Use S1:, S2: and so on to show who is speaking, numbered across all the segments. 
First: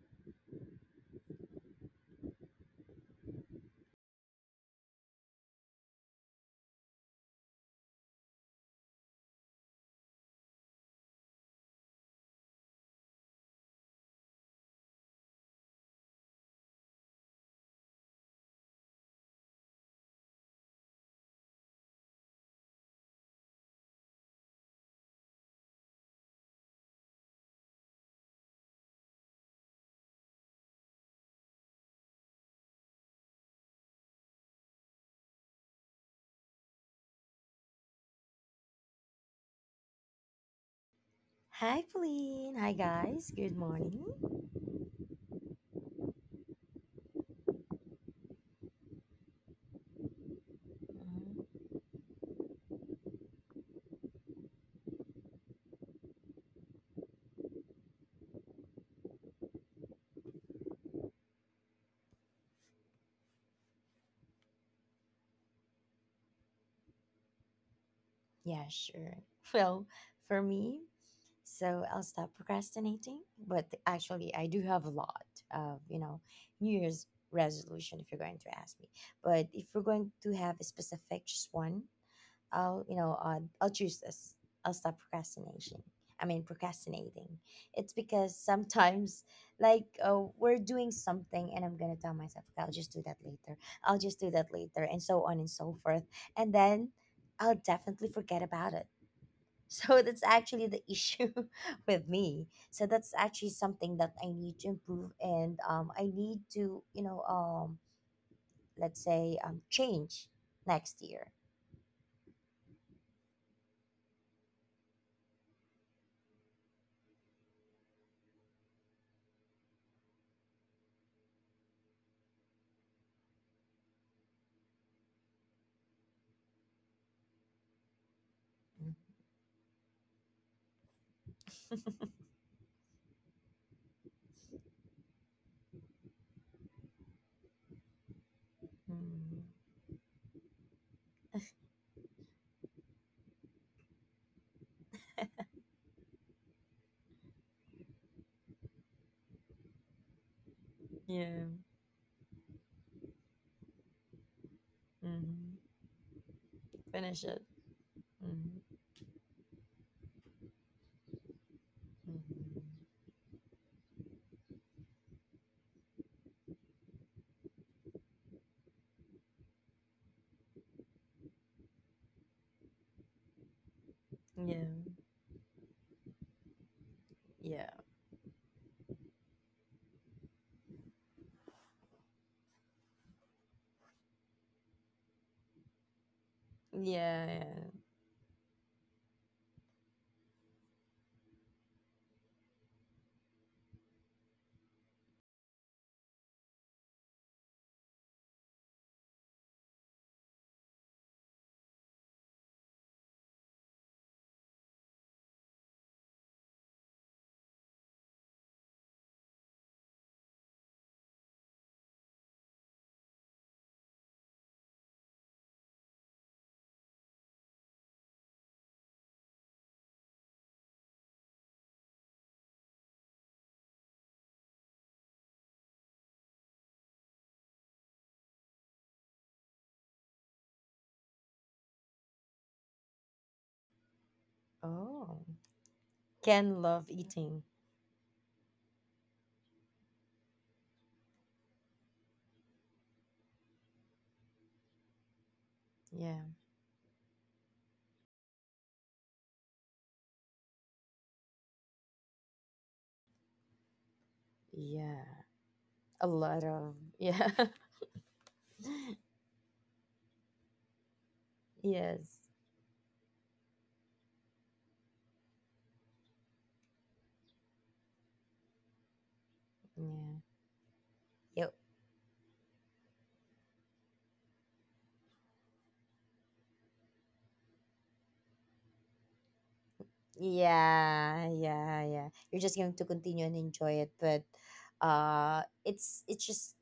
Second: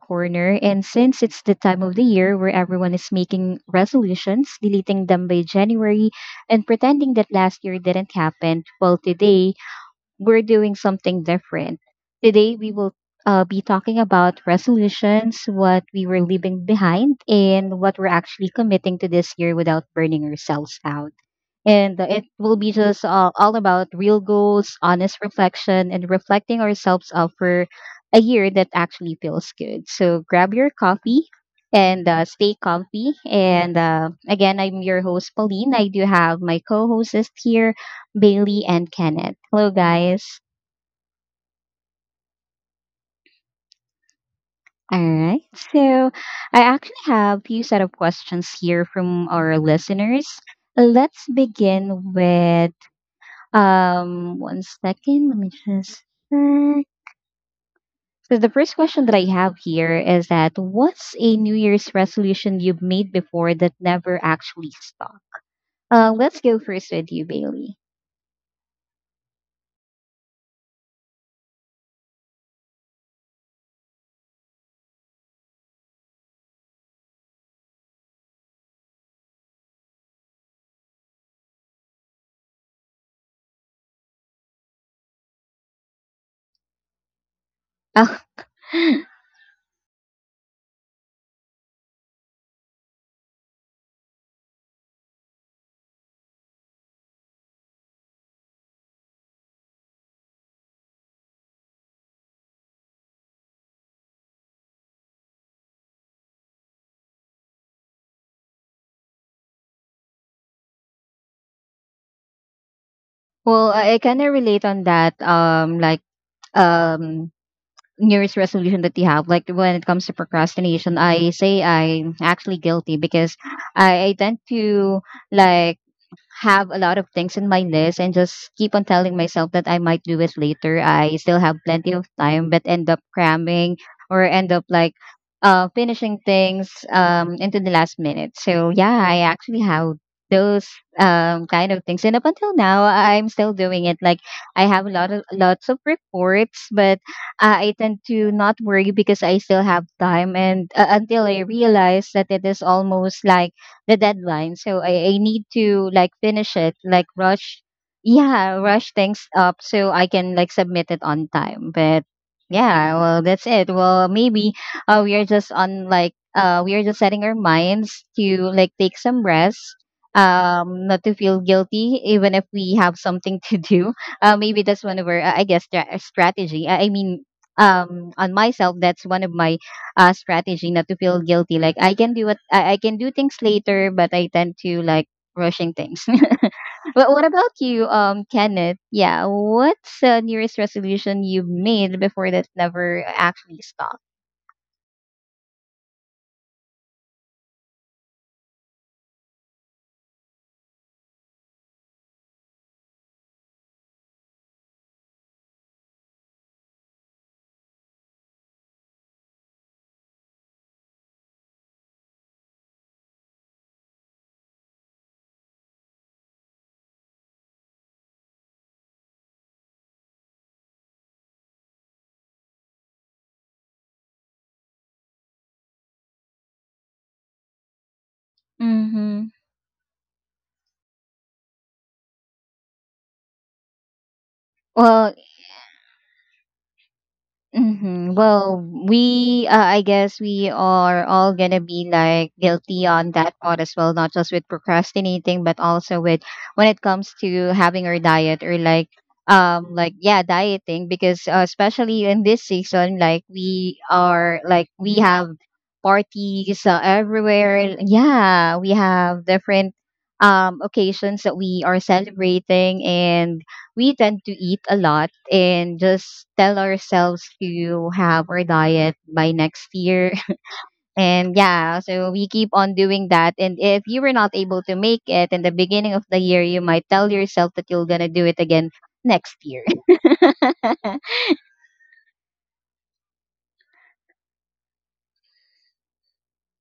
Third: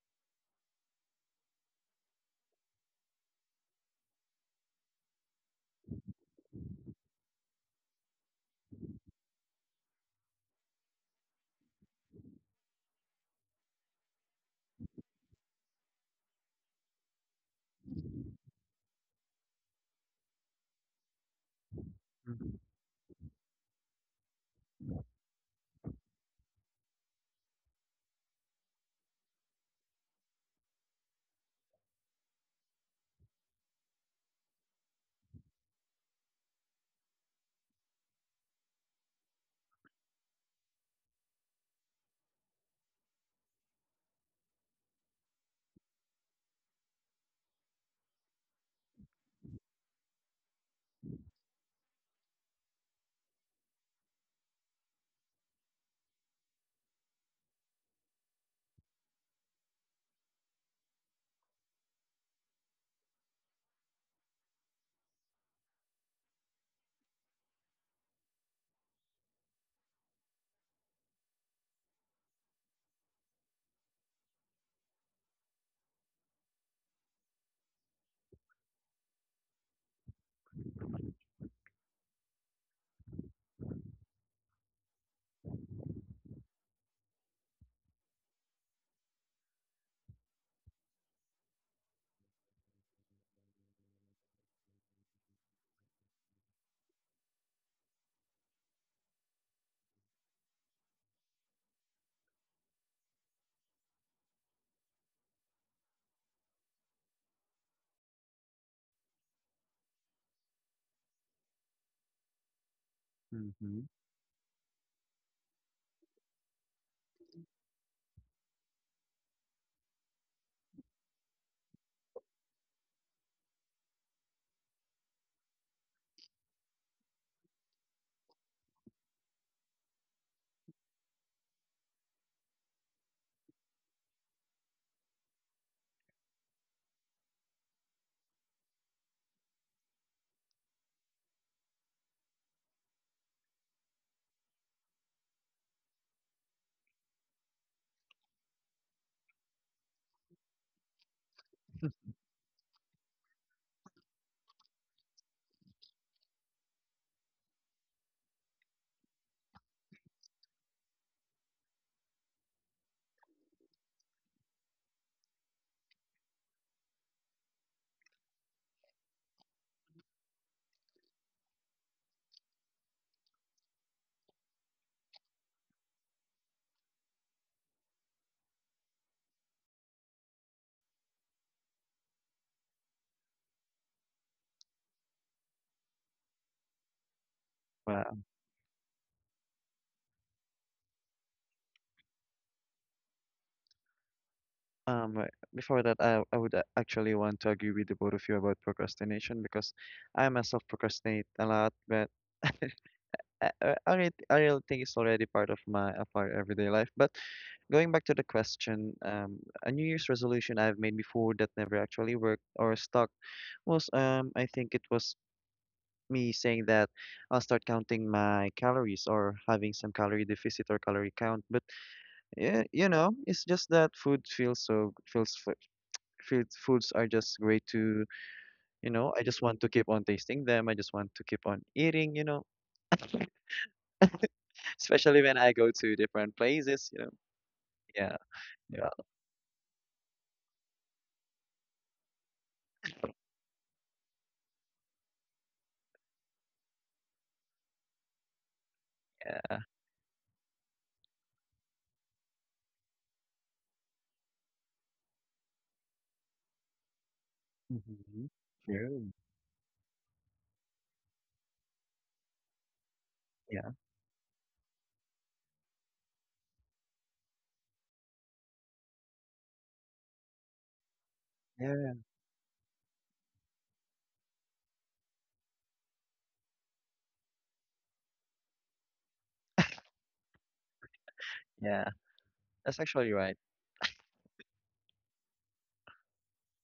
S1: Corner. And since it's the time of the year where everyone is making resolutions, deleting them by January, and pretending that last year didn't happen, well, today we're doing something different. Today we will be talking about resolutions, what we were leaving behind, and what we're actually committing to this year without burning ourselves out, and it
S2: Mhm,
S1: will be just all about real goals, honest reflection, and reflecting ourselves for a year that actually feels good. So grab your coffee and stay comfy. And Again, I'm your host, Pauline. I do have my co hosts here, Bailey and Kenneth. Hello, guys.
S3: Hi, Pauline. Hi, guys. Good morning.
S1: All right. So I actually have a few set of questions here from our listeners. Let's
S3: Mhm.
S1: begin with. One second. Let me just check. So the first question that I have here is that what's a New Year's resolution you've made before that never actually stuck? Let's go first with you, Bailey.
S3: Yeah, sure. Well, for me, so I'll stop procrastinating. But actually, I do have a lot of New Year's resolution if you're going to ask me. But if we're going to have a specific, just one, I'll you know I'll choose this. I'll stop procrastination. I mean procrastinating. It's
S1: Oh,
S3: because sometimes we're doing something and I'm gonna tell myself, okay, I'll just do that later. I'll just do that later, and so on and so forth. And then I'll definitely forget about it. So that's actually the issue with me. So that's actually something that I need to improve, and I need to let's say, change next year?
S1: well,
S2: mhm.
S1: I kind of relate on that. Like um, New Year's resolution that you have. Like when it comes to procrastination, I say I'm actually guilty because I tend to, like, have a lot of things in my list and just keep on telling myself that I might do it later. I still have plenty of time, but end up cramming or end up like finishing things into the last minute. So yeah, I
S3: Mm,
S1: actually have those kind of things, and up until now, I'm still doing it. Like I have a lot of lots of reports, but I tend to not worry because I still have time, and until I
S3: yeah.
S1: realize that it is almost like the deadline. So I need
S3: Hmm.
S1: to like finish it, like
S3: Finish it.
S1: rush, yeah,
S3: Hmm.
S1: rush things up so I can like submit it on time. But
S3: Hmm.
S1: yeah, well, that's it. Well, maybe we are just on like we are just setting our minds to like take some rest. Not to feel guilty, even if we have something to do.
S3: Yeah.
S1: Maybe that's one of our, I guess, strategy. I mean,
S3: Yeah.
S1: on myself, that's one of my strategy not to feel guilty. Like I can do what I can do things later, but I tend to like rushing things. But
S3: Yeah.
S1: what about
S3: Yeah.
S1: you,
S2: Wow.
S1: Kenneth? Yeah, what's the nearest resolution you've made before that never actually stopped?
S2: Um, Before that, I would actually want to agree with the both of you about procrastination because I myself procrastinate a lot, but I really think it's already part of my of our everyday life. But going back to the question, a New Year's resolution I've made before that never actually worked or stuck was, I think it was me saying that I'll start counting my calories or having some calorie deficit or calorie count. But yeah, it's just that food feels so feels f- food foods are just great to, I
S1: Mm-hmm.
S2: just want to keep on tasting them. I just want to keep on eating,
S1: Well,
S2: especially
S3: Oh.
S2: when I go to different
S3: Can
S2: places,
S3: love
S2: you know.
S3: eating.
S1: mm-hmm.
S2: Yeah,
S1: Well,
S2: yeah,
S1: we, I guess we are all gonna be like guilty on that part as well, not just with procrastinating, but also
S3: Yeah.
S1: with when it comes to having our diet or
S2: yeah.
S1: like, yeah, dieting, because especially in this season, like, we
S3: Yeah.
S1: have
S3: A lot
S1: parties
S3: of, yeah.
S1: everywhere.
S2: Mm-hmm.
S1: Yeah, we
S2: True.
S1: have different, occasions that we are
S3: Yes.
S1: celebrating, and
S2: Yeah,
S1: we tend to eat a lot and just tell ourselves to have our diet by next year.
S3: Yeah.
S1: And
S3: Yep.
S1: yeah,
S2: yeah,
S1: so we keep on doing that. And if you were not able to make it in the beginning of the year, you might tell yourself that you're going to do it again next year.
S3: Yeah, yeah,
S2: yeah.
S3: yeah. You're just going
S2: That's
S3: to
S2: actually
S3: continue
S2: right.
S3: and enjoy it, but it's just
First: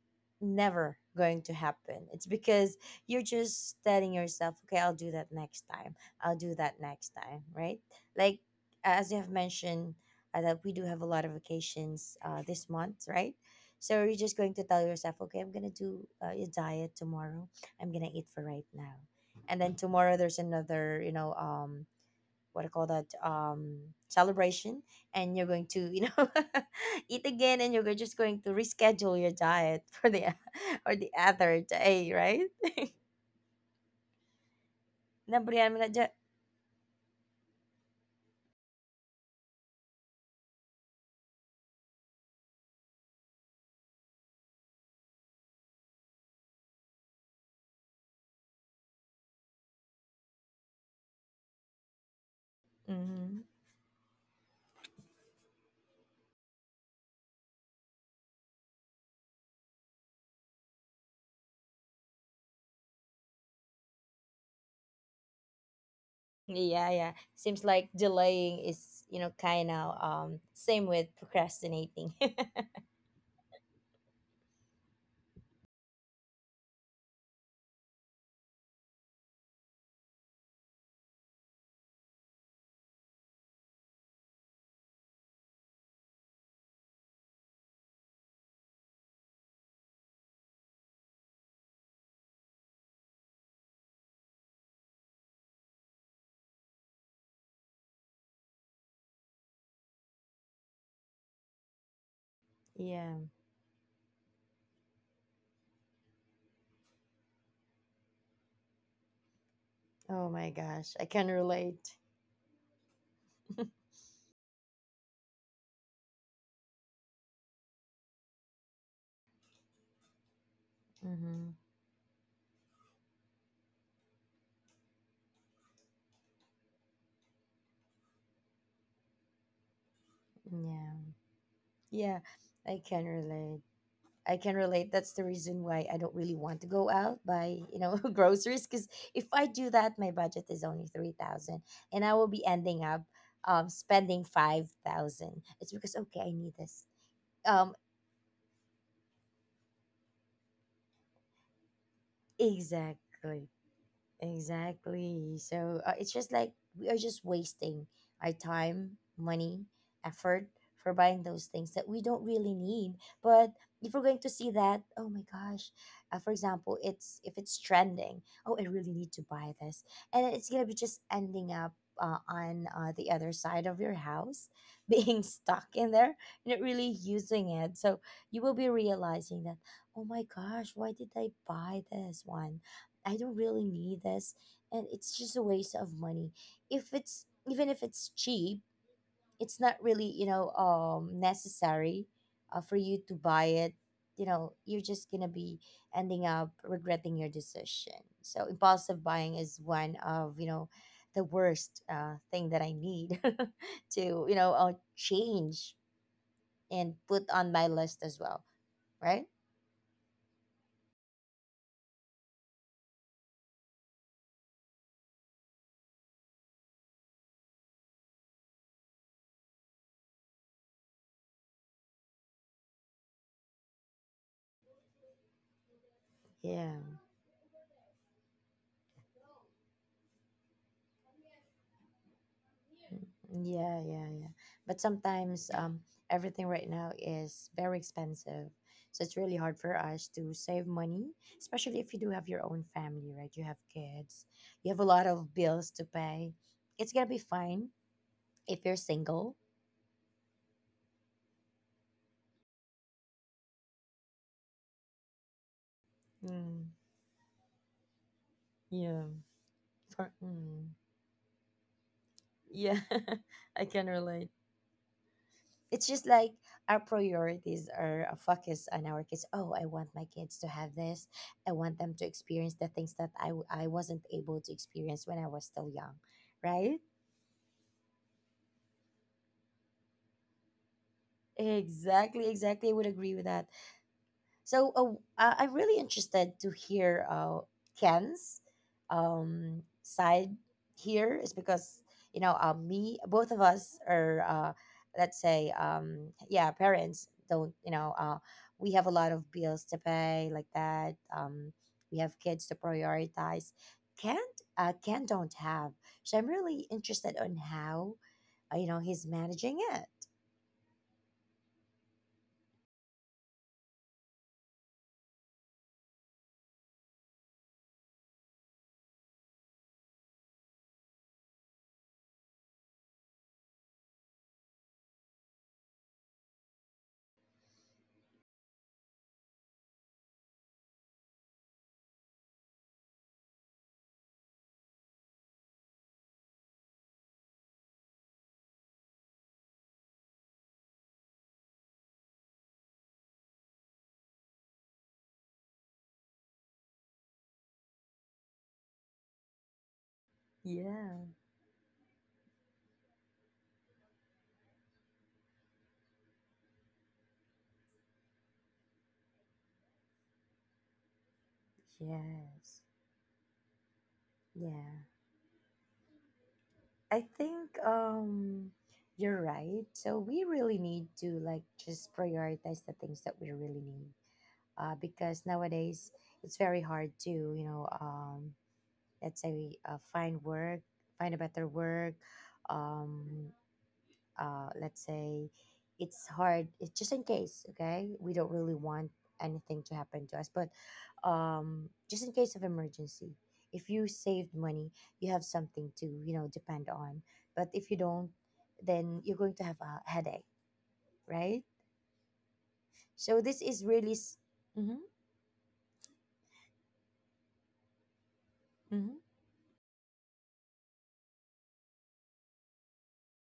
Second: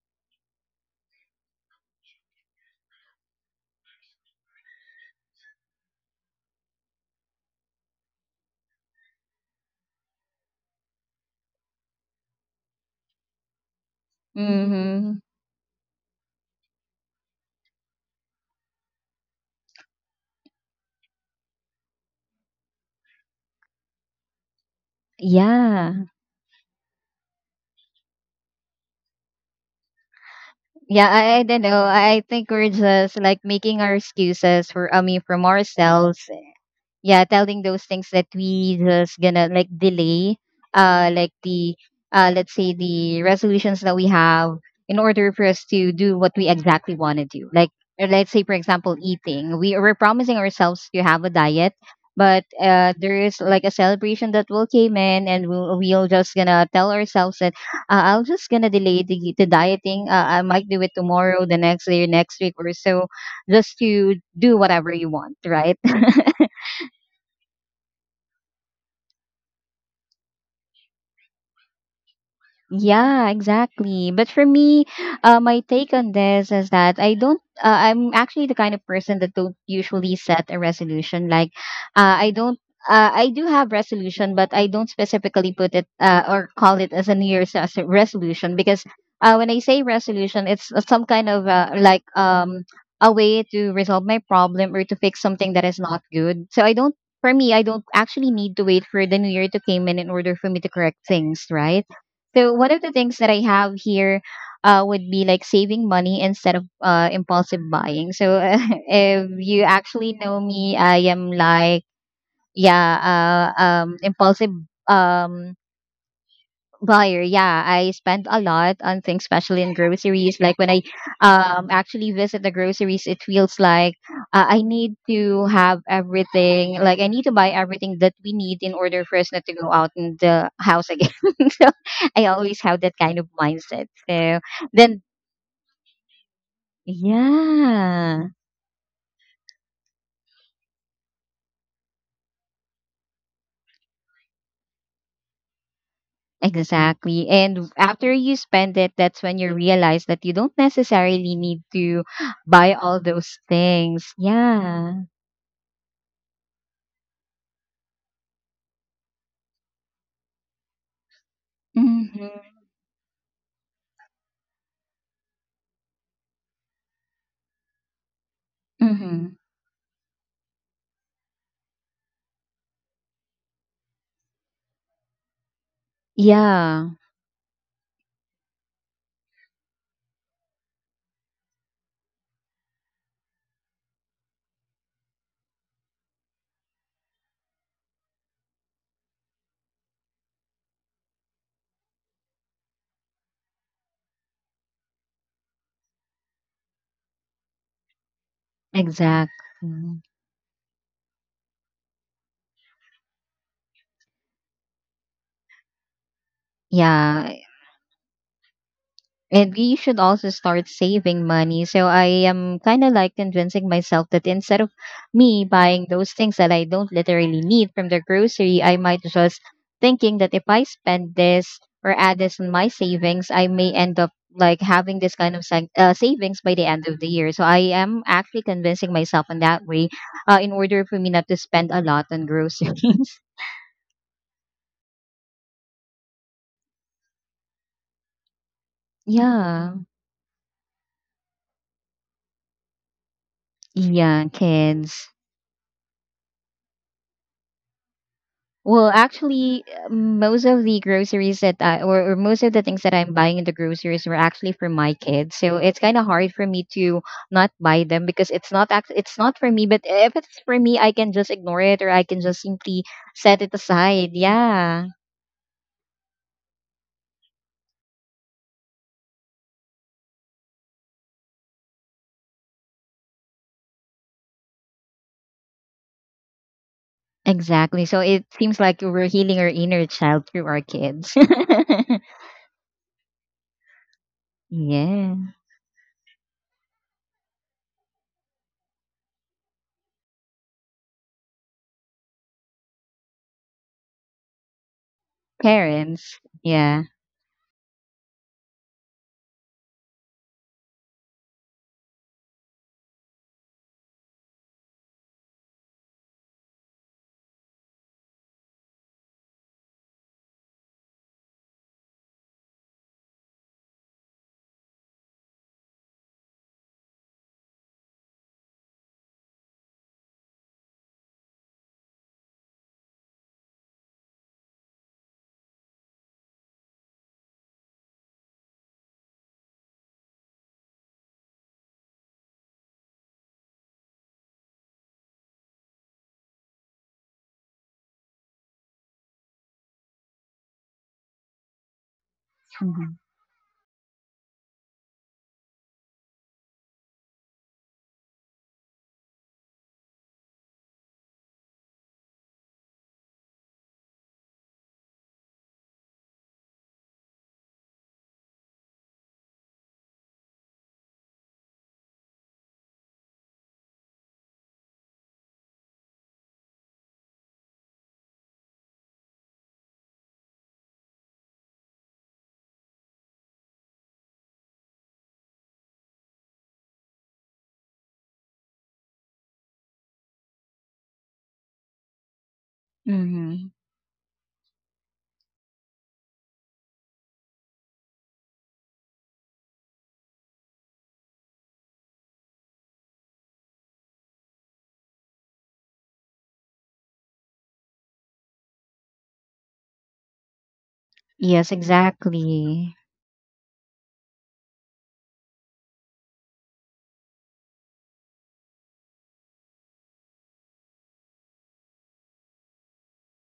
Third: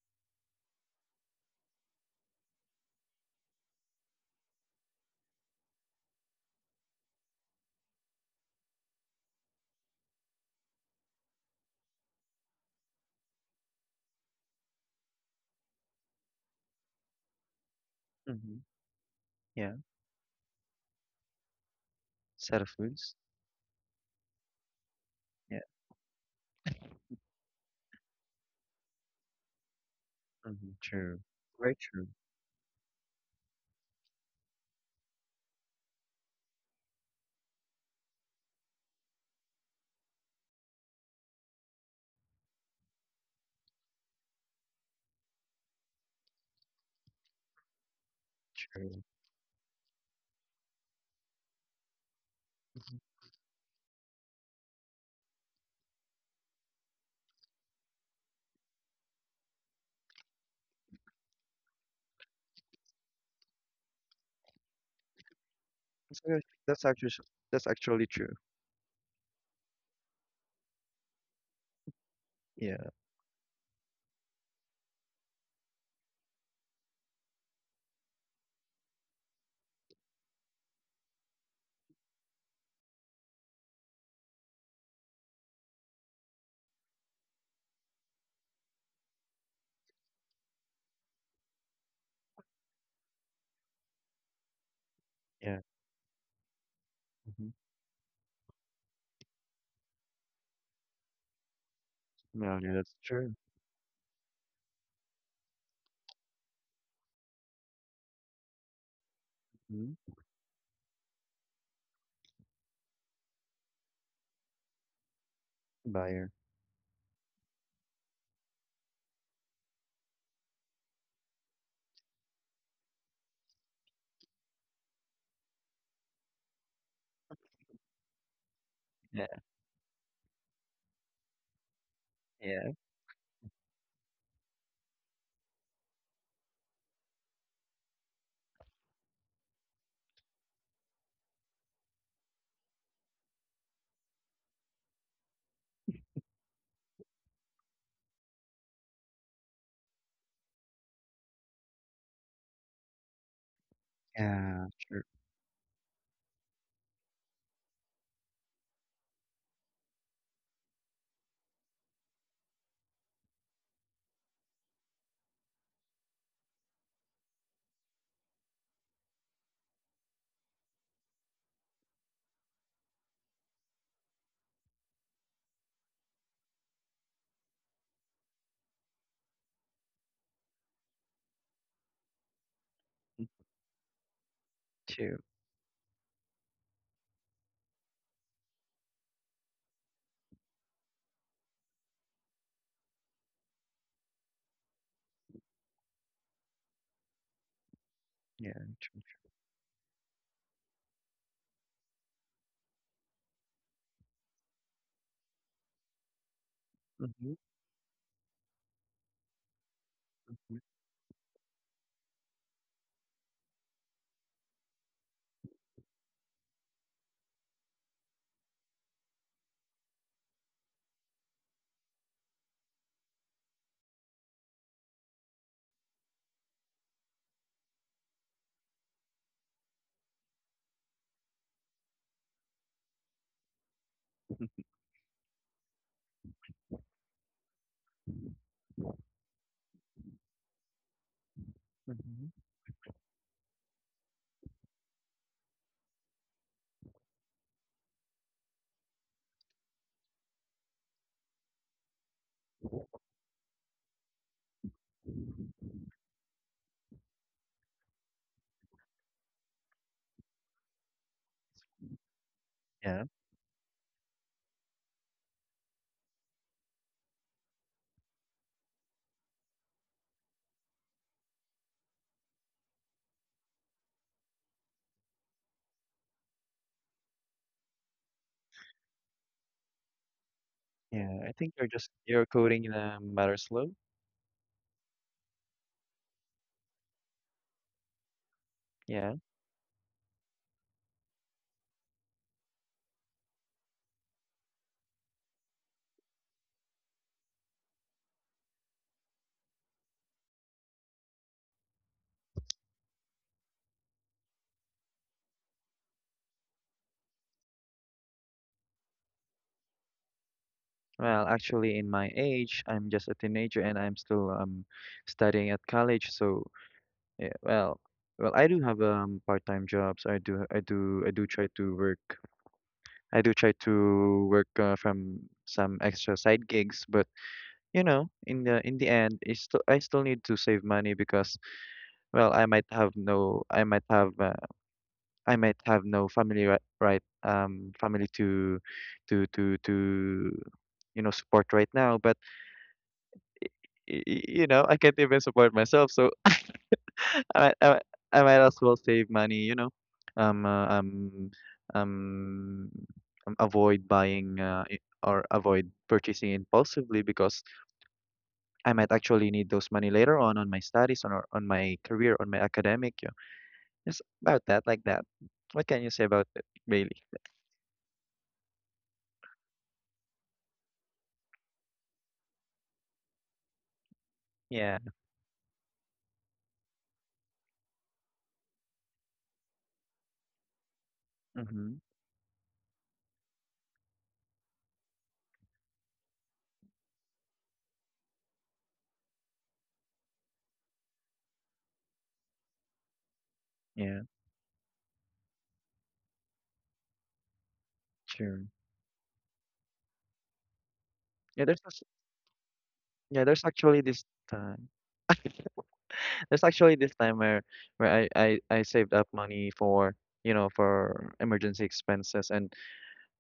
S3: never going to happen. It's because you're just telling yourself, okay, I'll do that next time. I'll do that next time, right? Like as you have mentioned that we do have a lot of vacations this month, right? So you're just going to tell yourself,
S1: Mm-hmm.
S3: okay, I'm gonna do a diet tomorrow. I'm gonna eat for
S2: Mm-hmm.
S3: right now, and then
S2: Yeah,
S3: tomorrow there's another, what
S2: set
S3: do
S2: of
S3: you call that,
S2: foods.
S3: celebration, and you're
S2: Yeah.
S3: going to,
S1: Yeah.
S3: eat again, and you're just going to reschedule your diet for the
S2: Mm-hmm.
S3: or
S1: Yeah,
S3: the
S2: True.
S1: I
S3: other
S1: don't
S2: Very
S1: know.
S2: true.
S3: day,
S1: I
S3: right?
S1: think we're just like making our excuses for I mean, from
S3: Nabriyan mo na dyan.
S1: ourselves. Yeah, telling those things that we just gonna like delay, like the let's say the resolutions that we have in order for us to do what we exactly want to do, like, or let's say, for example,
S2: True.
S1: eating. We're promising ourselves to have a diet, but there is
S3: Mhm.
S1: like a celebration that will came in, and we'll just gonna tell ourselves that I'll just gonna delay the dieting. I might do it tomorrow, the next day, next week, or so, just to do whatever you want, right?
S2: That's actually that's
S3: Yeah,
S2: actually
S3: yeah, seems
S2: that's
S3: like
S2: actually true.
S3: delaying is, you know, kind of, same with procrastinating.
S2: Yeah,
S1: Yeah, exactly. But for me, my take on this is that I don't. I'm actually the kind of person that don't usually set a resolution. Like, I don't. I do have resolution, but I don't specifically put it or call it as a New Year's resolution, because when I say resolution, it's some kind of like a way to resolve my problem or to fix something
S2: yeah.
S1: that is not good. So I don't. For
S2: Mm-hmm.
S1: me, I don't actually need to wait for the New Year to came in order for me to correct things, right? So
S2: No, yeah,
S1: one of the
S2: that's
S3: Yeah.
S1: things that
S2: true.
S1: I have here would be like saving money instead of impulsive buying. So if you
S2: Mm-hmm.
S1: actually
S3: Oh
S1: know
S3: my
S1: me,
S3: gosh,
S1: I
S3: I can
S1: am like,
S3: relate.
S1: yeah, impulsive, Um,
S2: Buyer.
S1: buyer. Yeah, I spend a lot on things, especially in groceries. Like when I
S3: Mm-hmm.
S1: actually visit the groceries, it feels like I need to have everything. Like, I need to buy everything that we need in order for
S2: Yeah,
S1: us not to go out in the house
S3: Yeah,
S1: again. So
S3: yeah.
S1: I always
S2: yeah.
S3: I
S1: have that
S3: can
S1: kind of
S3: relate.
S1: mindset,
S3: I
S1: so
S3: can relate.
S1: then
S3: That's the reason why I don't really want to go out buy, you know,
S1: yeah,
S3: groceries. Because if I do that, my budget is only 3,000, and I will be ending up spending 5,000. It's because okay, I need this.
S1: exactly, and
S3: Um,
S1: after you spend it, that's when you realize that you don't necessarily need to buy all those
S3: exactly.
S1: things.
S2: Yeah,
S1: Yeah.
S2: sure,
S3: Exactly. So it's just like we are just wasting our time, money, effort for buying those things that we don't
S1: Mhm.
S3: really need. But if we're going to see that, oh my gosh, for example, it's if it's trending, oh, I really need to
S1: Mm-hmm.
S3: buy this, and it's gonna be just ending up on the other side of your house, being stuck in there, not really
S1: Yeah,
S3: using it. So you will be realizing that, oh my gosh, why did I buy this one? I don't really need this, and it's
S2: too.
S3: just a waste of money. If it's, even if it's cheap, it's not really, you know, necessary for you to buy it. You know, you're just going to be ending up regretting your decision. So
S2: Yeah,
S3: impulsive
S2: true.
S3: buying is
S1: exactly.
S3: one of, you know, the worst thing that I need to, you know, change and put
S1: Yeah.
S2: Mm-hmm,
S3: on my list as well, right?
S1: And you should also
S2: mm-hmm,
S1: start saving money. So I am kind of like convincing myself that instead of me buying those things that I don't literally need from the grocery, I might just thinking that if I spend this or add this in my savings, I may end up like having this kind of savings by the
S3: Yeah.
S1: end of the year. So I am actually convincing myself in that way in order for me not to spend a lot on
S3: Mm,
S1: groceries.
S3: yeah, yeah, yeah. But sometimes, everything right now is very expensive. So it's really hard
S1: Yeah.
S3: for us to save money, especially if you do have
S2: mm-hmm.
S3: your own family, right? You have kids,
S1: Yeah,
S3: you have a lot
S1: kids.
S3: of bills to pay. It's gonna be fine if you're
S1: Well,
S3: single.
S1: actually, most of the groceries that I, or most of the things that I'm buying in the groceries were actually for my kids. So it's kind of hard for me
S3: Mm,
S1: to not buy them, because it's not act,
S3: yeah.
S1: it's not for me. But
S3: For,
S1: if it's for
S3: mm,
S1: me, I can just ignore it or I can just
S3: yeah,
S1: simply
S2: Yeah,
S1: set it
S3: I can
S1: aside.
S3: relate.
S1: Yeah,
S3: It's just like our priorities are a focus on our kids. Oh, I want my kids to have this. I want them to experience the things that I wasn't able to experience when I was still young, right?
S1: exactly. So it seems like we're healing our inner child through our kids.
S2: yeah. I think you're just you're
S3: Exactly,
S2: coding
S3: exactly.
S2: in
S3: I would
S2: a
S3: agree with
S2: matter
S3: that.
S2: slow.
S3: So
S1: Yeah,
S3: I'm really interested to hear Ken's
S2: Yeah.
S3: side here, is because you know, me, both of us are, let's say,
S1: parents.
S3: yeah,
S1: Yeah.
S3: parents, don't you know, we have a lot of bills to pay like that. We have kids to prioritize. Can't, Ken don't have. So I'm really interested on how, you know, he's managing it.
S2: Well, actually, in my age, I'm just a teenager and I'm still studying at college. So yeah, well, well, I do have part-time jobs. I do try to work. I do try to work from some extra side gigs, but you know, in the end, it's still I still need to save money because. Well, I might have no, I might have uh, I might have no family family to to you know support right now but
S1: Hmm.
S2: you know I can't even support myself so I might, I might I might as well save money you know um uh,
S3: Yeah.
S2: um um avoid buying or avoid purchasing impulsively because I might actually need those money later on my studies on my career on my
S3: Yes.
S2: academic yeah. It's about that
S3: Yeah.
S2: like that. What can you say about it
S3: I
S2: really.
S3: think, you're right. So we really need to like just prioritize the things that we really need.
S2: Yeah.
S3: Because nowadays it's very hard to, you know, let's say, find work, find a better
S2: Mm-hmm.
S3: work, um
S1: Hmm.
S3: let's say it's hard, it's just in case, okay, we don't really want anything to happen to us, but, just in case of emergency, if you
S2: Yeah.
S3: saved money, you have something to, you know, depend on, but if you don't,
S2: True.
S3: then you're going to have a headache, right?
S2: Yeah,
S1: Yes,
S2: there's this,
S1: exactly.
S3: So
S2: yeah,
S3: this
S2: there's
S3: is
S2: actually
S3: really
S2: this time.
S3: hmm.
S2: There's actually this time where I
S3: Hmm.
S2: saved up money for you know for emergency expenses and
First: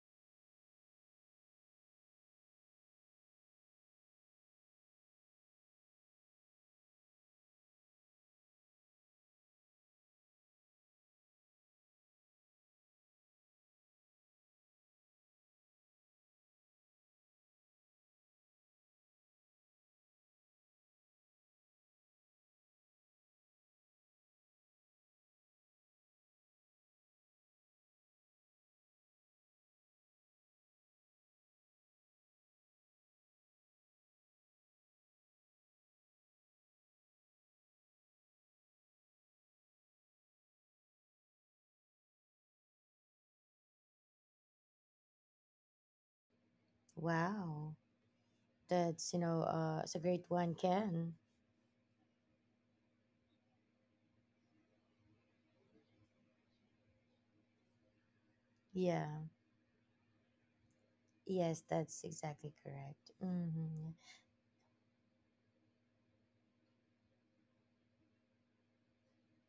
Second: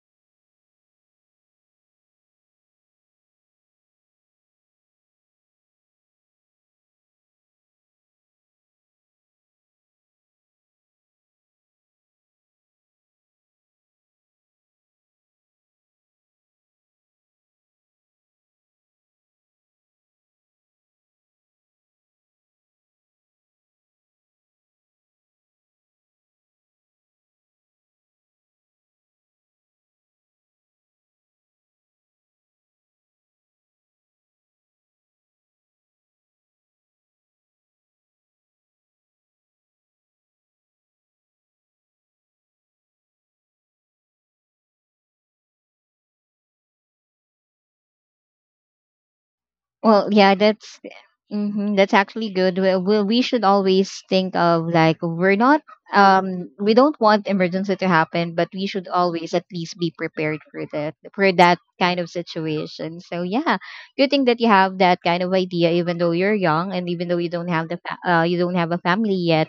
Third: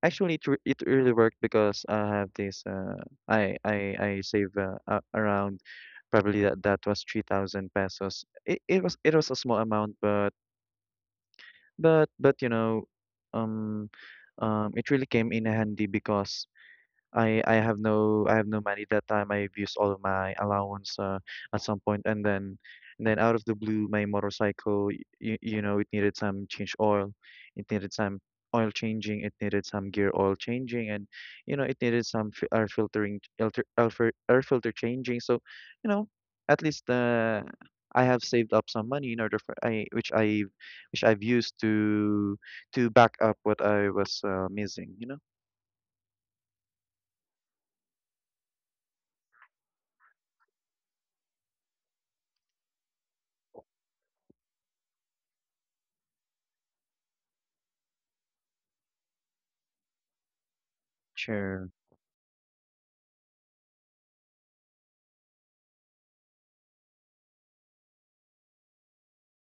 S2: actually it really worked because I have this uh, I save around probably that was 3,000 pesos. It was a small amount but you know um it really came in handy because I have no money that time. I've used all of my allowance at some point, and then out of the blue, my motorcycle, you know, it needed some change oil, it needed some oil changing, it needed some gear oil changing, and you know, it needed some fi- air filtering, filter, air, fil- air filter changing. So, you know, at least I have saved up some money in order for I which I've used to back up what I was missing. You know.
S3: Wow, that's, you know, it's a
S1: Well,
S3: great
S1: yeah,
S3: one,
S1: that's
S3: Ken.
S1: hmm that's actually good. We should always think of like we don't want emergency to happen, but we should
S3: Yeah,
S1: always at least be prepared for that
S3: yes,
S2: True.
S1: kind
S3: that's
S1: of
S3: exactly
S1: situation.
S3: correct.
S1: So yeah,
S3: Hmm.
S1: good thing that you have that kind of idea, even though you're young and even though you don't have the you don't have a family yet.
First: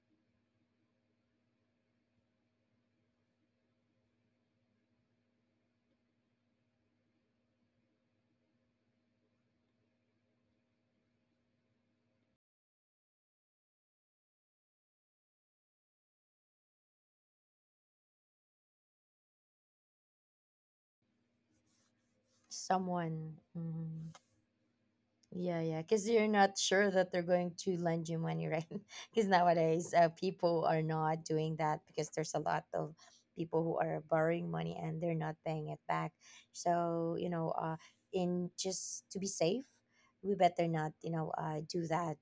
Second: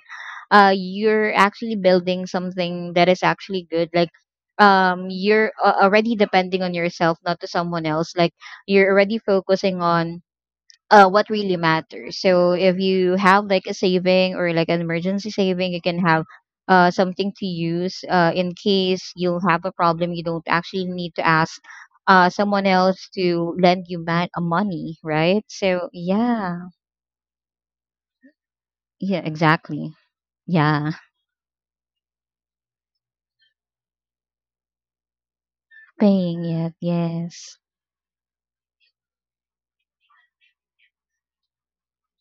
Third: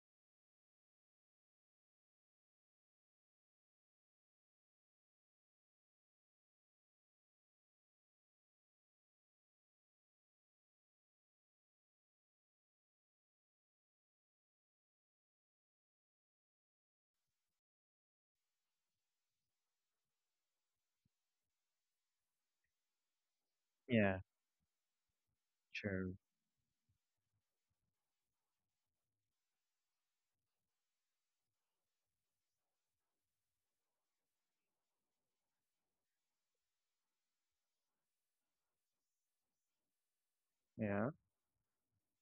S1: You're actually building something that is actually good. Like, you're already depending on yourself, not to someone else. Like you're already focusing on what really matters. So if you have like a saving or like an emergency saving, you can have something to use in case you'll have a problem. You don't actually need to ask someone else
S3: Someone.
S1: to lend you
S3: Hmm.
S2: Yeah.
S1: money, right?
S3: Yeah, yeah,
S1: So
S3: because
S2: True.
S3: you're not
S1: yeah,
S3: sure that they're going to lend you money, right?
S1: yeah,
S3: Because nowadays,
S1: exactly.
S3: people are
S1: Yeah,
S3: not doing that because there's a lot of people who are borrowing money and they're not paying it back.
S1: paying it.
S3: So you know,
S1: Yes,
S3: in just to be safe, we better not,
S2: Yeah.
S3: you know, do that,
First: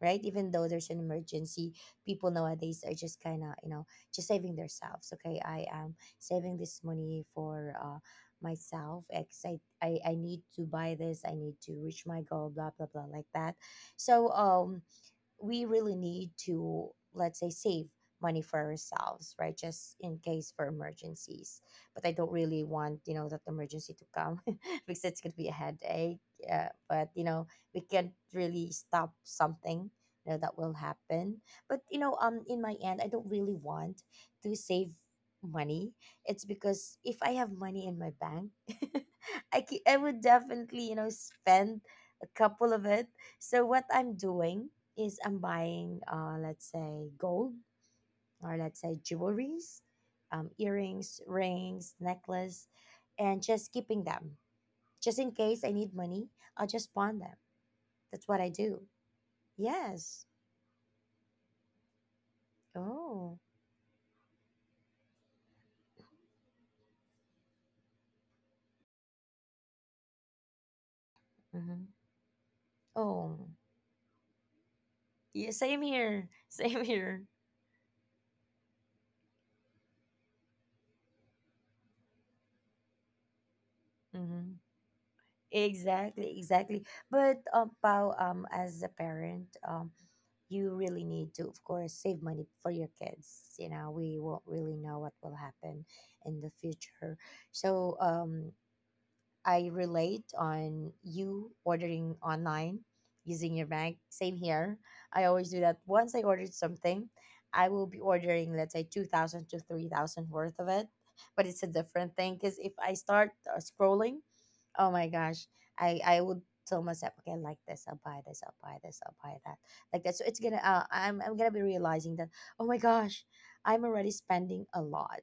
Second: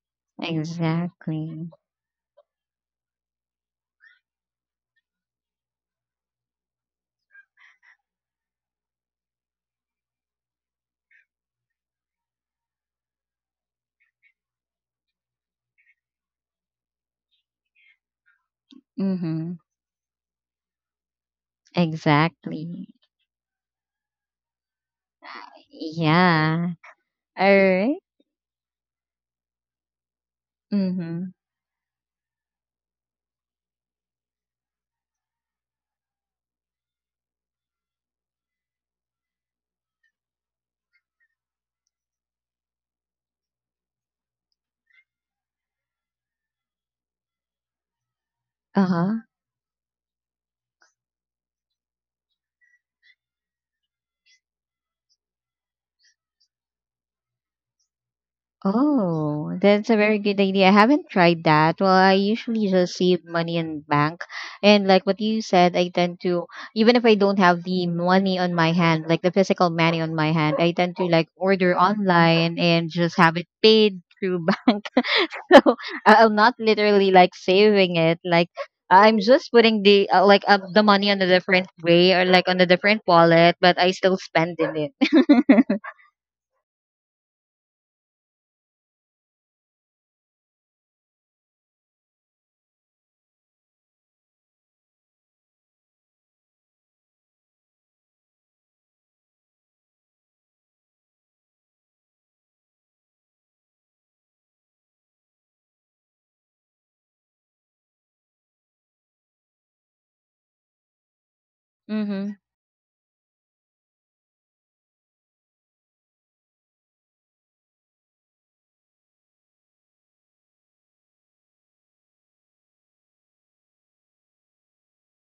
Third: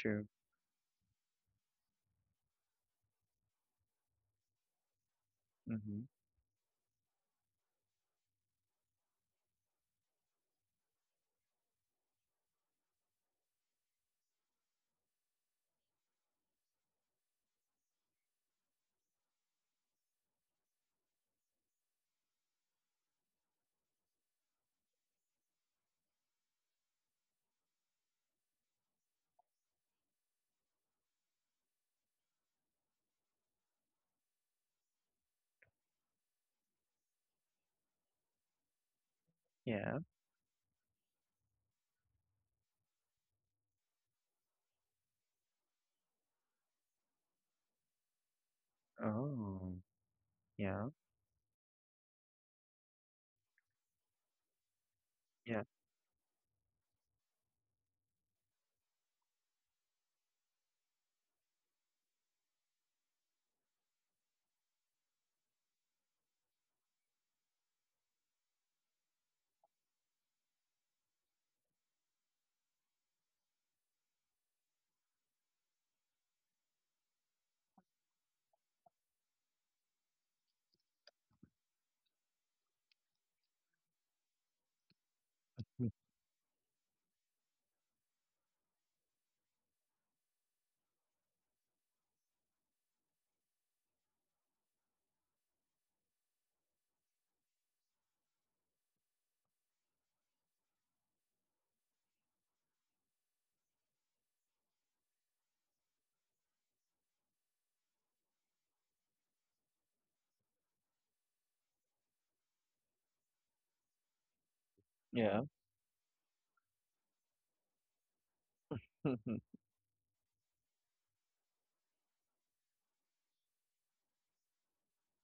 S3: right? Even though there's an
S1: exactly.
S3: emergency, people nowadays are just kind of, you know, just saving themselves. Okay, I am
S2: Mm-hmm.
S3: saving this money for, myself because I need to buy this, I need to reach my goal, blah, blah, blah, like that. So, we really need to, let's say, save money for ourselves,
S1: Mm-hmm.
S3: right, just in case for emergencies. But I don't really
S1: Exactly.
S3: want, you know, that emergency to come because it's going to be a headache. Yeah,
S1: Yeah.
S3: but you know,
S1: All
S3: we
S1: right.
S3: can't really stop something, you know, that will
S1: Mm-hmm.
S3: happen. But you know, in my end, I don't really want to save money. It's because if I have money in my bank, I
S2: Yeah.
S3: would definitely, you know, spend a couple of it. So what I'm doing is I'm buying, let's say, gold, or let's
S1: Uh
S3: say,
S1: huh.
S3: jewelries,
S2: Oh. Yeah.
S3: earrings, rings, necklace, and just keeping them. Just in
S2: Yeah.
S3: case I need money, I'll just pawn them. That's what I do.
S1: Oh, that's a very
S3: Yes.
S1: good idea. I haven't tried that. Well, I usually just save
S3: Oh.
S1: money in bank. And like what you said, I tend to, even if I don't have the money on my hand, like the physical money on my hand, I tend to like order
S3: Mm-hmm.
S1: online and just have
S3: Oh.
S1: it paid through bank.
S3: Yeah,
S1: So
S3: same here.
S1: I'm not
S3: Same
S1: literally
S3: here.
S1: like saving it. Like I'm just putting the money on a different way or like on a different wallet, but I still
S3: Mm-hmm.
S1: spend in it.
S2: Mm.
S3: Exactly, exactly. But Pao, as a parent, you really need to, of course, save money for your kids. You know, we won't really know what will happen in the future. So, I relate on you ordering online using your bank. Same here. I always do that. Once I ordered something, I will be ordering, let's say, 2,000 to 3,000 worth of it. But it's a different thing
S1: Mm-hmm.
S3: because if I start scrolling, oh my
S2: Yeah.
S3: gosh, I would tell myself, okay, I like this, I'll buy this, I'll buy this, I'll buy that. Like that. So it's gonna, I'm gonna be realizing that, oh my gosh, I'm already spending a lot.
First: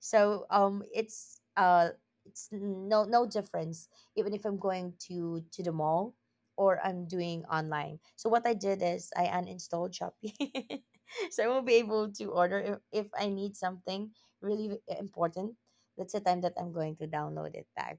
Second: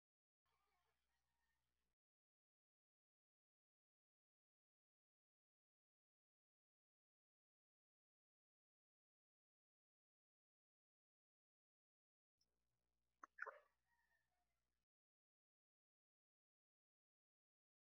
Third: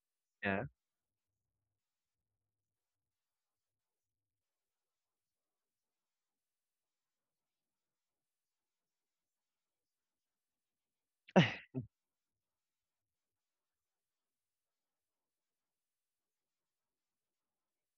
S3: So
S2: Yeah.
S3: it's no no difference even if I'm going to the mall or I'm doing online. So what I did is I uninstalled Shopee, so I will be able to order if I need something really important. That's the time that I'm going to download it back,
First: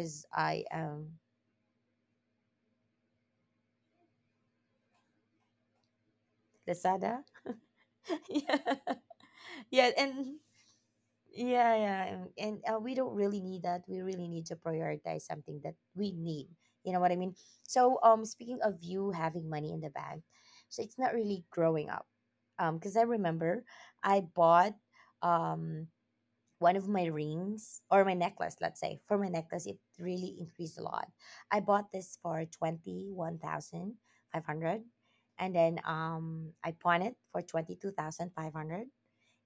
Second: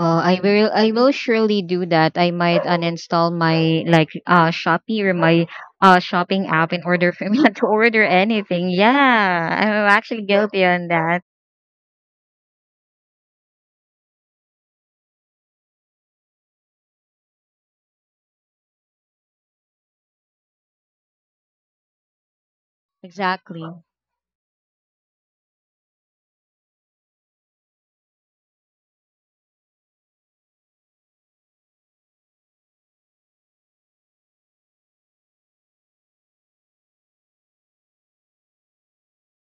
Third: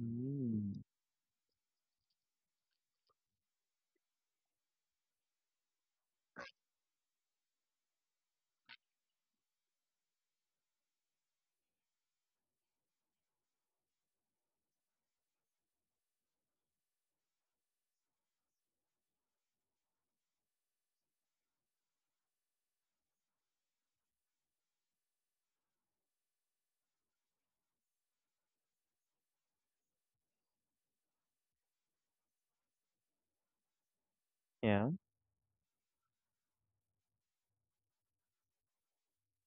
S1: I
S3: I
S1: will
S2: Mm.
S1: I will
S3: am
S1: surely do that. I might uninstall my like Shopee or my shopping app in order
S3: Lazada.
S1: for me not to order
S3: Yeah,
S1: anything. Yeah, I'm
S3: yeah,
S1: actually
S3: and
S1: guilty on that.
S3: yeah, yeah. And we don't really need that. We really need to prioritize something that we need. You know what I mean? So, speaking of you having money in the bank, so it's not really growing up. Because I remember
S1: Exactly.
S3: I bought um one of my rings or my necklace, let's say. For my necklace, it really increased a lot. I bought this for 21,500,
S2: Yeah.
S3: and then I pawned it for 22,500,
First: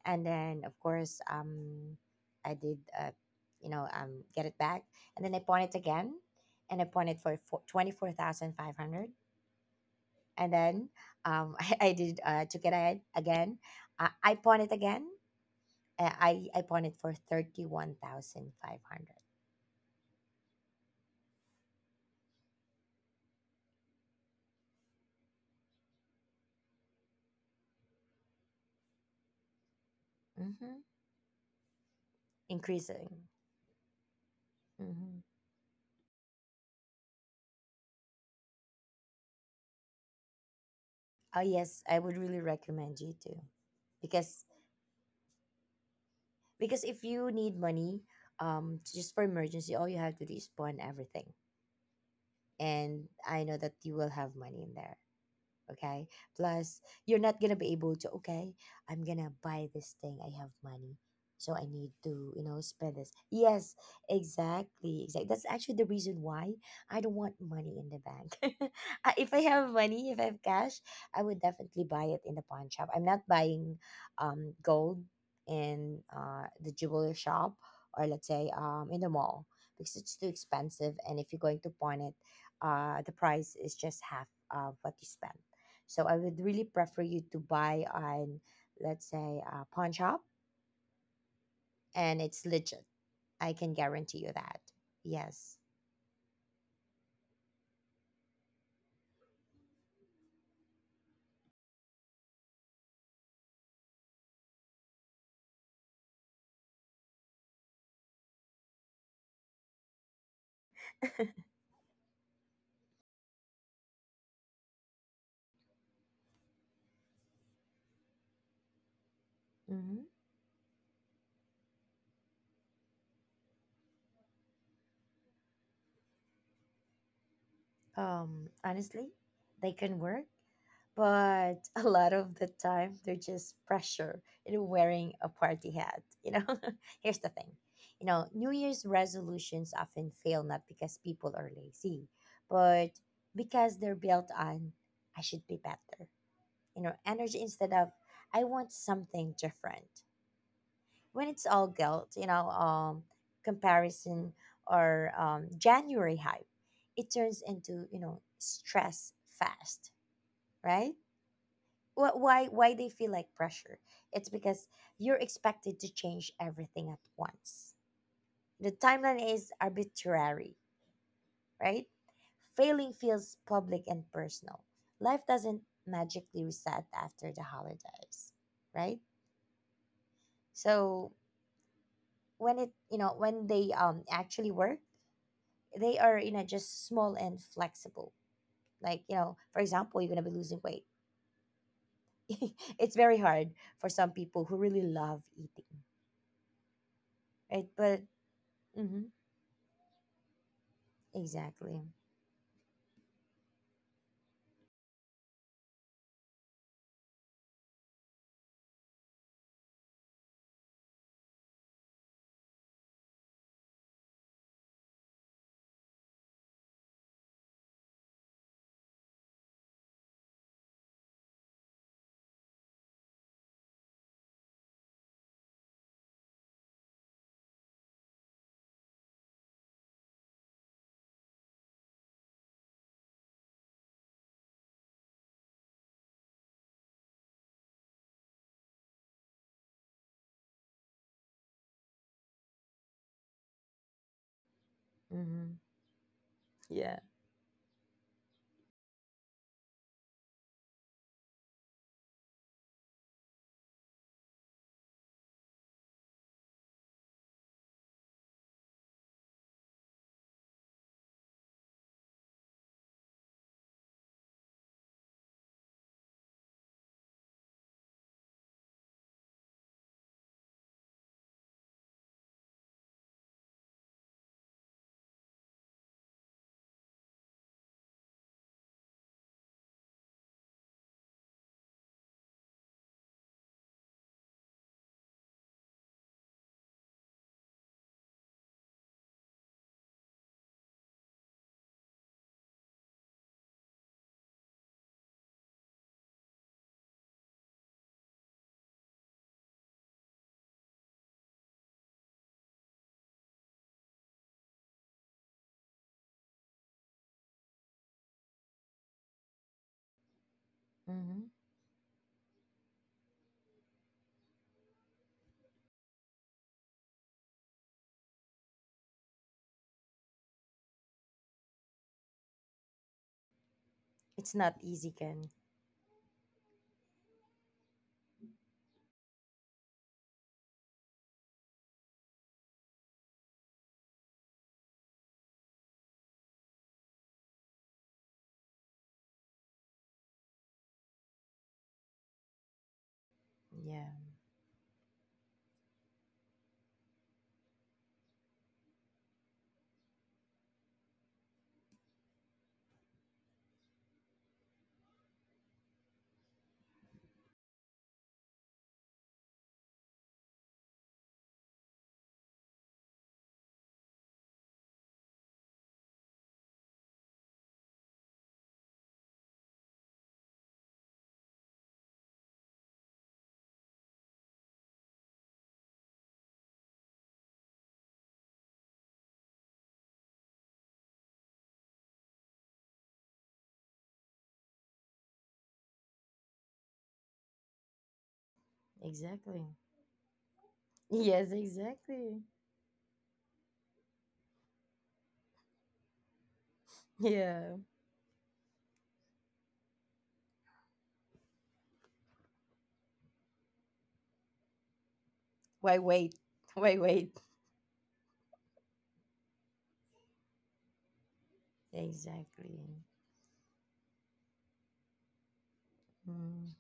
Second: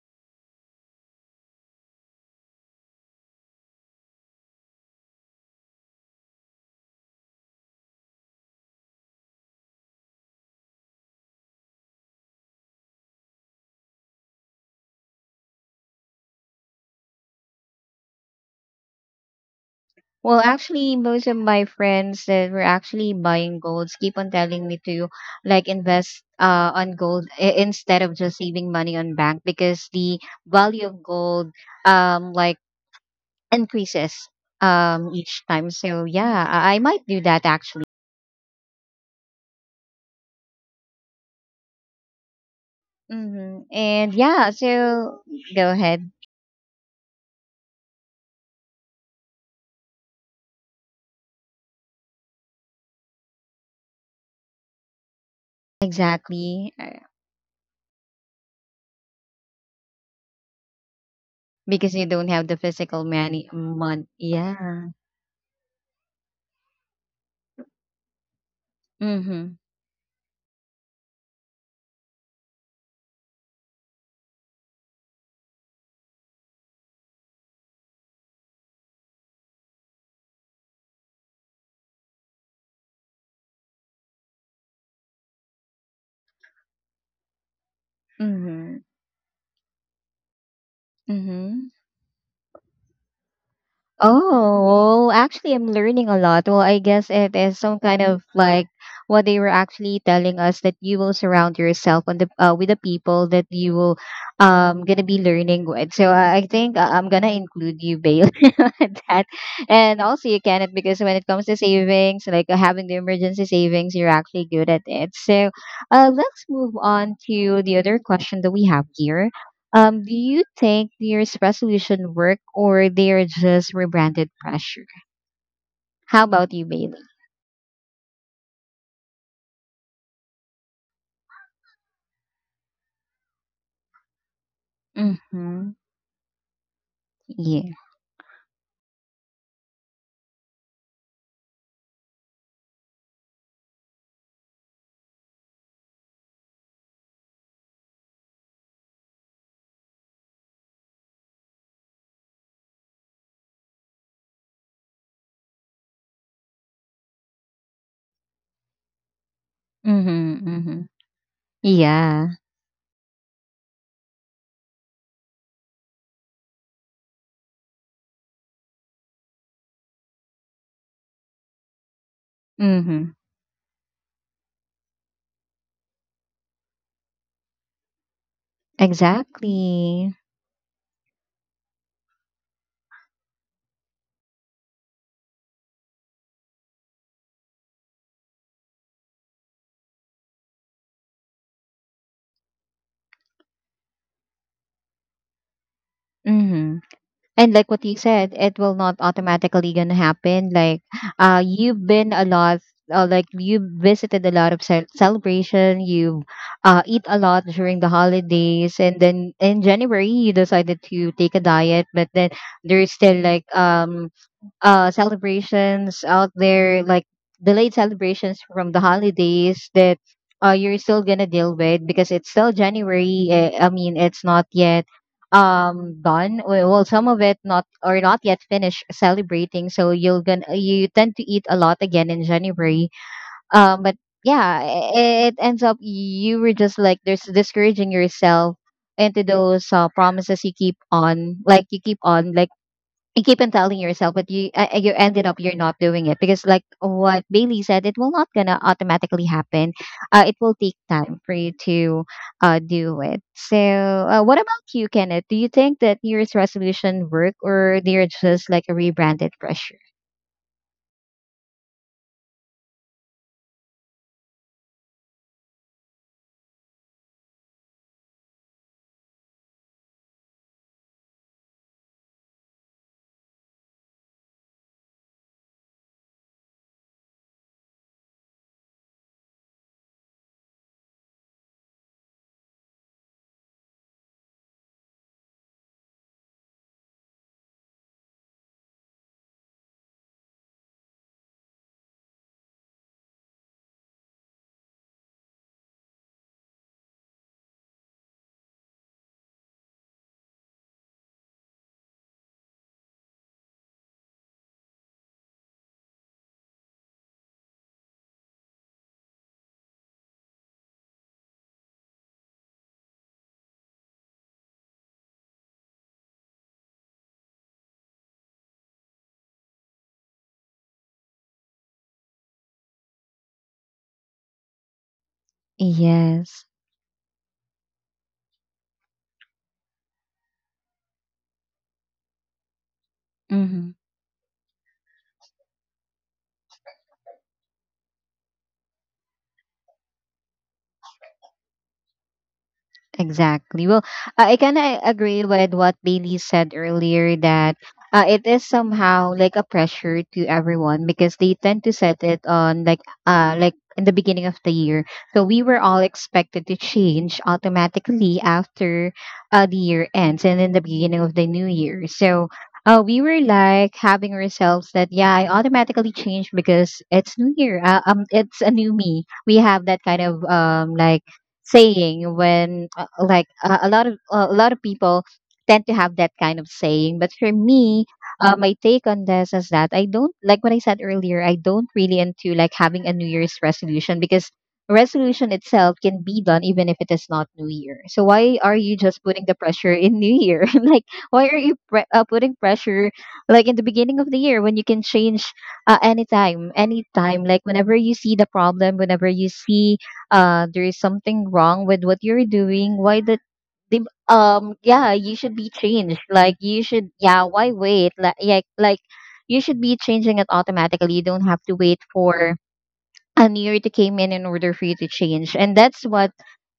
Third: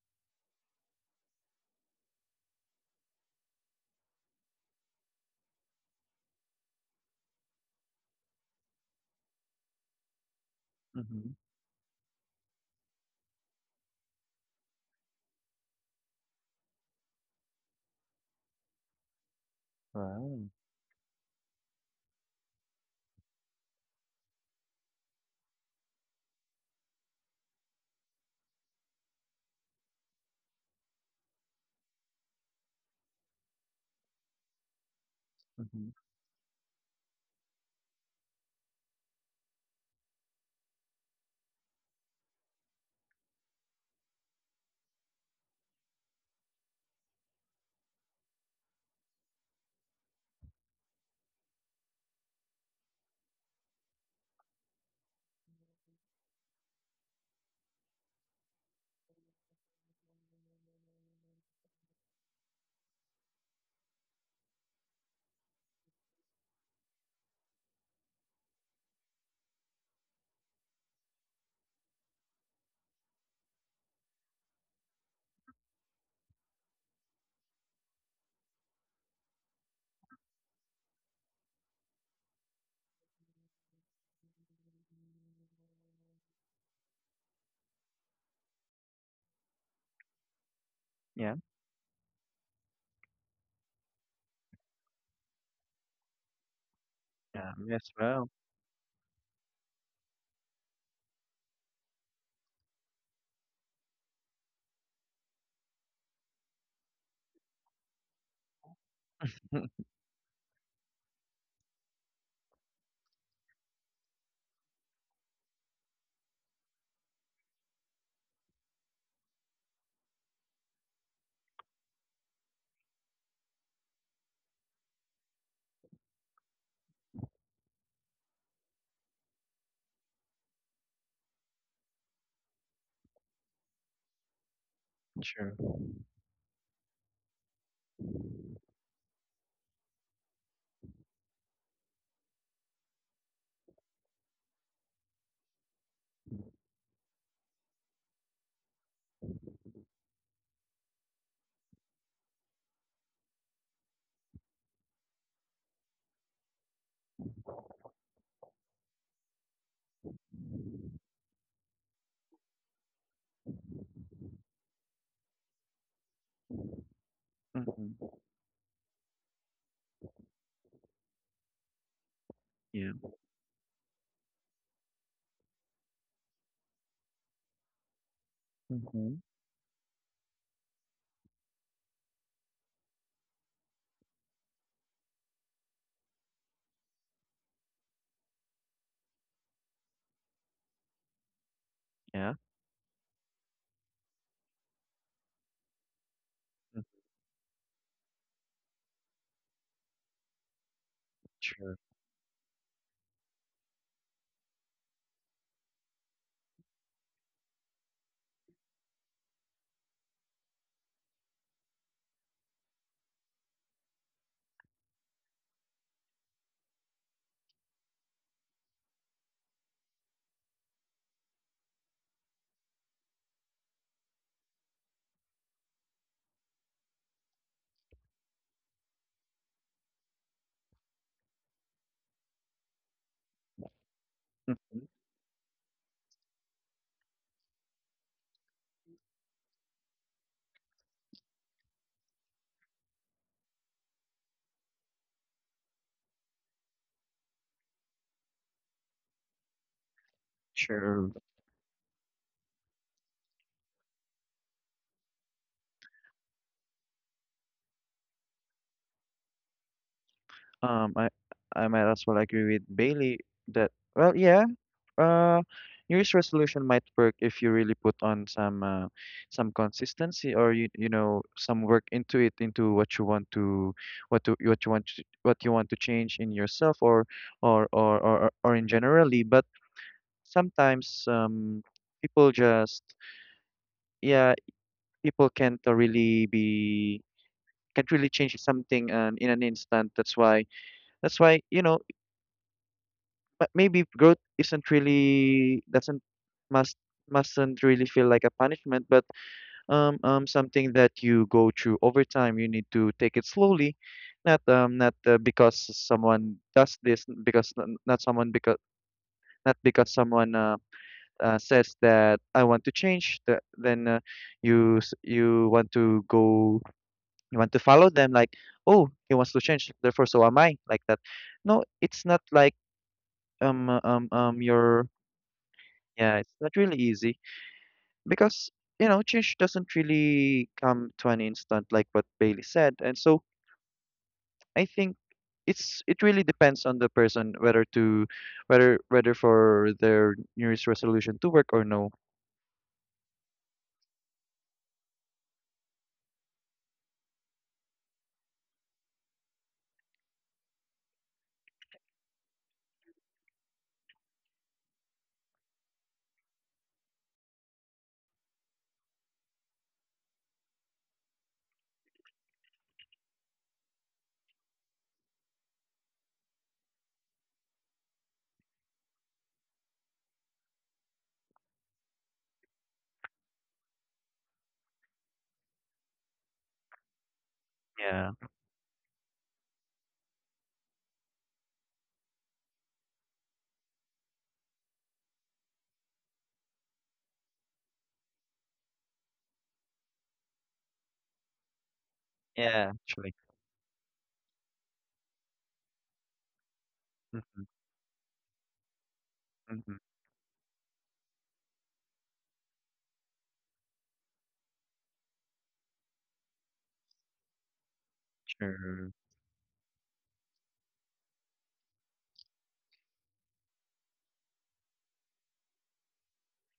S3: and then of course I did you know, get it back, and then I pawned it again, and I pawned it for 24500, and then
S2: Mm-hmm.
S3: I did took it ahead again, I pawned it again, I pawned it for 31500.
S1: Well,
S2: Wow.
S1: actually, most of my friends that were actually buying golds keep on telling me to like invest on gold, instead of just saving money on bank, because the value
S3: Mm-hmm.
S1: of gold like
S3: Increasing.
S1: increases
S3: Mm-hmm.
S1: each time.
S2: Mm-hmm.
S1: So yeah, I might do that actually.
S3: Oh yes, I would really recommend you to.
S1: Mm-hmm. And
S3: because
S1: yeah, so go ahead.
S3: because if you need money, just for emergency, all you have to do is pawn everything, and I know that you will have money in there. Okay,
S1: Exactly.
S3: plus you're not gonna be able to, okay I'm gonna buy this thing, I have money, so I need
S1: Because you don't
S3: to
S1: have the
S3: spend
S1: physical
S3: this.
S1: money.
S3: Yes,
S1: Yeah.
S3: exactly, exactly, that's actually the reason why I don't want money in the bank. If I
S1: Mm-hmm.
S3: have money, if I have cash, I would definitely buy it in the pawn shop. I'm not buying gold in the jeweler shop, or let's say in the mall, because it's too expensive. And if you're going to pawn it, the price is just half of what you spend. So I would really prefer you to buy on,
S1: Mm-hmm.
S3: let's say, a pawn shop,
S2: Yeah.
S1: Mm-hmm.
S3: and it's legit. I can guarantee you that.
S1: Oh, well, actually,
S3: Yes.
S1: I'm learning a lot. Well, I guess it
S2: Yeah.
S1: is
S2: Me
S1: some
S2: as
S1: kind of
S2: well.
S1: like what they were actually telling us that you will surround yourself on the with the people that you will gonna be learning with. So I think I'm gonna include you, Bail, on that, and also you can it because when it comes to savings, like, having the emergency savings, you're actually good at it. So, let's move on to the other question that we have here.
S3: hmm
S1: Do you think New Year's resolution work or they are just rebranded pressure? How about you, Bailey?
S3: Honestly, they can work, but a lot of the time they're just pressure in wearing a
S2: True.
S1: Mm-hmm.
S3: party hat. Here's the thing.
S1: Yeah.
S3: New Year's resolutions often fail not because people are lazy, but because they're built on "I should be better" energy, instead of "I want something different." When it's all guilt, comparison, or January hype, it turns into stress fast,
S1: Mm-hmm. Mm-hmm.
S3: right? Wh-
S1: Yeah.
S3: why why they feel like pressure, it's because you're expected to change everything at once,
S2: Mm-hmm.
S3: the timeline is arbitrary, right? Failing
S2: Yeah.
S1: Mm-hmm.
S3: feels public and personal. Life doesn't magically reset after the holidays, right?
S2: Mm-hmm.
S1: Exactly.
S3: So, when it you know when they actually work, they are just small and flexible, like for example, you're going to be losing weight.
S2: Yeah.
S3: It's very hard for some people who really love eating,
S1: Mm-hmm.
S2: Mm.
S1: And
S3: right?
S1: like what you
S3: But
S1: said, it will not
S3: mm-hmm,
S1: automatically gonna happen. Like
S2: Sure.
S3: exactly.
S1: you've been a lot, like you visited a lot of celebration, you eat a lot during the holidays, and then in January you decided to take a diet, but then there's still like celebrations out there, like delayed celebrations from the holidays that you're still gonna deal with because it's still January. Eh, I mean, it's not yet done. Some of it not or not yet finished celebrating, so you'll gonna, you tend to eat a lot again in January. But Yeah,
S2: Mhm.
S1: it ends up you were just like there's discouraging yourself into those promises. You keep on like, you keep on telling yourself, but you you ended up you're
S3: Mm-hmm,
S1: not doing it, because like
S3: yeah.
S1: what Bailey said, it will not gonna automatically happen. It will take
S2: Sure.
S1: time for you to do it. So what about you, Kenneth? Do you think that New Year's resolution work or they're just like a rebranded pressure?
S2: Um, I I might as well agree with Bailey that well, yeah. Uh, New Year's resolution might work if you really put on some consistency or you know some work into it into what you want to what you want to change in yourself or or in generally. But sometimes people just yeah people can't really change something in an instant. That's why, you know, maybe growth isn't really doesn't must mustn't really feel like a punishment, but something that you go through over time. You need to take it slowly, not because someone does this, n- because n- not someone because not because someone
S3: Mm-hmm.
S2: says that I want to change. Then you want to go you want to follow them like oh he wants to change therefore so am I like that. No, it's not like
S3: It's not
S2: your
S3: easy, Can.
S2: yeah it's
S1: Yes.
S2: not really easy because you know change doesn't really come to an instant like what Bailey said and so I think it really depends on the person whether to whether for their New Year's resolution to work or no.
S1: Exactly. Well,
S3: Yeah,
S1: I kind of agree with what Bailey said earlier, that it is somehow like a pressure to everyone because they tend to set it on like in the beginning of the year. So we were all expected to change automatically after the year ends and in the beginning of the new year. So we were like having ourselves that, yeah, I automatically changed because it's new year. It's a new me. We have that kind of like saying when like a lot of people tend to have that kind of saying. But for me,
S2: Yeah,
S1: my take on this is that, I don't, like what I said earlier, I don't really into like having a new year's resolution, because resolution itself can be done even if it is not new year. So why are you just putting the
S3: exactly.
S1: pressure in new year like why
S3: Yes,
S1: are you
S3: exactly.
S1: putting
S2: yeah
S1: pressure
S2: actually.
S1: like in the beginning of the year, when you can change anytime. Anytime
S2: Mm-hmm,
S1: like
S3: Yeah,
S1: whenever you see the problem, whenever you
S2: mm-hmm,
S1: see there is something wrong with what you're doing. Why that they, yeah, you should be
S3: why
S1: changed,
S3: wait?
S1: like you
S3: Why
S1: should,
S3: wait?
S1: yeah, why wait, like yeah, like
S2: sure.
S1: you should be changing it automatically. You don't have to wait for
S3: Exactly.
S1: a new year to came in order for you to change. And that's what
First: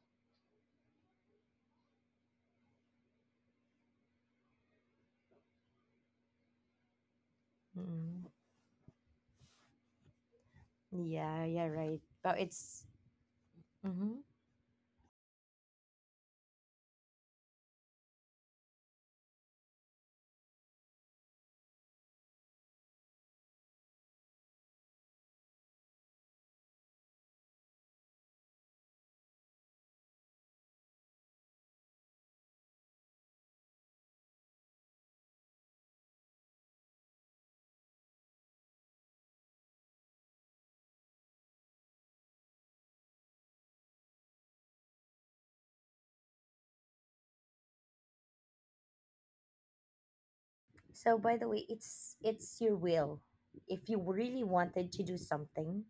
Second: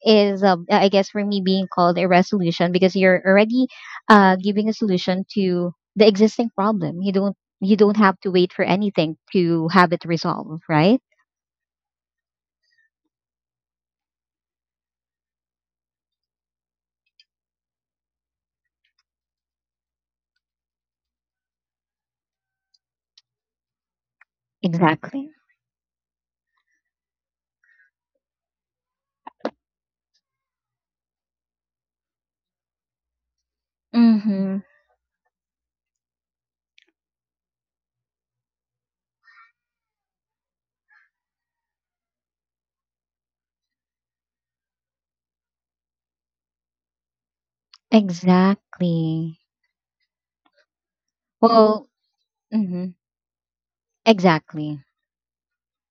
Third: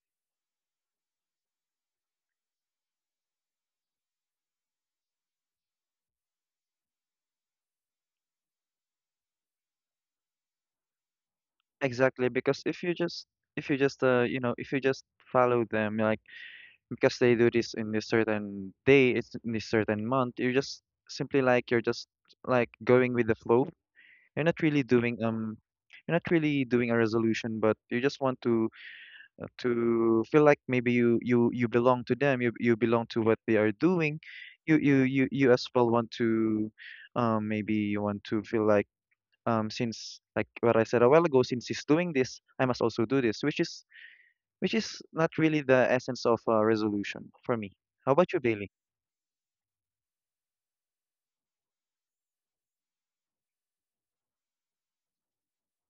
S1: is I guess for me being called a resolution, because you're already giving a solution to the existing problem. You don't have
S3: Mm-hmm.
S1: to wait for anything to have it resolved, right?
S3: Yeah, yeah, right,
S2: Exactly,
S3: but
S2: because
S3: it's...
S2: if you just
S3: Mm-hmm.
S2: you know if you just follow them like because they do this in this certain day, it's in this certain month, you're just simply like you're just like going with the flow. You're not really doing
S1: Exactly.
S2: you're not really doing a resolution, but you just want to feel like maybe you belong to them, you belong to what they are doing.
S1: Mm-hmm.
S2: You as well want to maybe you want to feel like since like what I said a while ago, since he's doing this, I must also do this, which is not really the essence of a resolution for me. How about you, Bailey?
S1: Exactly.
S3: So by the way,
S1: Well,
S3: it's your
S1: mhm,
S3: will. If you really
S1: exactly.
S3: wanted to do something,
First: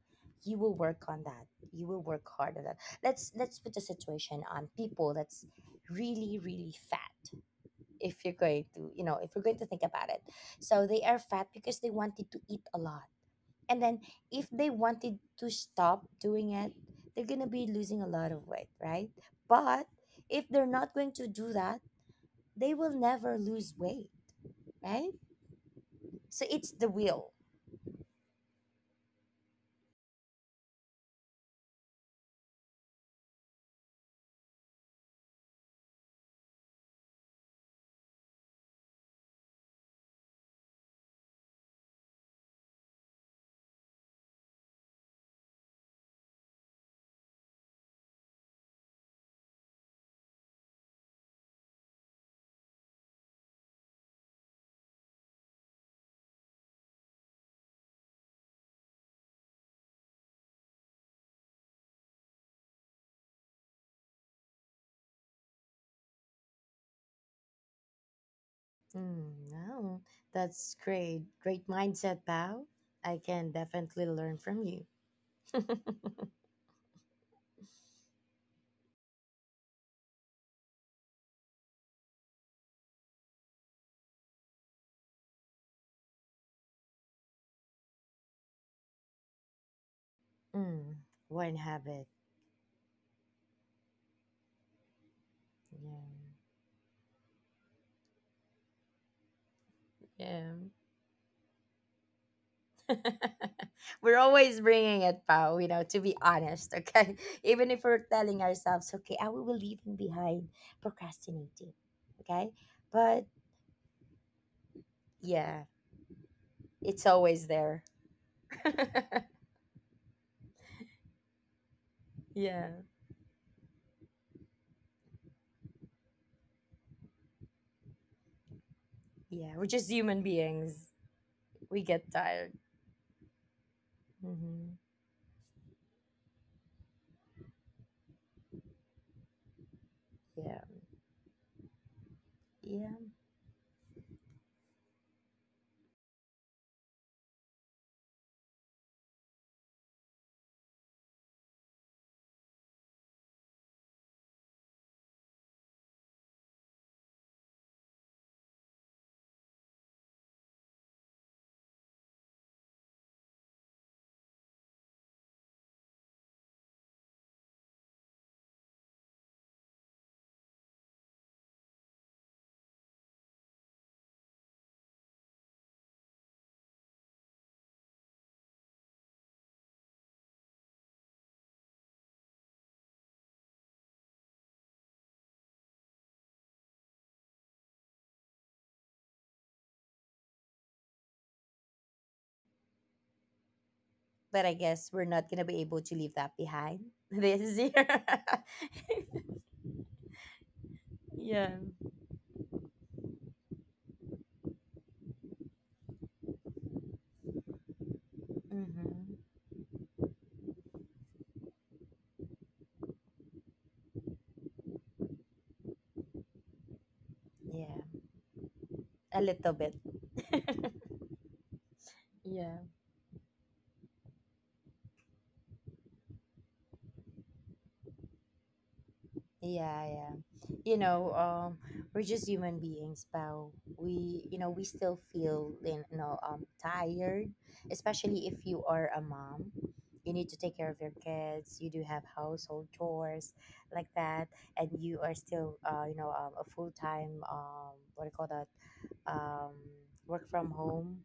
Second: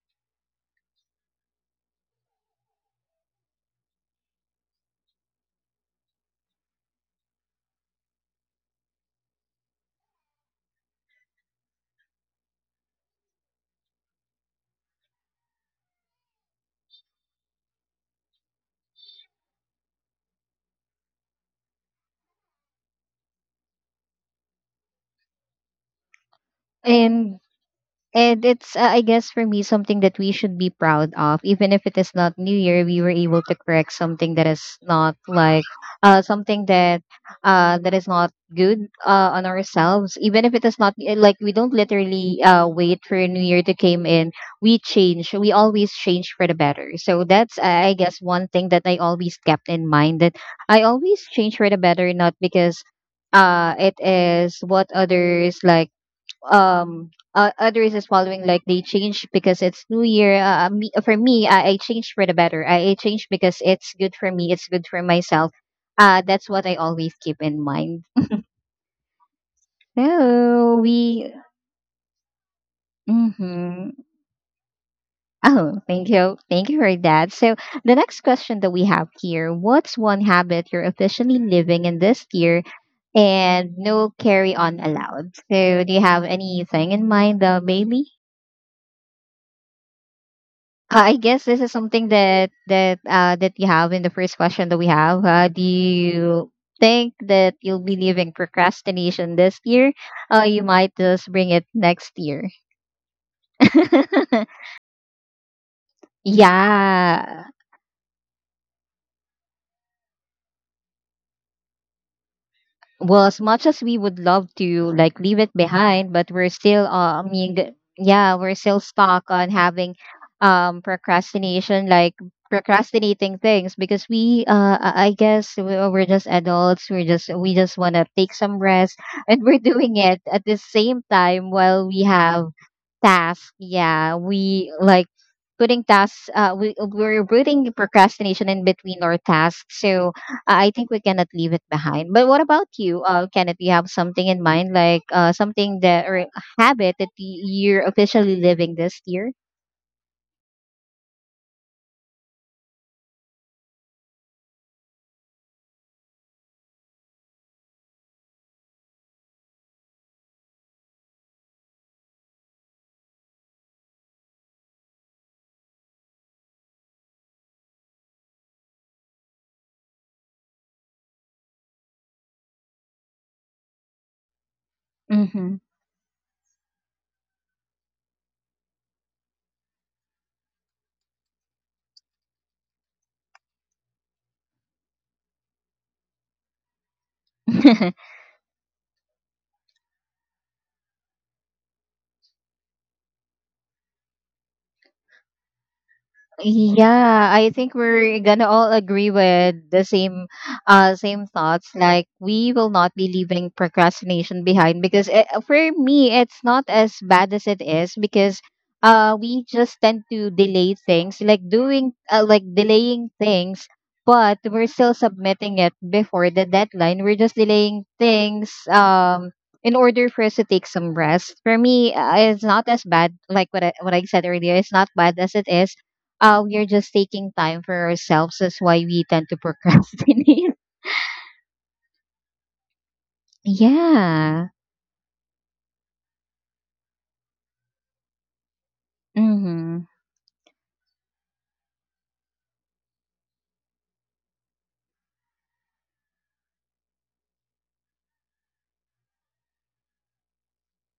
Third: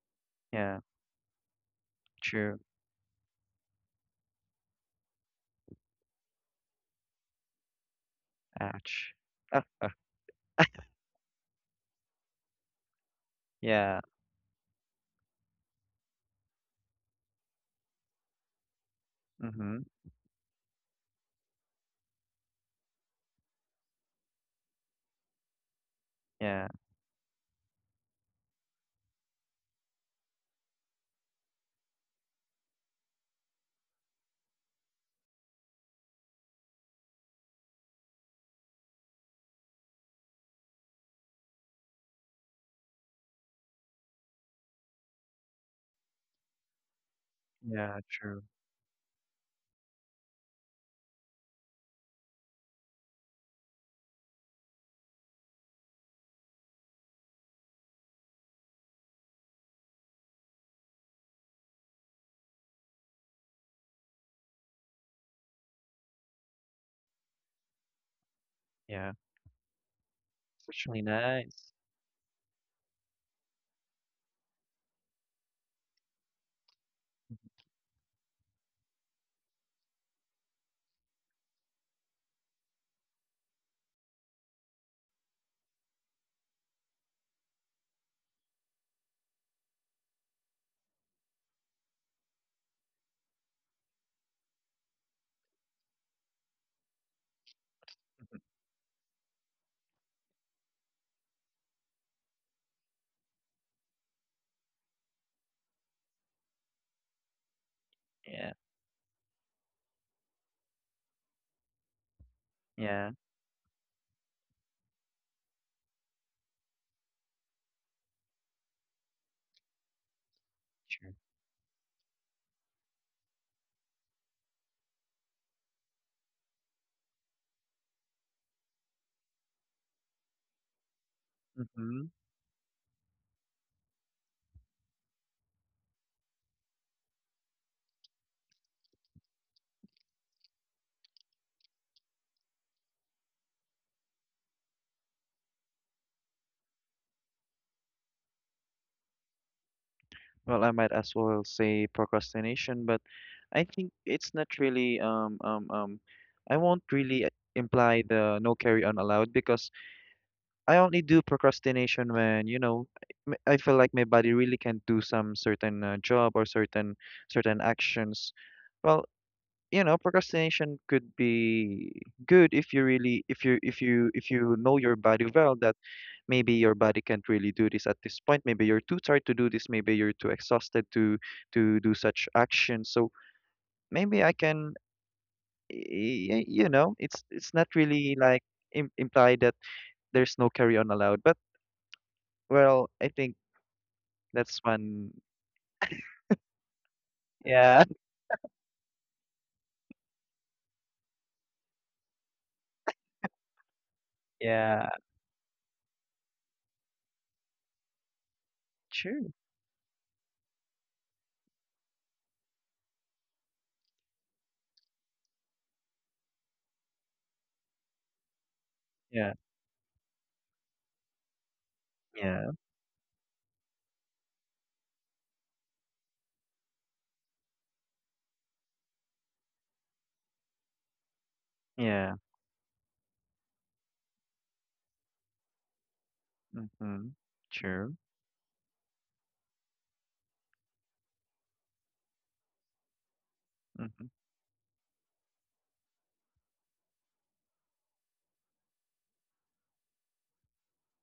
S3: you will
S2: Yeah,
S3: work on that. You will work hard
S2: true.
S3: on that. Let's put the situation on people that's really, really fat. If you're going to,
S2: Ouch.
S3: if you're going
S2: Uh,
S3: to think about it. So they are fat because they wanted to eat a lot. And then
S2: yeah.
S3: if they wanted to stop doing it, they're going to be losing a lot of weight, right?
S2: Mm-hmm.
S3: But if they're not going to do that, they will never lose weight, right? So
S2: Yeah.
S3: it's the will.
S1: And And it's, I guess, for me, something that we should be proud of. Even if it is not New Year, we were able to correct something that is not like something that that is not good on ourselves. Even if it is not, eh, like we don't literally wait for New Year to came in, we change. We always change for the better. So that's, I
S2: Yeah.
S1: guess,
S2: True.
S1: one thing that I always kept in mind, that I always change for the better, not because it is what others like others is following, like they change because it's new year. For me, I change for the better. I change because it's good for me, it's good for myself. That's what I always keep in mind.
S2: Yeah.
S3: Mm, wow,
S2: It's
S3: that's
S1: So
S2: actually
S3: great.
S1: we,
S3: Great
S2: nice.
S3: mindset, pal. I can
S1: mm-hmm.
S3: definitely learn from you.
S1: Oh, thank you for that. So the next question that we have here, what's one habit you're officially living in this year, and no carry on allowed? So do you have anything in mind, Bailey?
S3: Mm,
S1: I guess
S3: one
S1: this is
S3: habit.
S1: something that that you have in the first question that we have. Do
S3: Yeah.
S1: you think that you'll be leaving procrastination this year?
S3: Yeah.
S1: You might just bring it next year.
S3: We're always bringing it, Pao, to be honest, okay?
S1: Yeah,
S3: Even if we're telling
S2: Yeah.
S3: ourselves, okay, I will leave him behind, procrastinating, okay?
S2: Yeah.
S3: But
S1: well, as much as we would love to like leave it
S3: yeah,
S1: behind, but we're still
S3: it's
S1: I
S3: always
S1: mean,
S3: there.
S1: yeah, we're still stuck on having
S2: True.
S1: procrastination, like
S3: Yeah,
S1: procrastinating things, because we I guess we're just adults. We just want to take some rest, and
S3: yeah,
S1: we're
S3: we're just
S1: doing
S3: human
S1: it at the
S3: beings.
S1: same time
S3: We
S1: while
S3: get
S2: Mm-hmm.
S1: we have
S3: tired.
S1: task, yeah, we
S3: Hmm.
S1: like putting tasks. We're putting procrastination in between our tasks. So
S3: Yeah,
S1: I think we cannot leave it behind. But what about you,
S3: yeah.
S1: Kenneth? You have something in mind, like something that or a habit that you're officially living this year?
S2: Well, I might as well say procrastination, but I think it's not really I won't really imply the no carry on allowed because I only do procrastination when, you know, I feel like my body really can't do some certain job or certain actions. Well, you know, procrastination could be good if you really if you know your body well
S1: Mm-hmm.
S2: that maybe your body can't really do this at this point. Maybe you're too tired to do this. Maybe you're too exhausted to do such actions. So maybe I can, you know, it's not really like implied that there's no carry on allowed. But well, I think
S3: But I
S2: That's
S3: guess we're
S2: one
S3: not going to be able to leave that behind
S1: Yeah, I
S3: this year.
S1: think
S2: yeah,
S1: we're gonna all agree with the same same
S3: Yeah.
S1: thoughts. Like, we will not be leaving procrastination behind,
S2: yeah,
S1: because it, for me, it's not as bad as it is, because
S3: Hmm.
S2: true.
S1: we just tend to delay things, like doing like delaying things, but we're still submitting it before the deadline. We're just
S3: Yeah,
S1: delaying things
S3: a
S2: Yeah,
S3: little bit.
S1: in order for us to take some rest. For me, it's
S2: yeah,
S3: Yeah.
S1: not as bad, like what I, said earlier. It's not bad as it is, we are just taking time for ourselves. That's why we tend to
S3: Yeah, yeah.
S1: procrastinate.
S3: You know, um, we're
S2: yeah.
S3: just human beings, pal. We
S1: Yeah.
S3: we still feel,
S2: Mm-hmm.
S3: tired,
S2: True.
S3: especially if you are a mom.
S1: Mm-hmm.
S3: You need to take care of your kids. You do have household chores like
S2: Mm-hmm.
S3: that, and you are still, a full time, what do you call that, um, work from home.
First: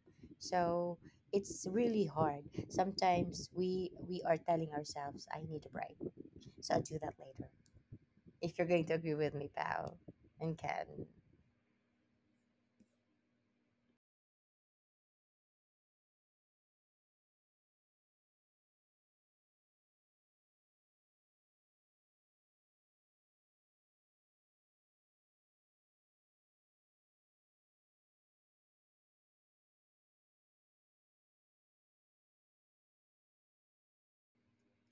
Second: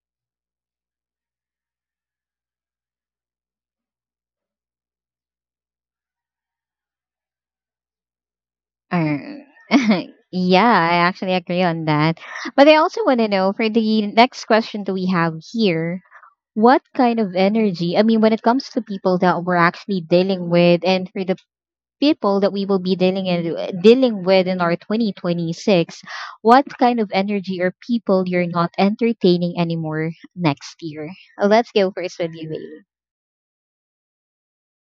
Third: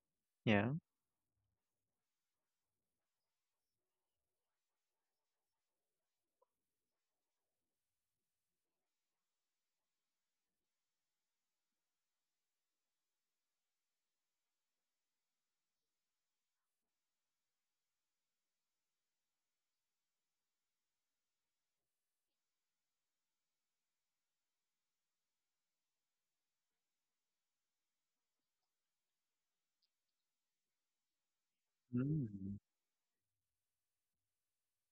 S2: Yeah.
S3: So it's really hard. Sometimes we are telling ourselves, "I need a break," so I'll do that later if you're going to agree with
S1: Or,
S3: me, pal, and
S1: yeah, I
S3: Ken.
S1: actually agree on that. But I also want to know, for the next question that we have here, what kind of energy, I mean, when it comes to people that we're actually dealing with, and for the people that we will be dealing in, dealing with in our 2026, what kind of energy or people you're not entertaining anymore next year? Let's go first with you,
S2: Mm.
S1: Bailey.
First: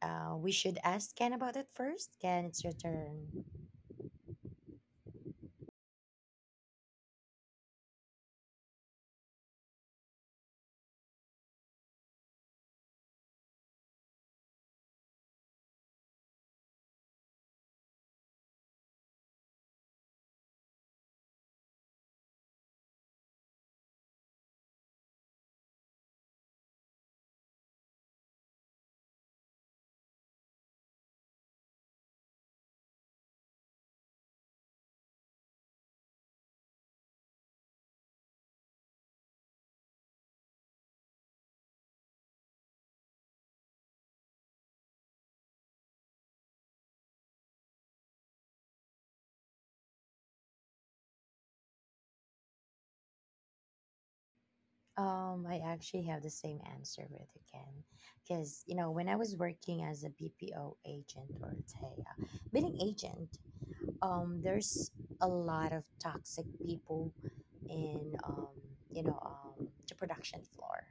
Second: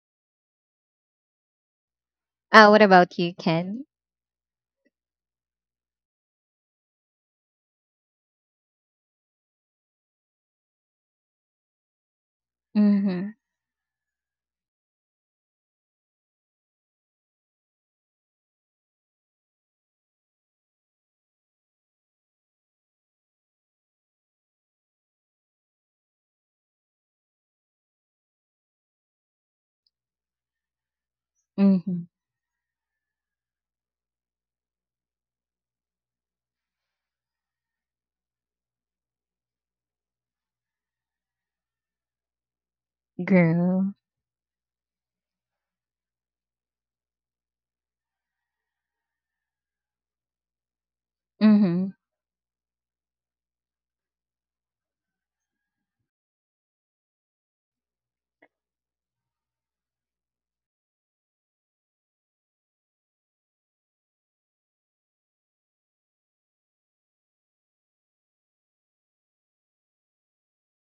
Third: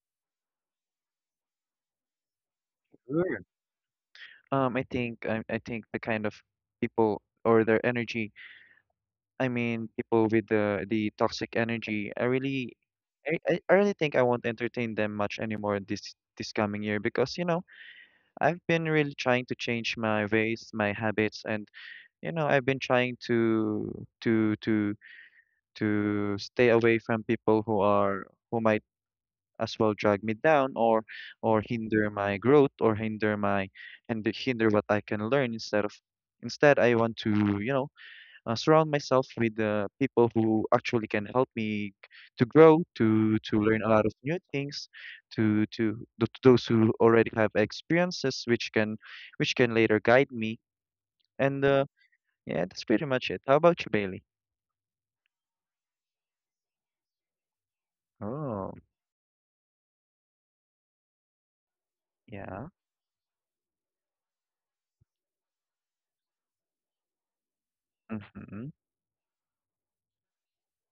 S3: We should ask Ken about it first. Ken, it's your
S1: What about you,
S2: Sure.
S3: turn.
S1: Ken?
S2: I think I think the kind of people or their energy, I mean, people with the toxic energy, I really
S1: Mm-hmm.
S2: I really think I won't entertain them much anymore this coming year because, you know, I've been really trying to change my ways, my habits, and you know, I've been trying to to stay away from people who are who might as well drag me down or
S1: Mm-hmm.
S2: hinder my growth or hinder my and hinder what I can learn instead of instead I want to you know surround myself with people who actually can help me to grow to learn a
S1: Girl.
S2: lot of new things to those who already have experiences which can later guide me and
S1: Mm-hmm.
S2: yeah that's pretty much it. How about you, Bailey?
S3: I actually have the same answer with you, Ken. Because,
S2: Oh.
S3: when I was working as a BPO agent or T E a TA,
S2: Yeah.
S3: billing agent, there's a lot of toxic people in
S2: Mm-hmm.
S3: the production floor,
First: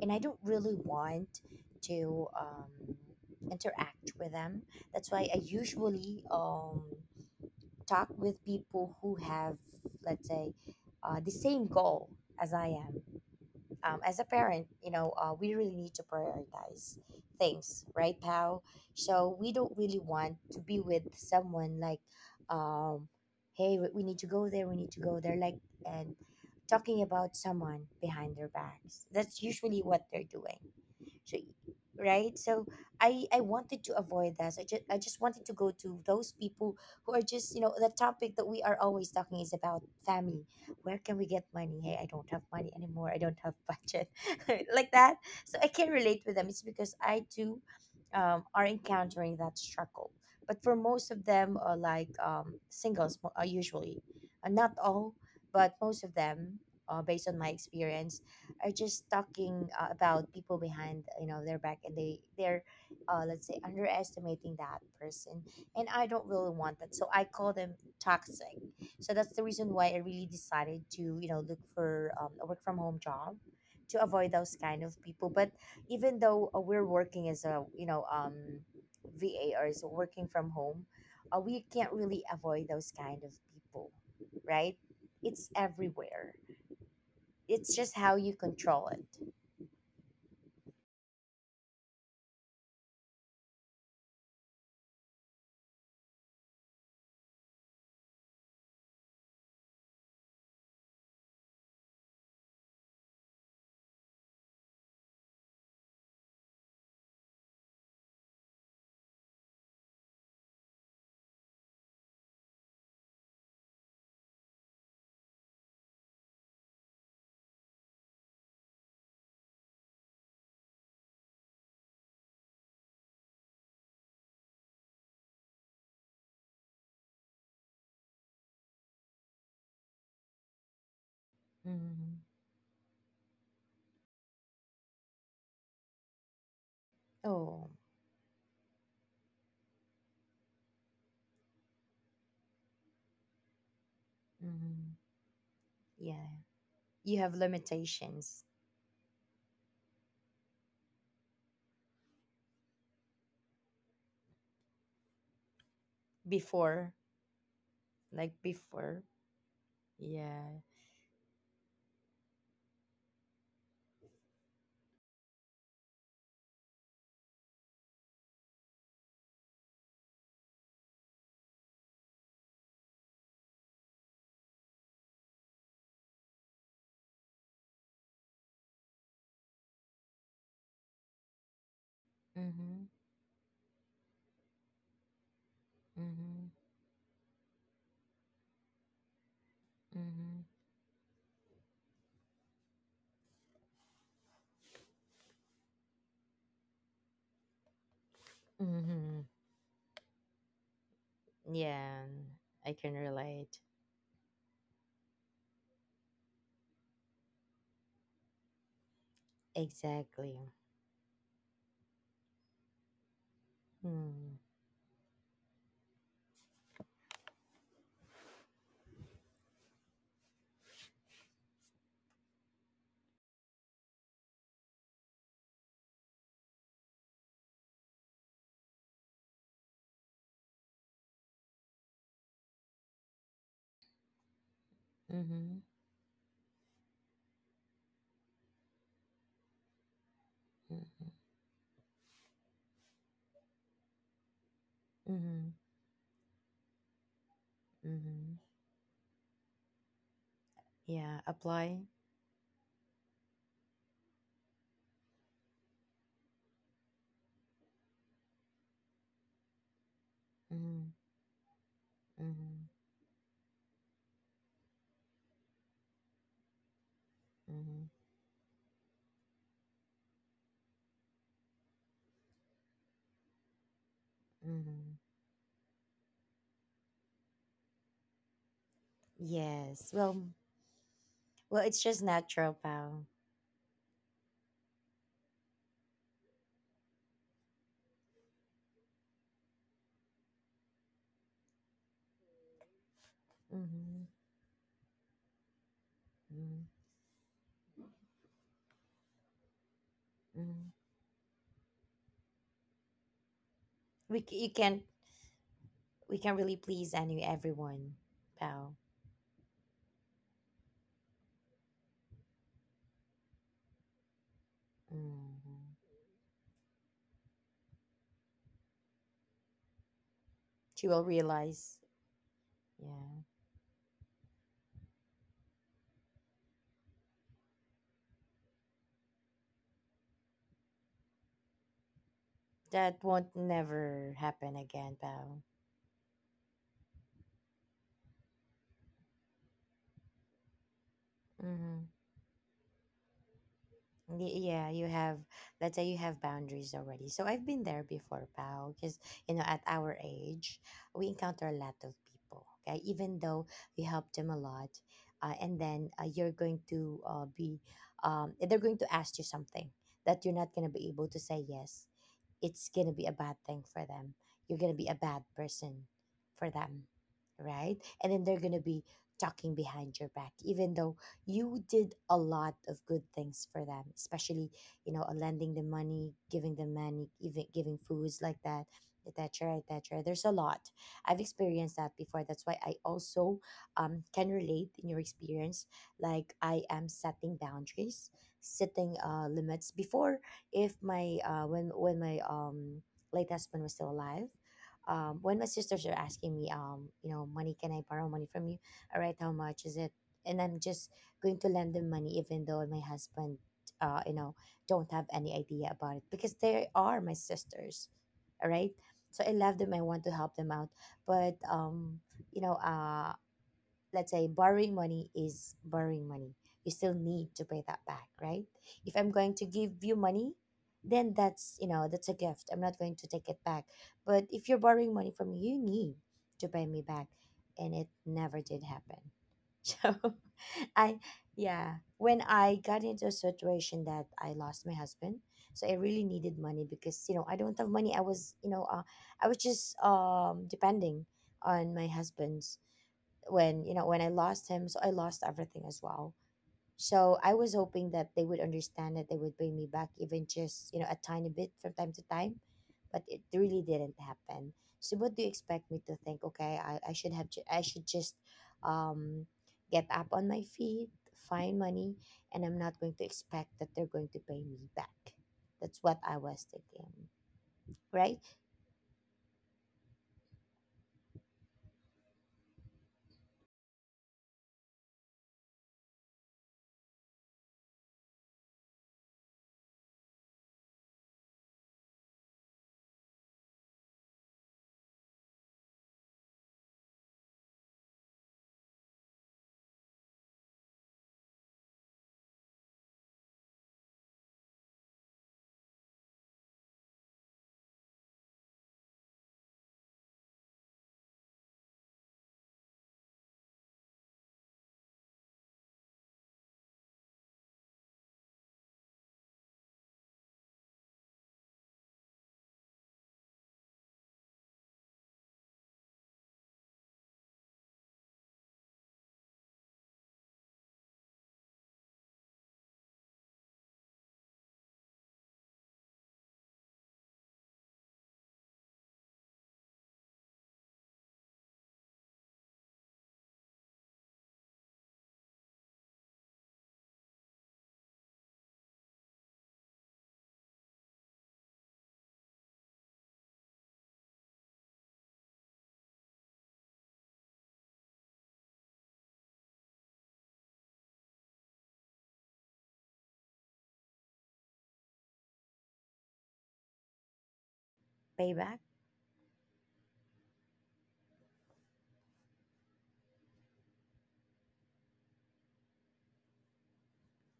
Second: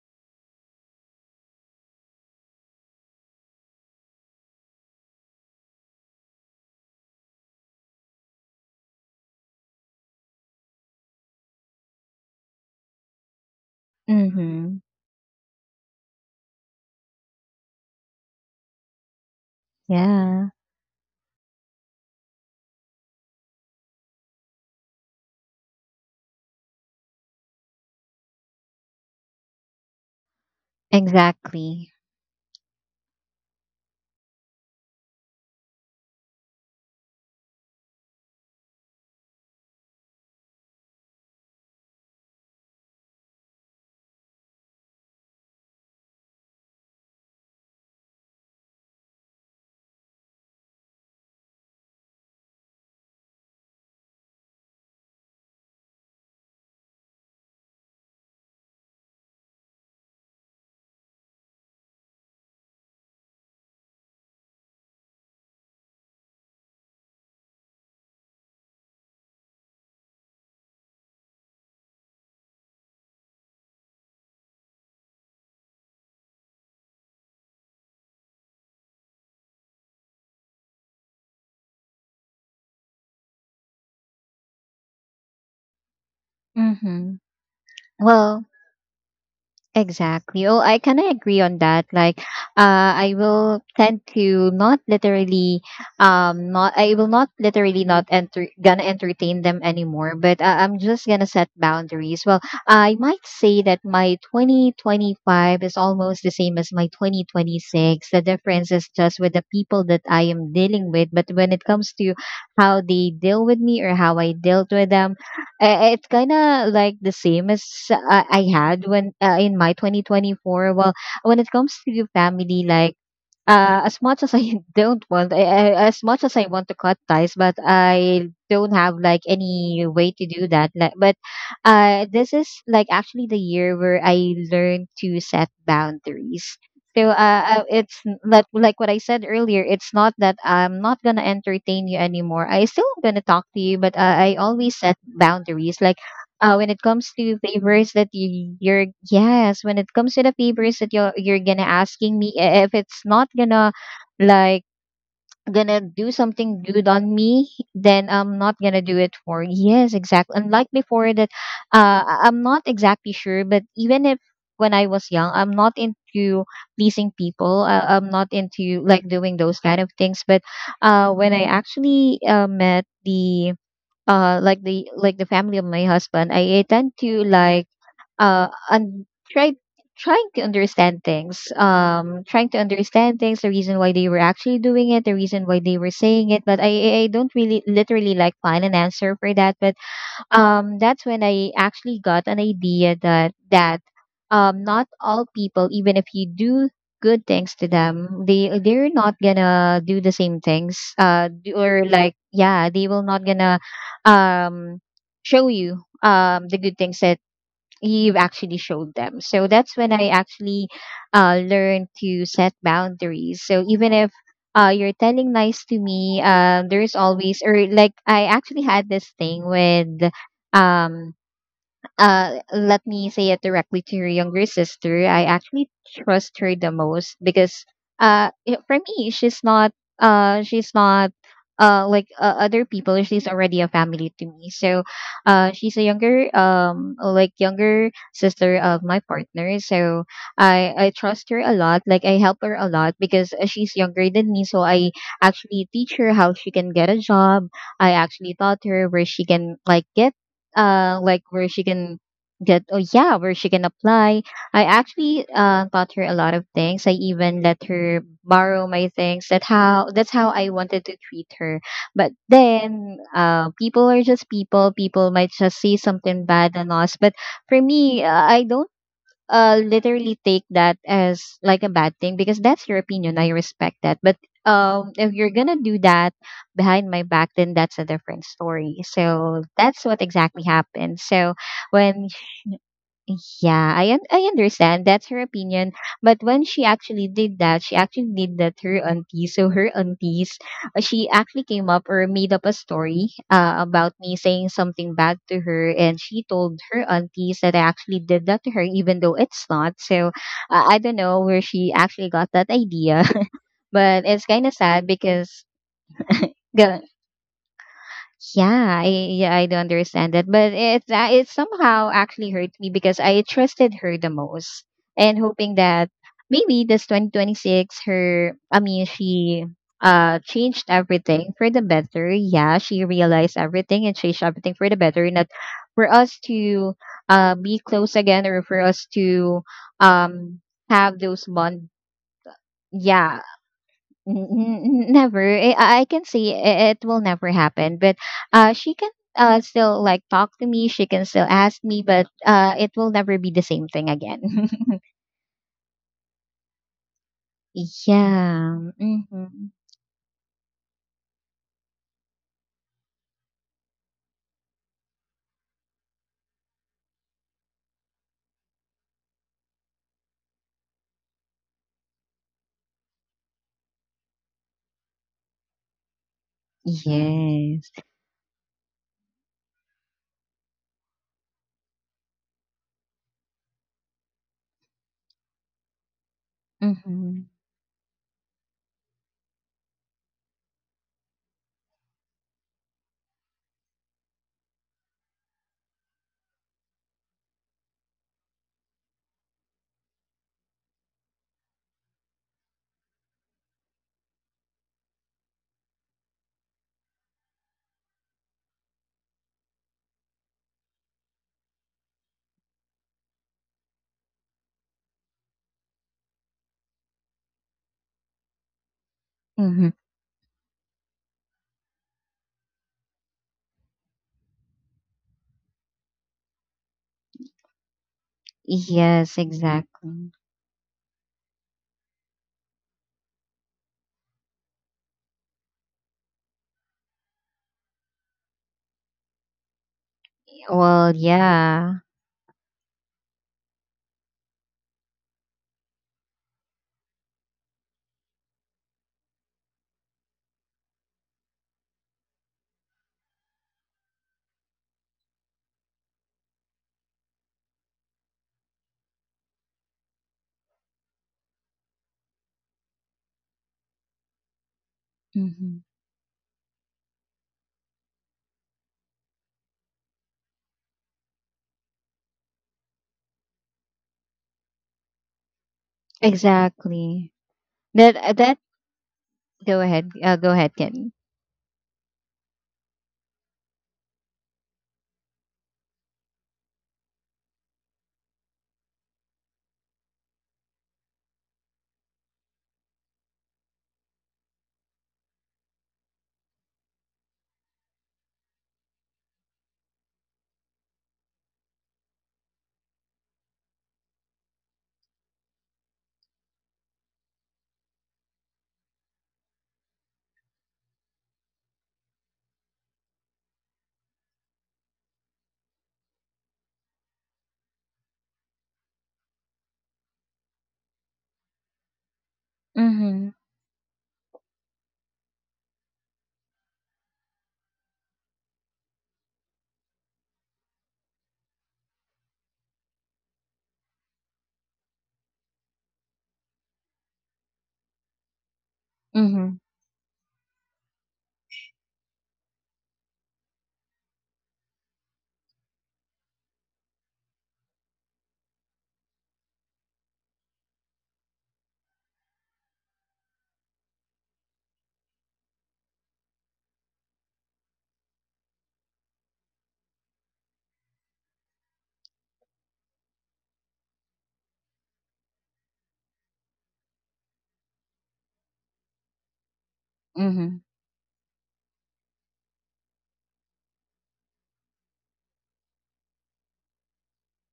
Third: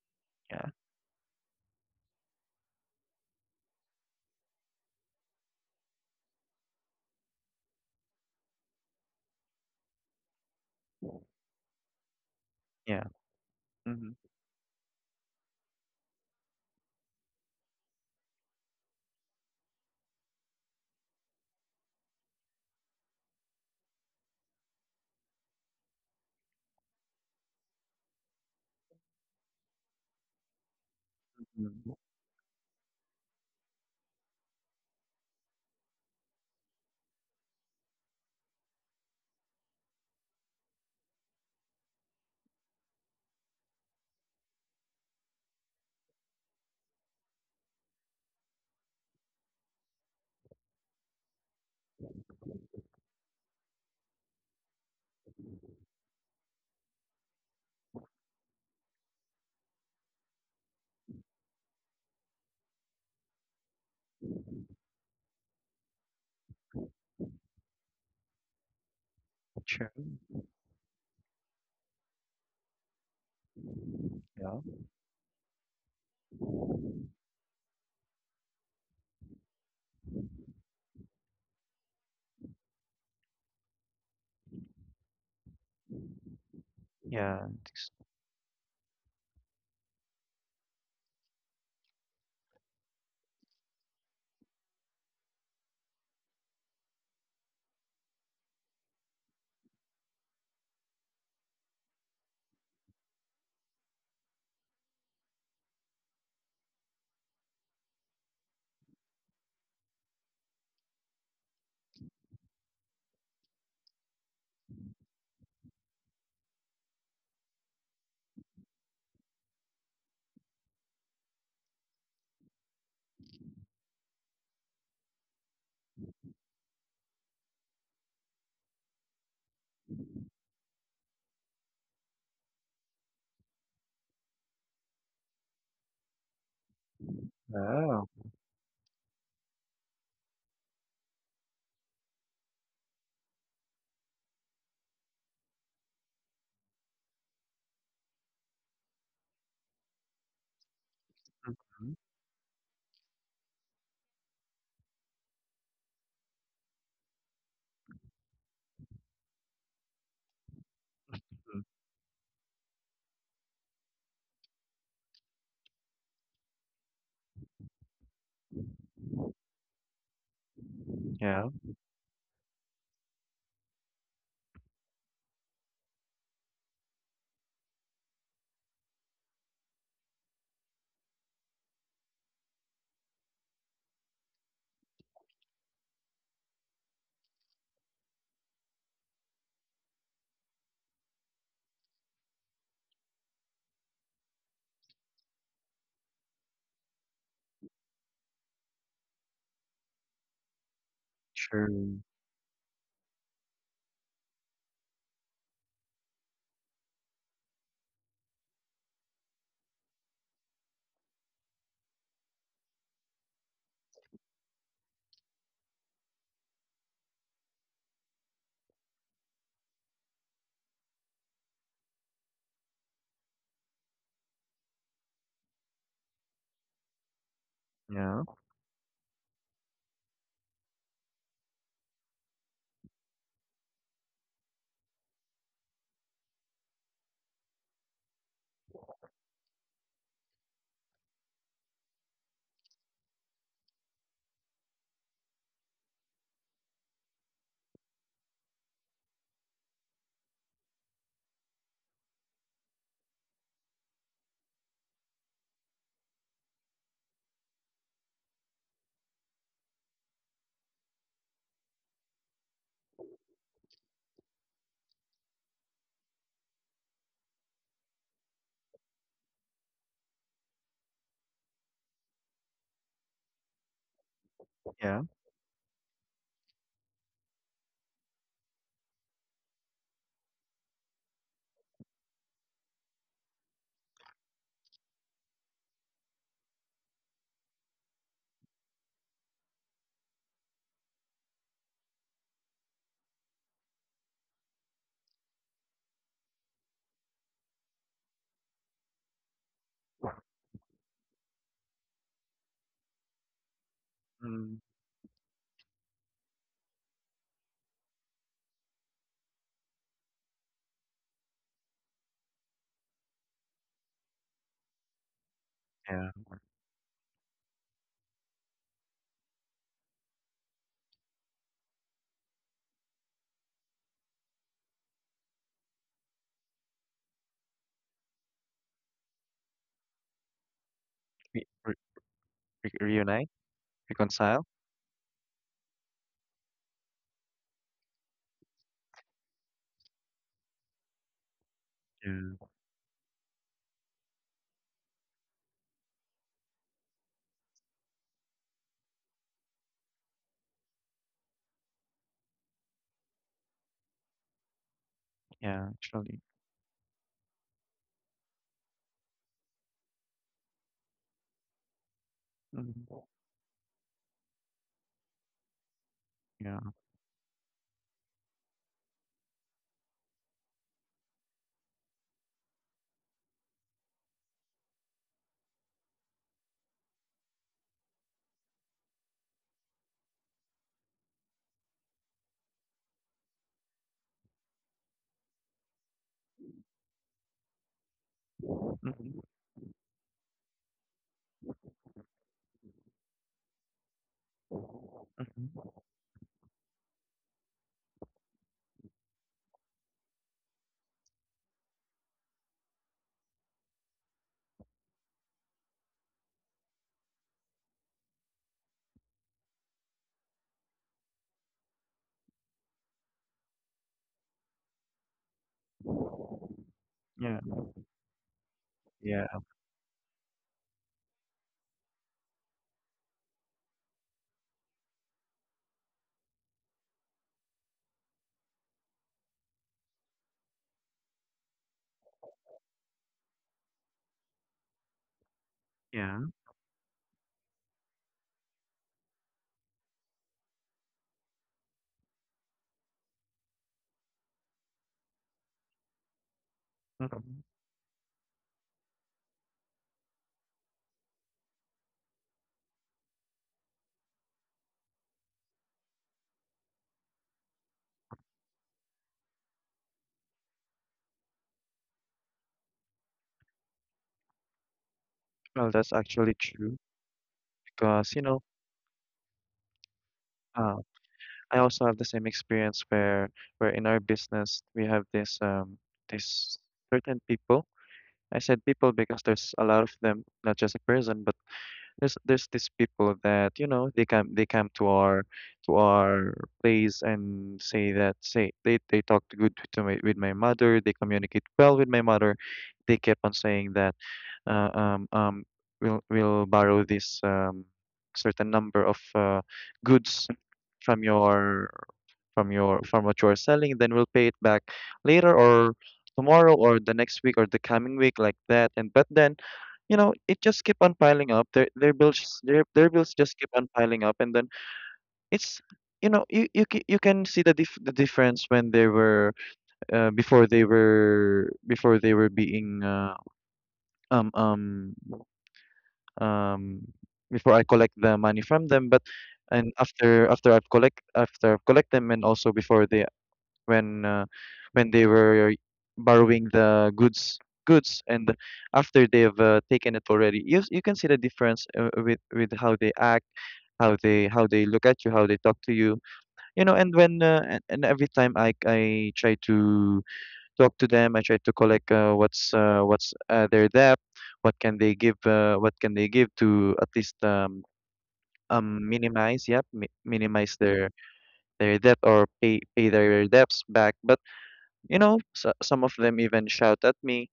S3: and I don't
S2: Yeah.
S3: really want to interact with them. That's why I usually talk with people who have, let's say, the same goal as I am,
S2: Yeah. Mhm,
S3: as a parent.
S1: Mm-hmm.
S3: We really need to prioritize things, right, pal? So we don't really want
S1: Yeah.
S3: to be with someone like, um, hey, we need to go there, we need to go there, like, and talking about someone behind their backs. That's usually what they're doing. So,
S1: Exactly.
S2: mhm.
S3: right, so I wanted to avoid that. I just wanted to go to those people who are just, the topic that we are always talking is about family, where can we get money, hey I don't have money anymore, I don't have budget like that. So I can relate with them, it's because I too, are encountering that struggle. But for most of them are like, singles, usually, not all, but most of them, based on my experience, are just talking, about people behind, their back, and they're, let's say, underestimating that person. And I don't really want that, so I call them toxic. So that's the reason why I
S2: True.
S3: really decided to, look for a work from home job to avoid those
S2: Yeah.
S3: kind of people. But even though, we're working as a, VA, or is working from home, we can't really avoid those kind of people, right? It's everywhere.
S1: Mm-hmm.
S2: Yeah.
S3: It's
S2: Ex-
S3: just how you
S1: Well,
S3: control it.
S1: exactly. Oh, I kind of agree on that. Like, I will tend to not literally, not I will not literally not enter gonna entertain them anymore. But I'm just gonna set boundaries. Well, I might say that my 2025 is almost the same as my 2026. The difference is just with the people that I am dealing with. But when it comes to how they deal with me or how I dealt with them, it's kind of like the same as I had when in my 2024. Well, when it comes to family, like as much as I don't want, I, as much as I want to cut ties, but I don't have like any way to do that, like. But
S3: Hmm.
S1: this is like actually the year where I learned to set boundaries. So
S3: Oh.
S1: it's
S2: Wow.
S1: like what I said earlier, it's not that I'm not gonna entertain you anymore. I still gonna talk to you, but I always
S3: Hmm,
S1: set boundaries. Like
S3: yeah.
S1: when it comes
S3: You have
S1: to favors that
S3: limitations
S1: you you're yes, when it comes to the favors that you're gonna
S2: Mhm,
S1: asking me, if it's not gonna like gonna do something good
S3: before,
S1: on me, then
S3: like
S1: I'm not gonna
S3: before.
S1: do it, for yes exactly,
S3: Yeah.
S1: unlike before. That
S2: mhm.
S1: I'm not exactly sure, but even if when I was young, I'm not into pleasing people, I'm not into like doing those kind of things. But when I
S2: Yeah.
S1: actually met the like the like the family of my husband, I tend to like and try trying to understand things,
S3: Mm-hmm.
S1: the reason why they were actually doing it, the reason why they were saying it.
S3: Mm-hmm.
S1: But I don't really literally like find an answer for that. But
S3: Mm-hmm.
S1: that's when I actually got an idea that that not all people, even if you do good things to them, they're not
S3: Mm-hmm.
S1: gonna do the same things. Or
S2: True.
S3: Yeah,
S1: like, yeah,
S3: I
S1: they
S3: can
S1: will not gonna
S3: relate.
S1: um show you the good things that you've actually showed them. So that's when I
S3: Exactly.
S1: actually learned to set boundaries. So even if
S3: Hmm.
S1: you're telling lies to me, there's always, or like I actually had this thing with um, let me say it directly to your younger sister. I actually trust her the most, because
S2: Yeah.
S1: for me, she's not uh, she's not like other people. She's already a family to me. So,
S3: Mm-hmm.
S1: she's a younger like younger sister of my partner. So I
S3: Mm-hmm.
S1: trust her a lot. Like, I help her a lot because she's younger than me. So I
S3: Mm-hmm.
S1: actually teach her how she can get a job. I
S3: Mm-hmm.
S1: actually taught her where she can like get uh
S3: Yeah.
S1: like where she
S3: Apply.
S1: can where she can apply. I actually taught her a lot of things. I even let her borrow my things. That's how I wanted
S3: Mm-hmm.
S1: to treat her. But
S3: Mm-hmm.
S1: then people are just people. People might just say something bad on us, but for
S3: Mm-hmm.
S1: me, I don't literally take that as like a bad thing because that's your opinion. I respect that. But
S3: Mm-hmm.
S2: Yeah.
S1: if you're gonna do that behind my back, then that's a different story. So that's
S3: Yes.
S1: what
S3: Well.
S1: exactly happened. So
S3: Well, it's just
S1: when
S3: natural, pal.
S1: yeah, I understand that's her opinion, but when she actually did that, she actually did that to her auntie. So her aunties, she actually came up or made up a story about
S3: Mm-hmm.
S1: me saying something bad to her, and she told
S3: Mm-hmm.
S1: her aunties that I actually did that to her, even though it's not. So
S3: Mm-hmm.
S1: I don't know where she actually got that idea, but it's kind
S3: You
S1: of
S2: Mm.
S3: can't,
S1: sad because.
S3: we can't really please any everyone, pal.
S1: Yeah, I do understand that, but it's it somehow actually hurt me because I trusted her the most and hoping
S3: Mm-hmm.
S1: that
S2: Yeah.
S1: maybe this 2026 her I mean she changed
S3: She will
S1: everything for the
S3: realize.
S1: better. Yeah, she
S3: Yeah.
S1: realized everything and changed everything for the better, not for us to be close again, or for us to um have those
S2: Re
S1: bond.
S2: re Re-
S3: That
S1: Yeah.
S2: reunite,
S3: won't never
S1: N-
S2: reconcile.
S3: happen
S1: n-
S3: again,
S1: never
S3: pal.
S1: I, I can see it, it will never happen, but she can still like talk to me, she can still ask
S3: Mm-hmm.
S1: me, but
S2: Yeah.
S1: it will never be the same thing
S3: Y-
S1: again.
S3: yeah you have, let's say, you have boundaries already. So I've been there before,
S1: Yeah,
S3: pal, because,
S1: mm-hmm.
S3: at our age, we encounter a lot of people, okay, even though we help them a lot. And
S2: Yeah.
S3: then,
S2: Actually.
S3: you're going to be they're going to ask you something that you're not going to be able to say yes, it's
S2: Mhm.
S3: gonna be a bad thing for them. You're gonna be a bad person for
S2: Yeah.
S3: them,
S1: Yes.
S3: right? And then they're gonna be talking behind your back, even though you did a lot of good things for them, especially lending them money, giving them money,
S1: Mm-hmm.
S3: even giving foods like that, et cetera, et cetera. There's a lot. I've experienced that before. That's why I also, can relate in your experience. Like, I am setting boundaries, setting,
S2: Mhm,
S3: limits before. If my uh, when when my late husband was still alive, when my
S2: mhm.
S3: sisters are asking me, money, can I borrow money from you. All right, how much is it. And I'm just going to lend them money even though my husband, uh you know don't have any idea about it, because they are my sisters. All right, so I love
S1: Mm-hmm.
S3: them, I want to help them out. But you know uh let's say, borrowing money is borrowing money, you still need
S2: Yeah.
S3: to pay that back, right? If I'm
S1: Yes,
S2: Yeah.
S3: going to give you
S1: exactly.
S3: money, then that's you know that's a gift, I'm not going to take it back. But if you're borrowing money from me, you need to pay me back. And it never did happen. so
S1: Well,
S3: I yeah,
S1: yeah.
S3: when I got into a situation that I lost my husband, so I really
S2: Yeah.
S3: needed money, because I don't have money. I was just depending on my husband. When you know when I lost him, so I lost everything as well. So I
S2: Mhm.
S3: was hoping that they would understand, that they would bring me back even just a tiny bit from time to time. But it really didn't happen. So what do you
S1: Mm-hmm.
S3: expect me to think? Okay, I should just um get up on my feet, find money, and I'm not going to expect that they're going to pay me back.
S2: Well,
S3: That's
S2: that's
S3: what I
S2: actually
S3: was
S2: true
S3: thinking,
S1: Exactly. that
S2: because
S3: right?
S2: you
S1: that
S2: know,
S1: Go ahead, go ahead,
S2: uh,
S1: Kenny.
S2: I also have the same experience where in our business we have this um this certain people. I said people because there's a lot of them, not just a person, but there's these people that, you know, they come to our place and say that say they talked good to with my mother, they communicate well with my mother. They kept on saying that uh, um um we'll borrow this certain number of goods from your from your from what you're selling, then we'll pay it back later, or tomorrow, or the next week, or the coming week like that. And but then, you know, it just keep on piling up, their bills, their
S1: Mm-hmm.
S2: bills just keep on piling up. And then it's, you know, you can see the the difference when they were before they were being um um um before I collect the money from them. But
S1: Mm-hmm.
S2: and after I've collect after I've collect them, and also before they, when uh, when they were borrowing the goods, and after they've taken it already, you can see the difference, with how they act, how they look at you, how they talk to you, you know. And when and every time I try to talk to them, I try to collect what's their debt, what can they give, to at least,
S3: Payback.
S2: minimize, yep,
S1: Mm-hmm.
S2: minimize their debt, or pay their debts back. But you know, so, some of them even shout at me,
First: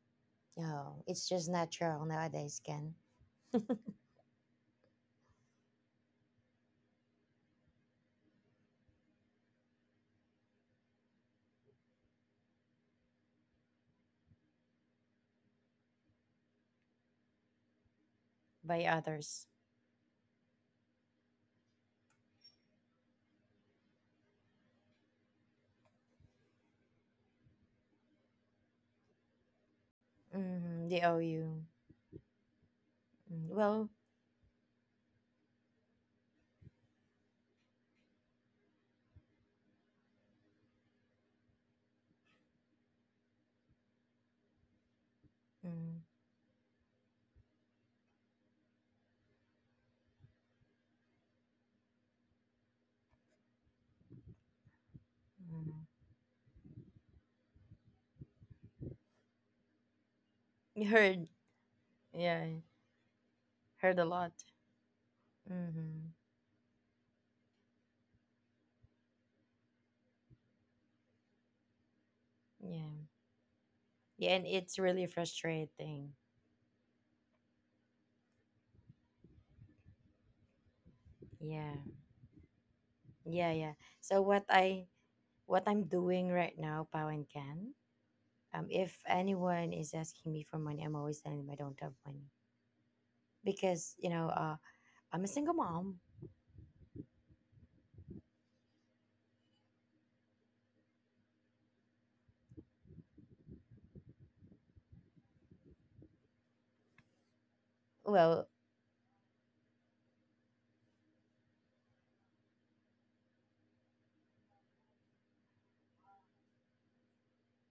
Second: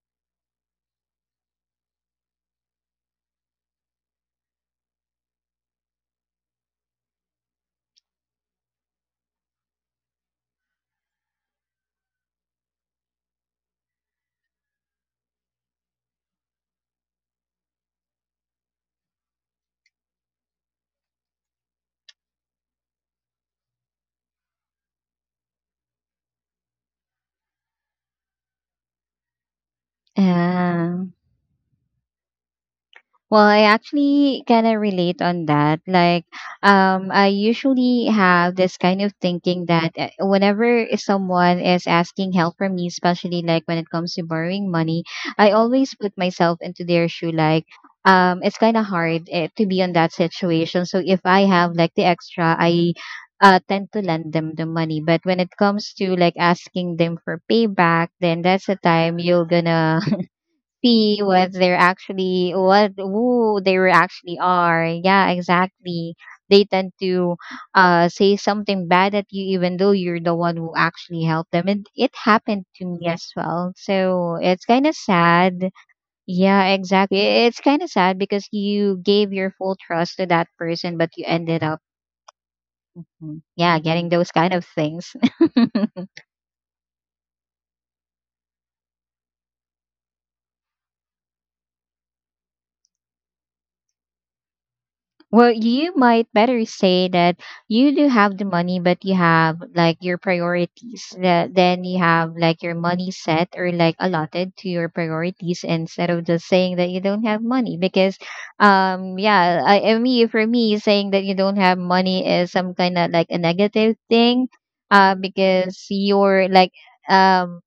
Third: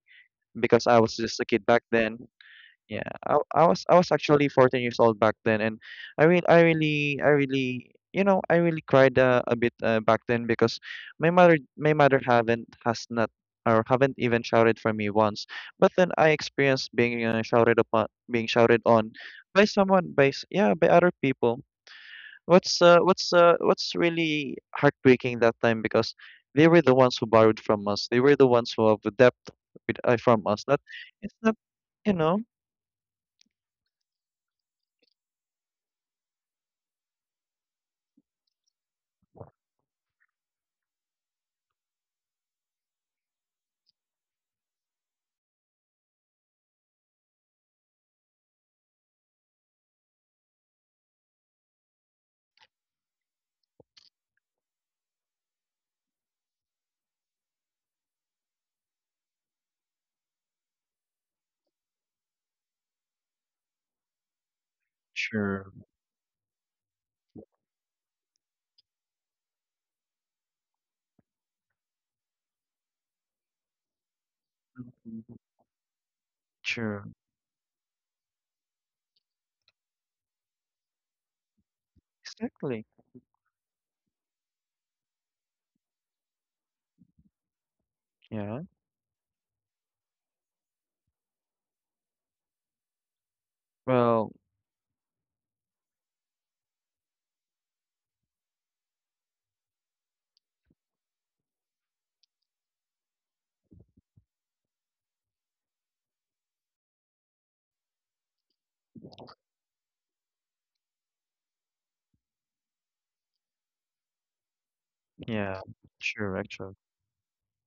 S2: because I
S3: No,
S2: was
S3: it's
S2: just a
S3: just
S2: kid back
S3: natural
S2: then.
S3: nowadays, Ken.
S2: Yeah, I was actually 14 years old back then. And I really you know, I really cried a bit back then, because my mother, haven't, has not, or haven't even shouted for me once. But then I experienced being shouted upon, being shouted
S3: By
S2: on
S3: others.
S2: by someone, yeah, by other people. What's what's really heartbreaking that time, because they were the ones who borrowed from us. They were the ones who have the debt with, from us. That
S3: Mhm,
S1: Yeah.
S3: they owe
S2: it's not,
S3: you.
S2: you know.
S1: Well,
S3: Mm,
S1: I
S3: well.
S1: actually kind of relate on that. Like, I usually have this kind of thinking that whenever someone is asking help from me, especially like when it comes to borrowing money, I always
S3: Mm,
S1: put myself into their shoe. Like, it's kind of hard eh, to be on that situation. So if I have like the extra, I tend to lend them the money. But when it
S3: mm.
S1: comes to like asking them for payback, then that's the time you're gonna
S3: You
S1: be
S3: heard, yeah,
S1: what who they were
S3: heard a lot.
S1: actually are. Yeah,
S2: Sure.
S3: Mm-hmm,
S1: exactly. They tend to say something bad at you even though you're the one who actually helped them. And it happened
S3: yeah,
S1: to me as well.
S3: yeah,
S1: So
S3: and
S1: it's
S3: it's
S1: kinda
S3: really
S2: Mhm.
S1: sad.
S3: frustrating.
S1: Yeah,
S2: Sure.
S1: exactly. It's kinda sad because you gave your full trust to that person but you
S3: Yeah,
S1: ended up
S2: Exactly.
S1: mm,
S3: yeah, yeah.
S1: yeah, getting
S3: So
S1: those
S3: what
S1: kind of
S3: I
S1: things.
S3: what I'm doing right now, Pau and Can,
S2: Yeah.
S3: if anyone is asking me for money, I'm always telling them I don't have money, because,
S2: Well,
S3: I'm a single
S1: Well, you
S3: mom.
S1: might better say that you do have the money, but you have like your priorities. That then You have like your money set or like allotted to your priorities instead of just saying that you don't have money. Because,
S3: Well,
S1: yeah, I mean, for me, saying that you don't have money is some kind of like a negative thing.
S2: yeah.
S1: Because
S2: Sure.
S1: you're like,
S2: Actually.
S1: um,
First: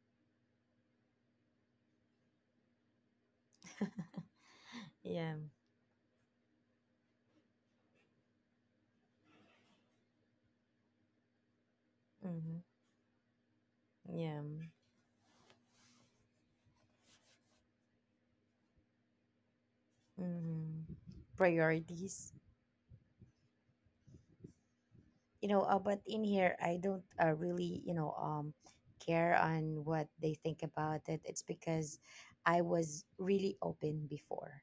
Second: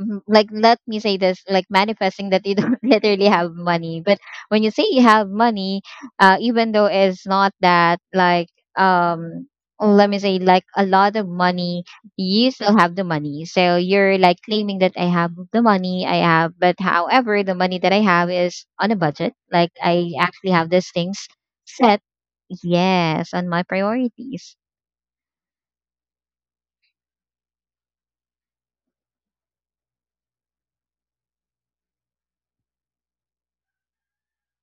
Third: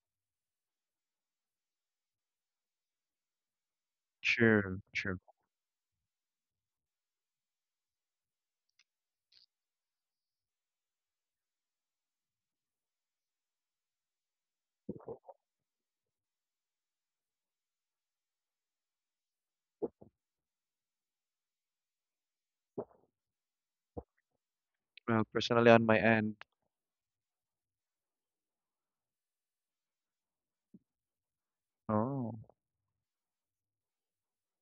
S1: Mhm. Like let me say this, like manifesting that you don't literally have money. But when you
S2: Sure.
S1: say you
S2: Sure.
S1: have
S3: yeah,
S1: money, even though it's not that like um let me say like a lot of money, you
S3: mm-hmm,
S1: still have the money. So you're like
S3: yeah,
S1: claiming that I have the money. I have But however, the money that I have is on a budget. Like I actually have
S3: mm-hmm.
S1: these things set.
S3: Priorities.
S1: Yes, on my priorities.
S2: Well, personally, on my
S3: But in
S2: end.
S3: here I don't, really, care on what they think about it. It's because
S2: Oh.
S3: I was really open before.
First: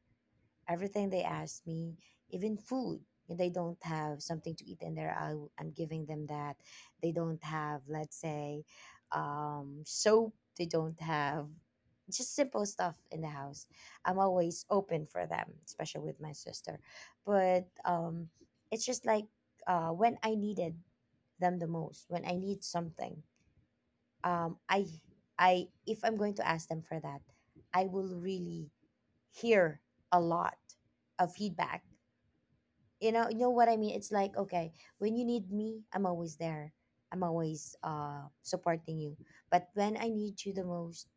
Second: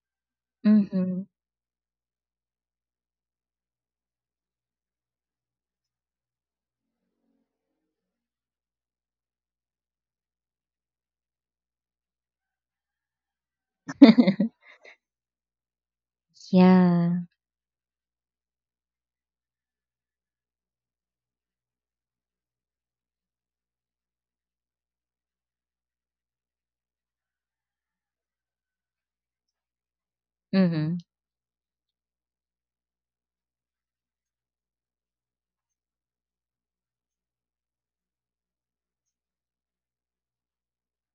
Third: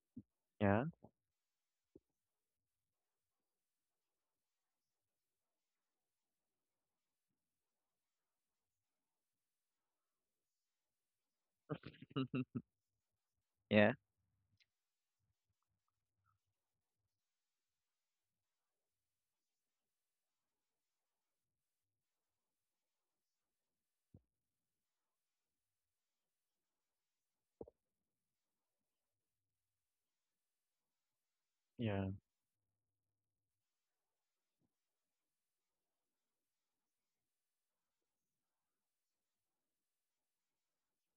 S2: Yeah.
S3: Everything
S1: Mm-hmm.
S3: they ask me, even food. If they don't have something to eat in there, I'm giving them that. They don't have, let's say, soap. They don't have just simple stuff in the house.
S2: yeah.
S3: I'm always open for them, especially with my sister.
S1: Yeah.
S3: But it's just like, when I needed them the most, when I need something, um, I, if I'm going to ask them for that, I will really hear a lot
S1: Mm-hmm.
S3: of feedback.
S2: Yeah.
S3: You know what I mean? It's like, okay, when you need me, I'm always there. I'm always supporting you. But when I need you the most,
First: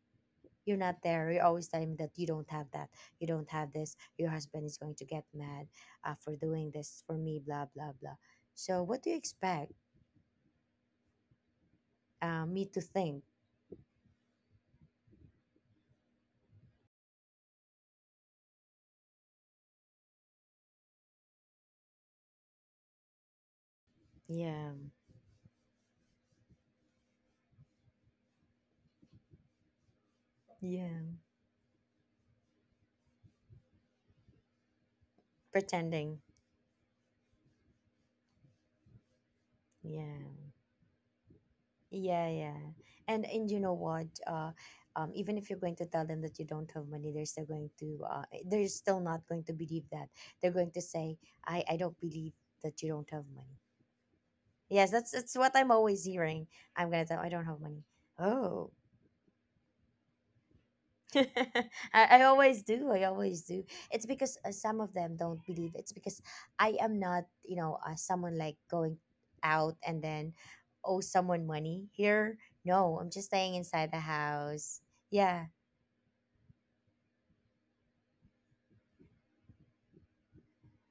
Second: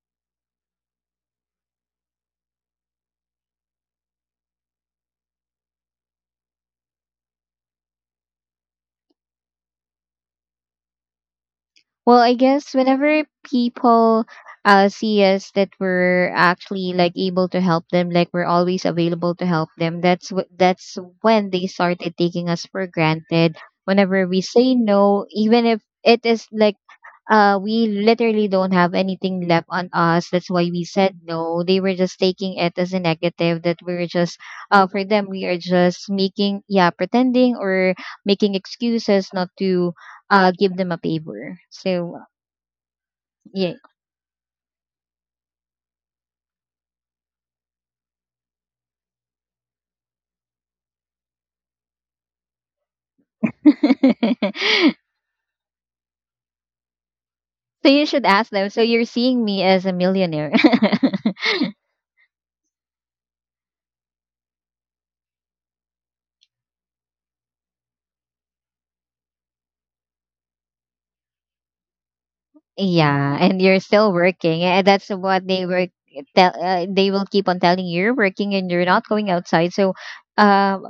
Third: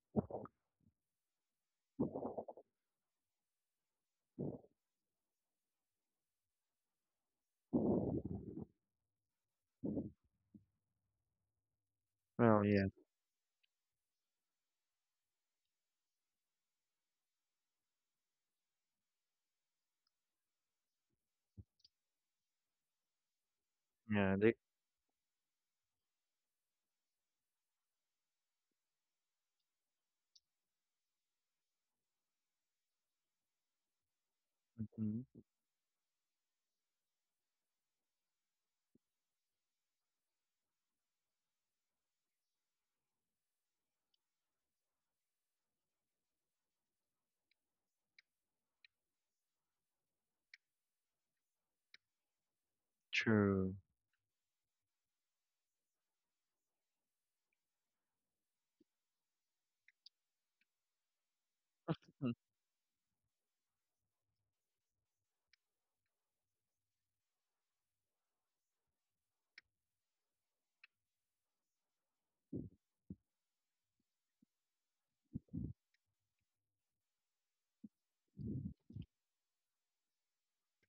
S3: you're not there. You're always telling me that you don't have that, you don't have this, your husband is going to get mad, for doing this for me, blah blah blah. So what do you expect
S1: Well, I
S2: Well.
S3: me
S1: guess
S3: to
S2: Yeah.
S3: think?
S1: whenever people see us that we're actually like able to help them, like we're always available to help them, that's when they started taking us for granted. Whenever
S2: Yeah.
S1: we
S2: They.
S3: Yeah,
S1: say no, even if it is like we literally don't have anything left on us, that's why we
S3: yeah.
S1: said no. They were just taking it as a negative that we're just for them
S2: Hmm.
S1: we are just
S3: Pretending.
S1: making, yeah, pretending or making excuses not to
S3: Yeah.
S1: give them a favor. So
S3: Yeah, yeah. And you know
S1: yeah.
S3: what? Even if you're going to tell them that you don't have money, they're still going to they're still not going to believe that. They're going to say, I don't believe that you don't have money.
S2: True.
S1: So
S3: Yes, that's what I'm always hearing. I'm gonna tell I don't have money.
S1: you should ask
S3: Oh,
S1: them. So you're seeing me as a millionaire.
S3: I always do. I always do. It's because some of them don't believe. It's because I am not, you know, someone like going out and then owe someone money here. No, I'm just
S1: Yeah,
S3: staying
S1: and you're
S3: inside the
S1: still working.
S3: house.
S1: And that's
S3: Yeah,
S1: what they were tell they will keep on telling you you're working and you're not going outside. So um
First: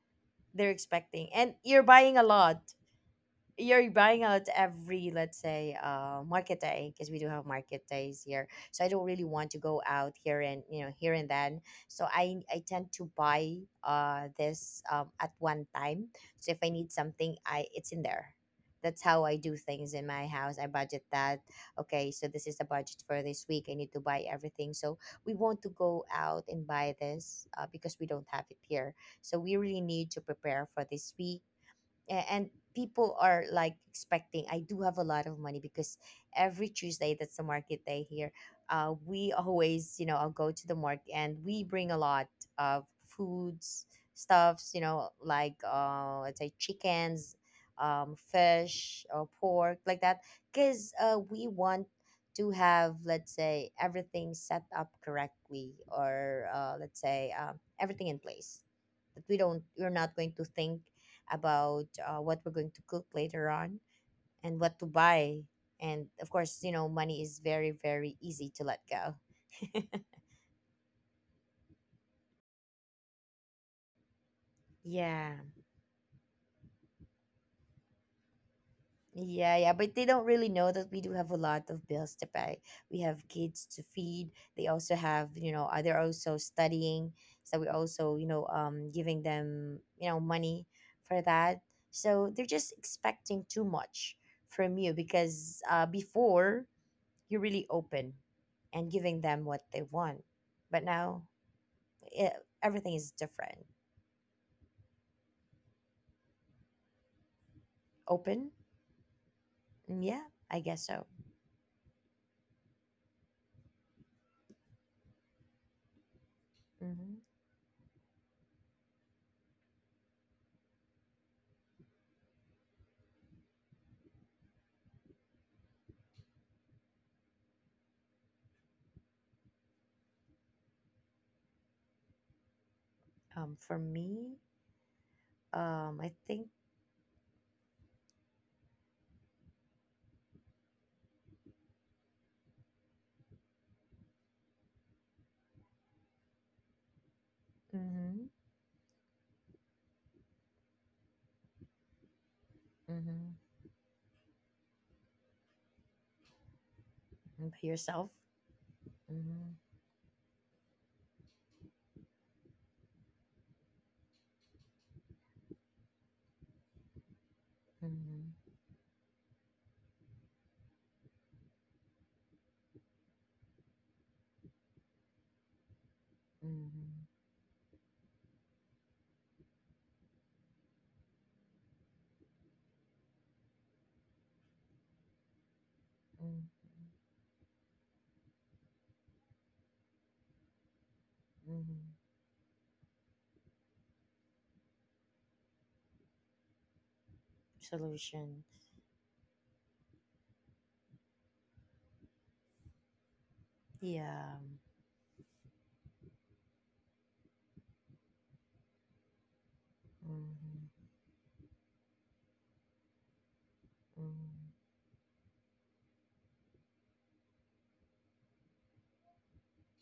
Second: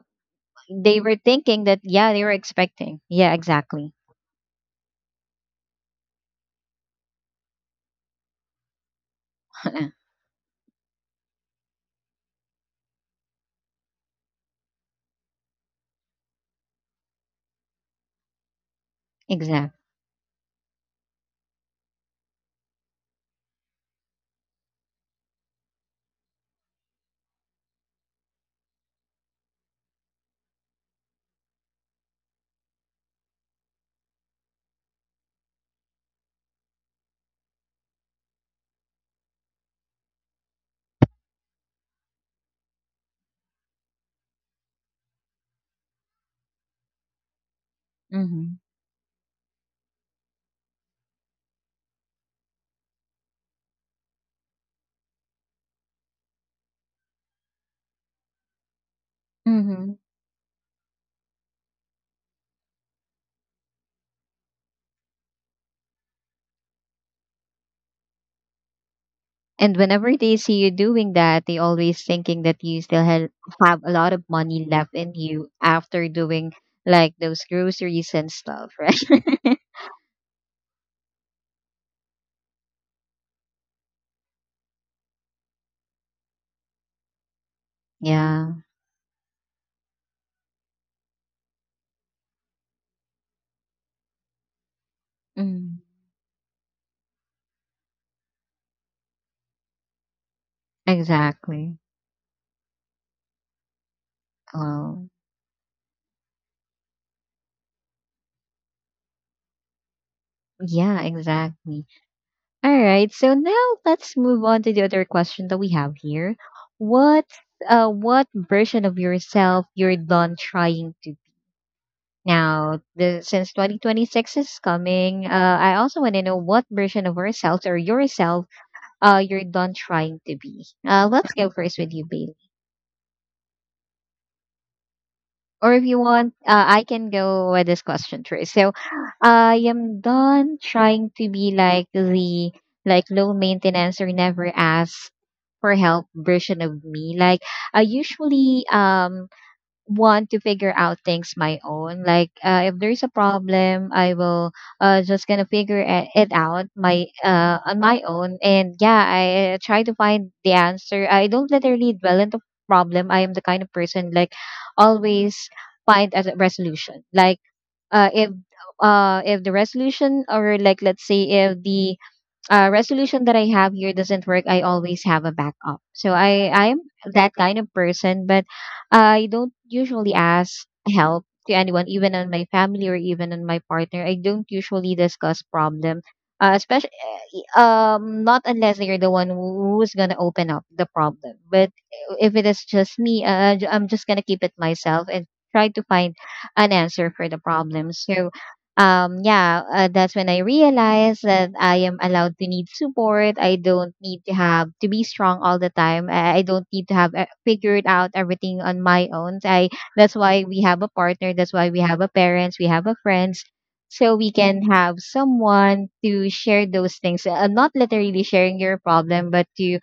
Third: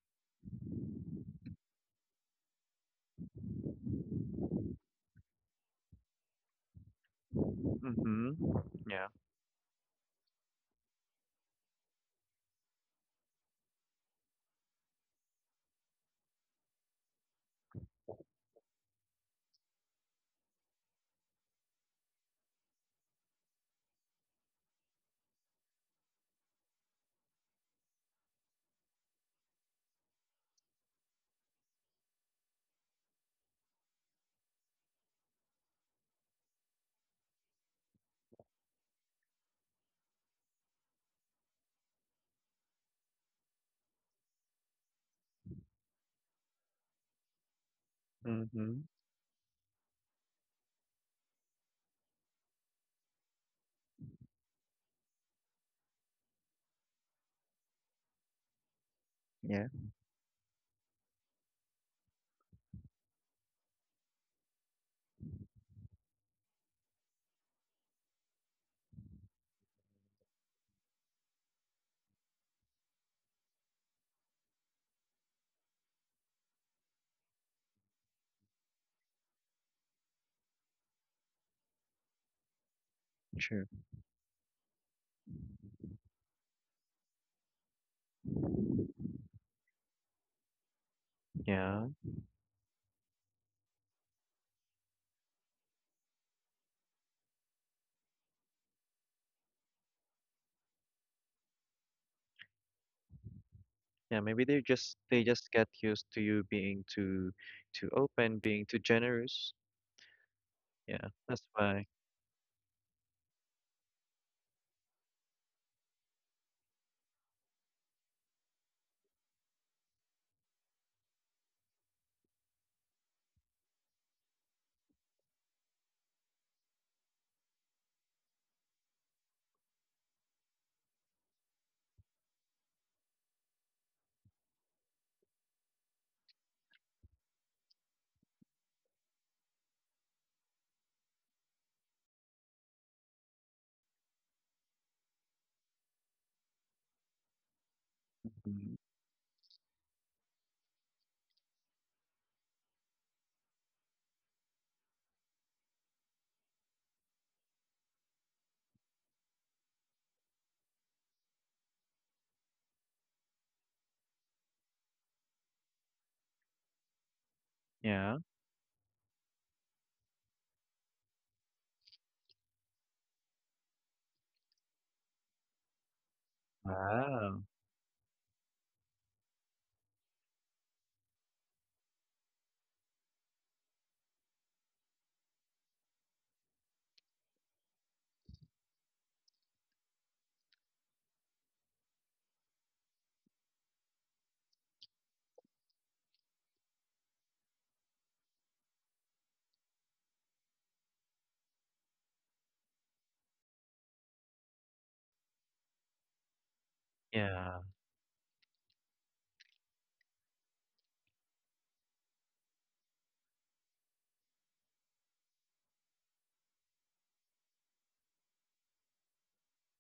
S3: they're
S1: they were
S3: expecting. And
S1: thinking that,
S3: you're
S1: yeah,
S3: buying
S1: they
S3: a
S1: were
S3: lot.
S1: expecting. Yeah,
S3: You're
S1: exactly.
S3: buying out every, let's say, market day, because we do have market days
S2: Mm-hmm.
S3: here. So I
S2: Yeah.
S3: don't really want to go out here and, you know, here and then. So I tend to buy this at one time. So if I need something, I it's in there. That's how I do
S1: Exactly.
S3: things in my house. I budget that. Okay, so this is the budget for this week. I need to buy everything. So we want to go out and buy this, because we don't have it here. So we really need to prepare for this week. And people are like expecting I do have a lot of money, because every Tuesday that's the market day here. We always, you know, I'll go to the market, and we bring a lot of foods, stuffs, you know, like let's say chickens,
S1: Mhm.
S2: Mm-hmm.
S3: fish or pork like that. Because we want to have, let's say, everything set up correctly, or let's say, everything in place, that we don't
S2: Yeah.
S3: we're
S1: Mhm.
S3: not going to think about what we're going to cook later on and what to buy. And of course, you know, money is very, very easy to let
S1: And
S3: go.
S1: whenever they see you doing that, they always thinking that you still have a lot of money left in
S3: Yeah.
S1: you after doing like those groceries and stuff, right?
S3: Yeah, yeah, but they don't really know that we do have a lot of bills to pay. We have kids
S2: Sure.
S3: to feed. They also have, you know, they're also studying, so we also, you know,
S1: Yeah.
S3: giving them, you know, money for that.
S2: Yeah.
S3: So they're just expecting too much from you, because
S1: Mm.
S3: before you're really open and giving them what they want. But now
S1: Exactly.
S3: it, everything is different.
S2: Yeah, maybe they just
S1: Oh,
S2: get used to you being too open,
S3: Open?
S2: being too generous.
S3: Mm, yeah, I guess
S1: yeah,
S3: so.
S2: Yeah, that's
S1: exactly.
S2: why.
S1: All right. So now let's move on to the other question that we have here.
S3: Hmm.
S1: What what version of yourself you're done trying to be? Now, since 2026 is coming, I also want to know what version of ourselves or yourself you're done trying to be. Let's go first with you,
S3: For me,
S1: or if you
S3: I
S1: want,
S3: think.
S1: I can go with this question first. So, I am done trying to be like the like low maintenance or never ask for help version of me. Like I
S3: Mm-hmm,
S1: usually
S2: Mhm.
S1: want to figure out things my own. Like if there's a
S3: mm-hmm,
S1: problem, I will just gonna figure it out my
S3: by
S1: on my
S3: yourself.
S1: own. And yeah, I
S3: Mm-hmm,
S1: try to find the answer. I don't literally dwell into problem. I am the kind of person like always find a resolution. Like uh,
S2: Yeah.
S1: if
S3: mm-hmm,
S1: if the resolution or like let's say if the resolution that I have here doesn't work, I always have a backup. So I I'm
S3: mm-hmm,
S1: that
S2: Wow.
S1: kind of person, but I don't usually ask help to anyone, even on my family or even on my partner. I don't usually discuss problem,
S3: mm-hmm,
S1: especially not unless you're the one who's gonna open up the problem. But
S3: mm-hmm.
S1: if it is just me, I'm just gonna keep it myself and try to find an answer for the problem. So
S3: Solution.
S1: yeah, that's when I realized that I am allowed to need support. I don't need to
S3: Yeah.
S1: have to be strong all the time. I don't need to have
S2: Yeah.
S1: figured out everything on my own. I that's why we have
S3: Mm-hmm,
S1: a partner, that's why we have a parents, we have a friends, so we
S3: mm-hmm.
S1: can have someone to share those things, not literally sharing your problem, but to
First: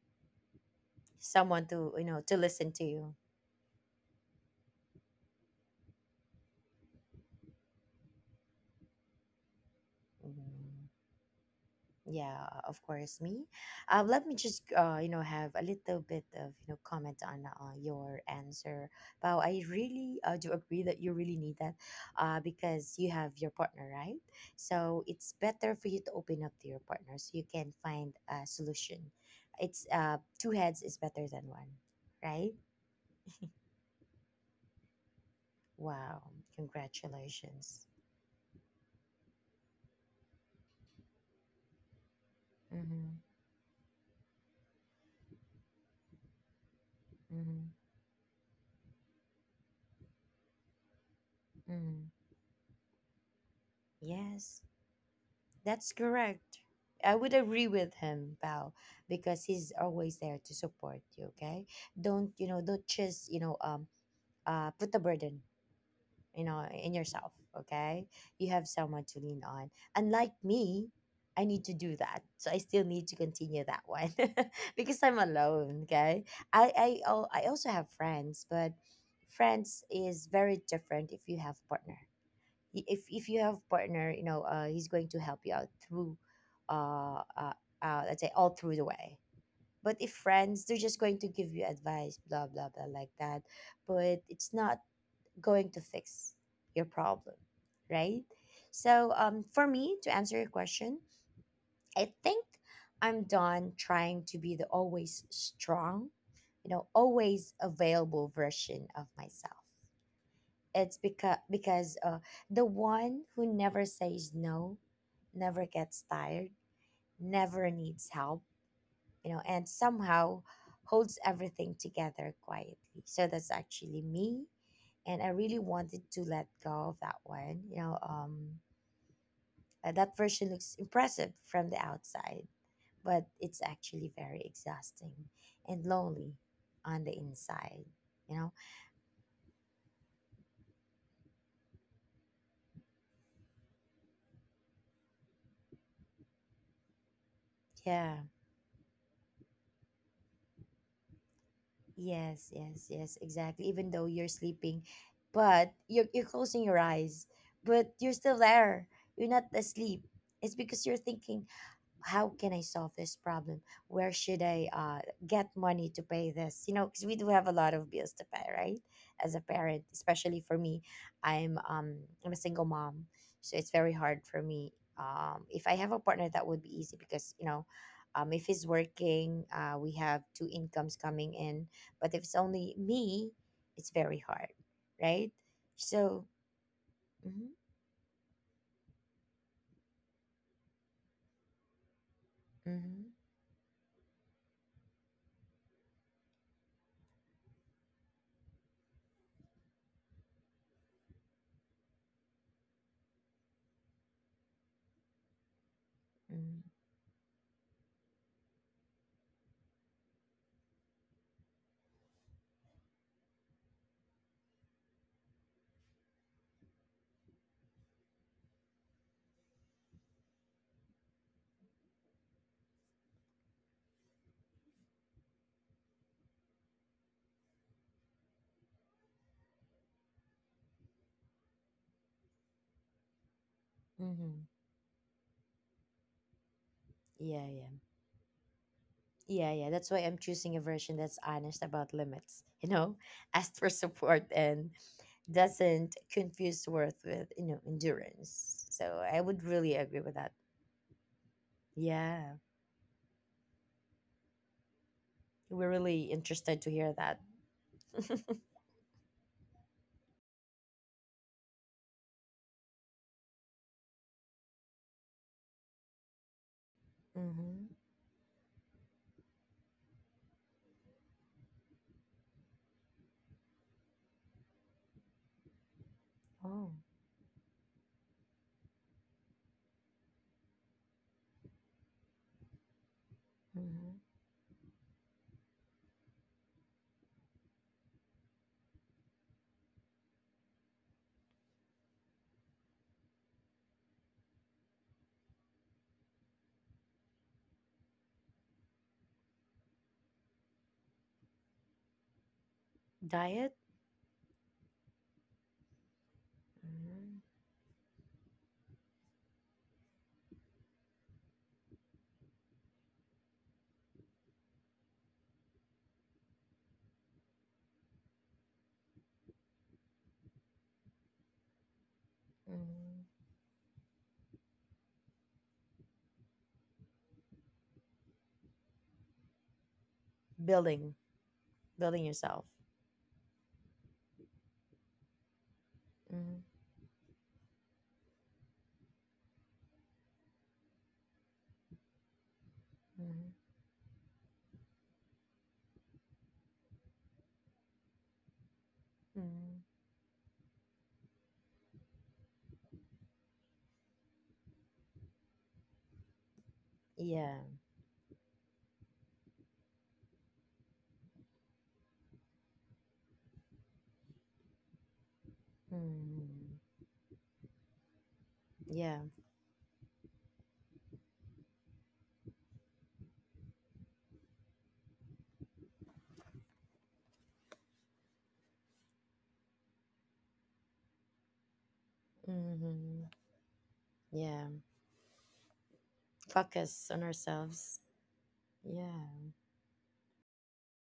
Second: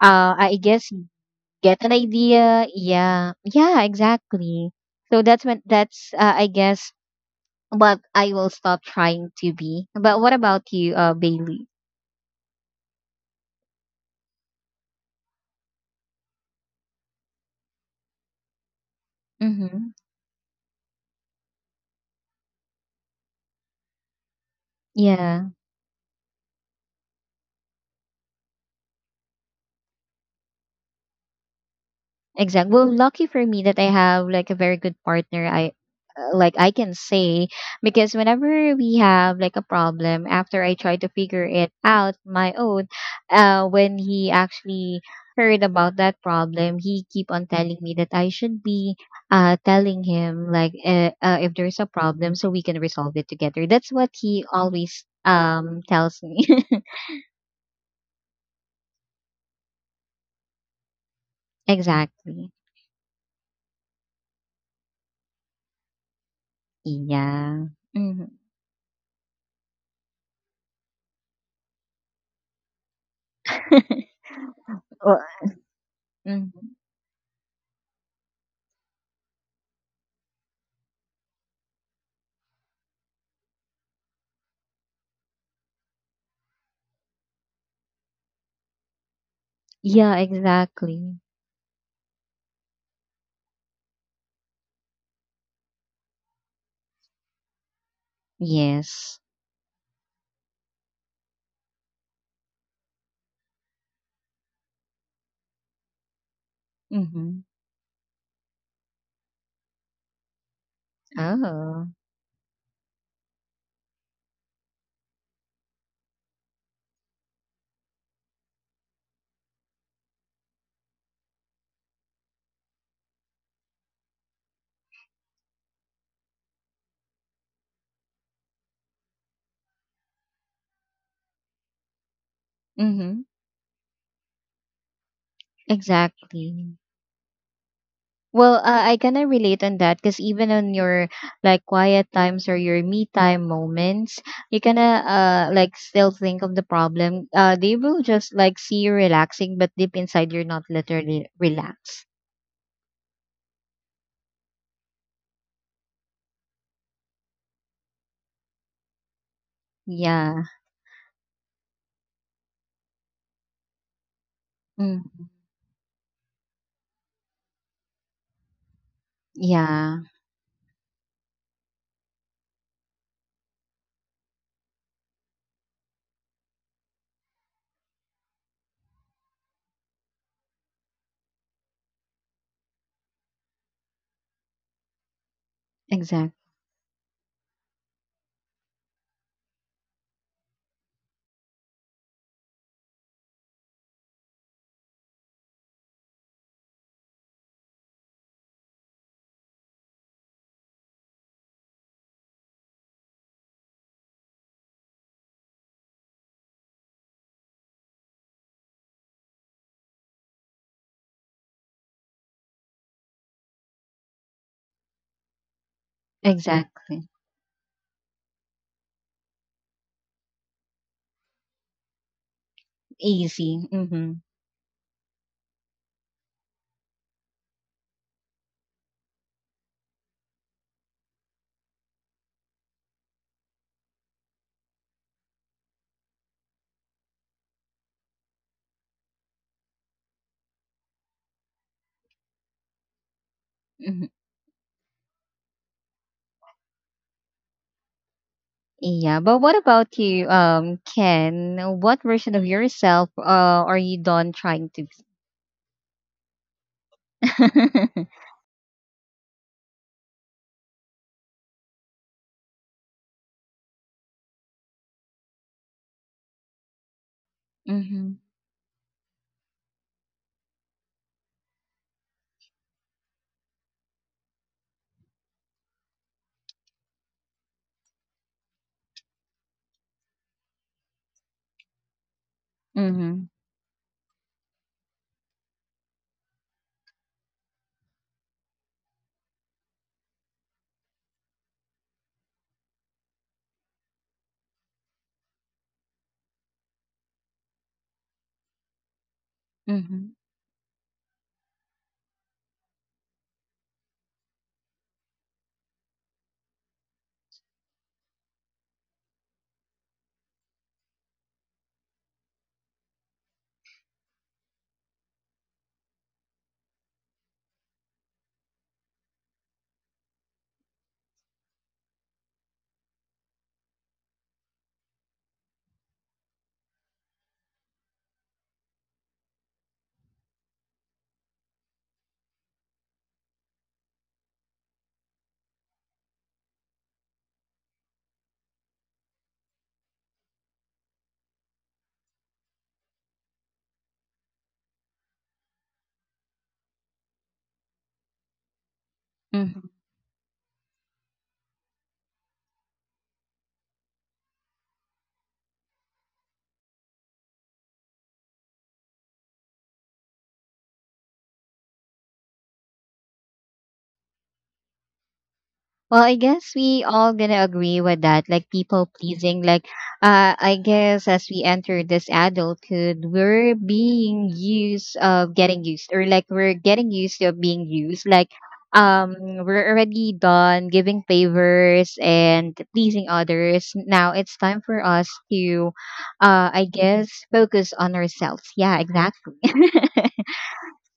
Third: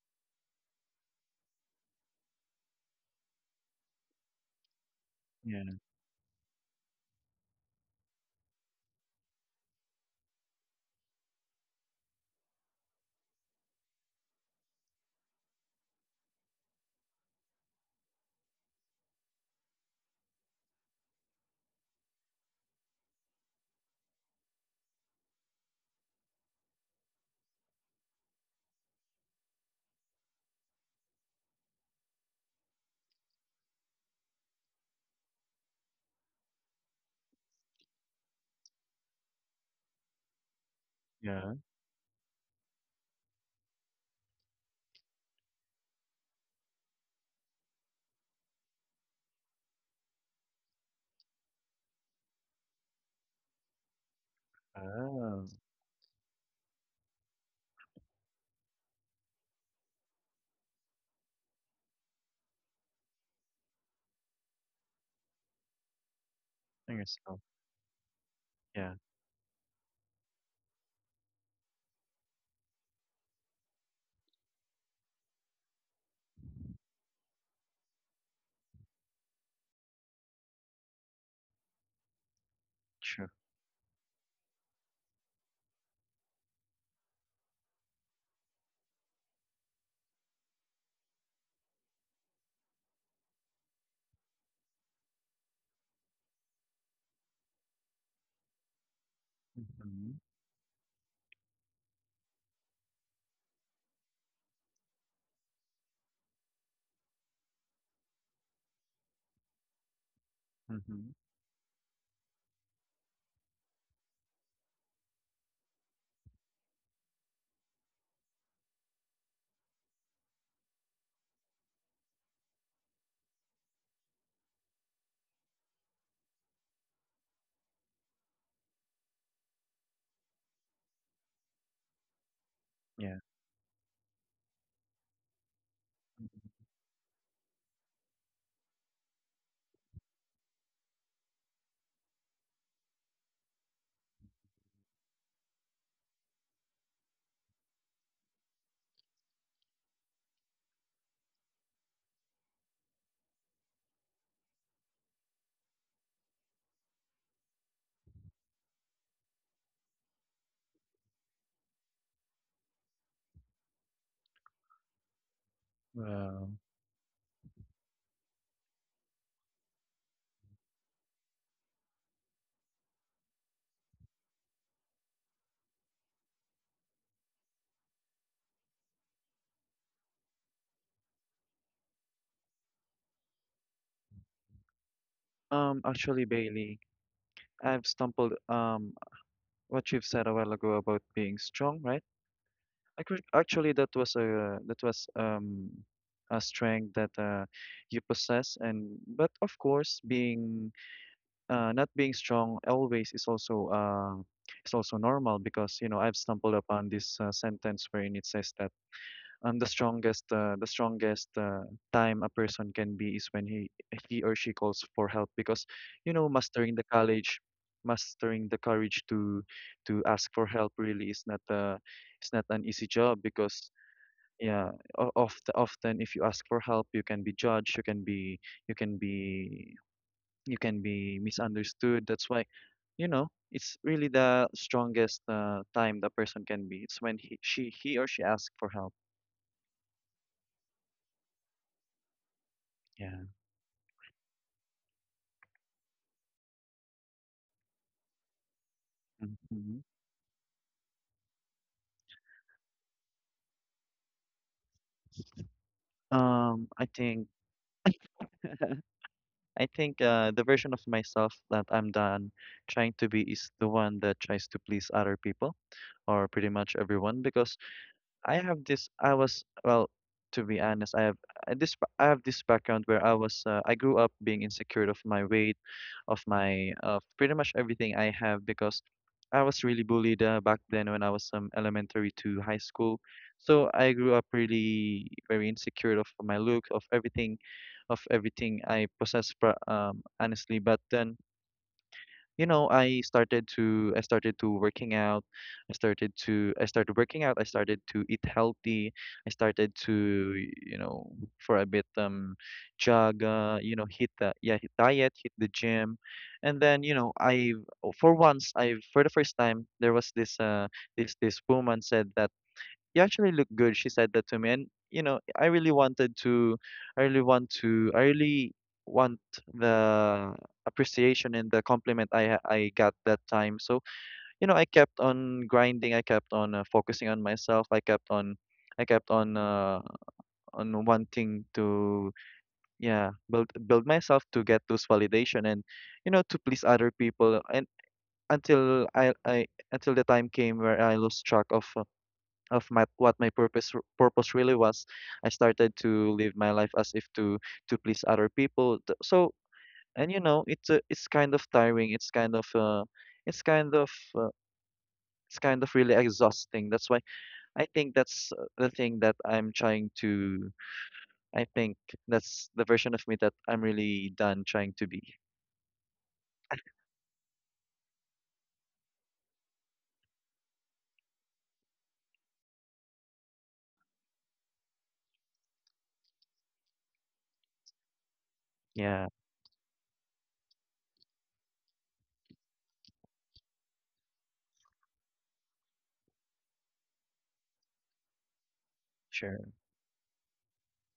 S1: I guess
S3: Someone
S1: get an
S3: to, you know, to
S1: idea.
S3: listen to you.
S1: Yeah, yeah, exactly. So that's when
S2: Yeah.
S1: that's I guess but I will stop trying to be. But what about
S3: Mhm.
S1: you, Bailey?
S3: Yeah, of course, me. Let me just, you know, have a little bit of, you know, comment on your answer. Wow, I
S1: Mm-hmm.
S3: really do agree that you really need that, because you have your partner, right? So it's
S1: Yeah,
S3: better for you to open up to your partner, so you can find a solution. It's, two heads is better than one, right?
S1: exactly. Well, lucky for me that I have like a very good partner. I
S3: Wow,
S1: like I can say
S3: congratulations.
S1: because whenever we have like a problem, after I try to figure
S2: Yeah.
S1: it out my own,
S3: Mm-hmm,
S1: when he actually heard about that problem, he keep on
S3: mm-hmm,
S1: telling me that I should be telling him like if there's a
S3: mm-hmm.
S1: problem, so we can resolve it together. That's what he
S3: Yes.
S1: always
S2: Wow.
S3: That's
S1: tells me.
S3: correct. I would agree with him, Bao, because he's always there to support you, okay? Don't, you
S1: Exactly.
S3: know, don't just, you know, put the burden, you know, in
S2: And
S3: yourself,
S2: yourself.
S1: Yeah.
S3: okay?
S1: Hmm.
S3: You have
S2: Yeah.
S3: someone to lean on. Unlike me, I need to do that. So I still need to continue that one because I'm
S1: Well,
S3: alone, okay?
S1: hmm.
S3: I also have friends, but friends is very different if you have partner. If
S2: True.
S3: you have partner, you know, he's going to help you out through uh, uh, let's say all through the way. But if
S1: Yeah,
S3: friends, they're just going
S1: exactly.
S3: to give you advice, blah blah blah, like that. But it's not going to fix your problem, right? So
S1: Yes.
S3: for me
S2: Mm-hmm.
S3: to answer your question, I think I'm done trying to be the always strong, you know,
S1: Mm-hmm.
S3: always available version of myself. It's
S2: Mm-hmm.
S3: because
S1: Oh.
S3: the one who never says no, never gets tired, never needs help, you know, and somehow holds everything together quietly. So that's actually me, and I really wanted to let go of that one. You know, that version looks impressive from the outside,
S2: Yeah.
S1: Mm-hmm.
S3: but it's actually very exhausting and lonely
S1: Exactly.
S3: on the inside. You know,
S1: Well, I kind of relate on that because even on your like quiet times or your me time moments, you kind of like still think of the problem. They will
S3: yeah.
S1: just like see you relaxing, but deep inside you're not literally relaxed.
S3: Yes, yes, yes, exactly. Even though you're sleeping, but you're closing your eyes, but you're still there. You're not asleep.
S1: Yeah.
S3: It's because you're thinking, how can I solve this problem? Where should I
S1: Mm-hmm.
S3: get money to pay
S2: Wow.
S3: this? You know, because we do have a lot of bills to pay, right? As a parent,
S1: Yeah.
S3: especially for me, I'm um I'm a single mom, so it's very hard for me. If I have a partner, that would be easy, because you know, if he's working, we have two incomes coming in. But if it's only me, it's very hard, right? So,
S2: Actually,
S1: Exact.
S2: Bailey,
S3: mm-hmm,
S2: I've stumbled what you've said a while ago about being strong, right?
S3: mm-hmm,
S2: Actually, that was a strength that you possess, and but of course, being not being strong always is also normal. Because, you know, I've stumbled
S3: mm-hmm.
S2: upon this sentence wherein it says that the strongest time a person can be is when he or she calls for help. Because, you know, mastering the
S1: Exactly.
S2: courage, to ask for help, really is not it's not an easy job.
S1: Easy.
S2: Because
S1: Mhm.
S2: yeah, oft often if you ask for help, you can be judged, you can be you can be you can be misunderstood. That's why, you know, it's really
S3: mm-hmm.
S2: the strongest time the person can be. It's when he
S3: yeah,
S2: she
S3: yeah.
S2: he or she asks for help.
S3: Yeah, yeah. That's why I'm choosing a version that's honest about limits, you know,
S2: Yeah.
S3: asked for
S1: Mhm.
S3: support and doesn't confuse worth with, you know, endurance. So
S1: Yeah,
S3: I
S1: but
S3: would
S1: what
S3: really
S2: Hmm.
S1: about
S3: agree with
S1: you,
S3: that.
S1: Ken? What version
S3: Yeah.
S1: of yourself are you done trying to be?
S3: We're really interested to
S2: I
S3: hear that.
S2: think I think the version of myself that I'm done trying to be is the one that tries to please other people, or pretty much everyone. Because
S3: Mm-hmm.
S1: Mhm.
S2: I have this. I was, well, to be honest, I have I have this background where I was. I grew up being insecure of my weight, of
S3: Oh.
S2: my, of pretty much everything I have, because I was really bullied back then when I was, elementary to high school.
S1: Mhm.
S2: So I
S3: Mm-hmm.
S2: grew up really very insecure of my look, of everything I possess. Honestly. But then, you know, I started to working out. I started working out. I started to eat healthy. I started to,
S1: Mhm.
S2: you know, for a bit, jog.
S3: Diet?
S2: You know, hit the, yeah, hit diet, hit the gym. And then, you know,
S3: Mm-hmm.
S2: I for once, I for the first time, there was this woman said that you actually look good. She said that to me. And, you know, I really want the appreciation and the compliment I got that
S3: Mm-hmm.
S2: time. So, you know, I kept on grinding. I kept on focusing on myself. I kept on, uh, on
S3: Building.
S2: wanting
S3: Building
S2: to,
S3: yourself.
S2: yeah, build myself to get those validation and, you know, to
S3: Mm-hmm.
S2: please other people. And until until the time came where I lost track of my what my
S3: Mm-hmm.
S2: purpose purpose really was, I started to live my life as if to please other people. So
S3: Mm-hmm.
S1: Mhm.
S2: and you know it's kind of tiring. It's kind of it's kind of uh, it's kind of really exhausting. That's why
S3: Yeah.
S2: I think that's the thing that I'm trying to. I think that's the version of me that I'm really done trying to be.
S1: Well, I guess
S3: Mm-hmm.
S1: we all gonna agree with that. Like people
S3: Yeah.
S1: pleasing, like I guess as we enter this adulthood, we're being used of getting used, or like we're getting used to being used. Like
S2: Yeah,
S1: um, we're already done giving favors and pleasing
S3: Hmm.
S1: others. Now it's
S3: Yeah.
S1: time for us to, I
S3: Focus on
S1: guess, focus
S3: ourselves.
S1: on ourselves. Yeah,
S3: Yeah.
S1: exactly.
S2: sure.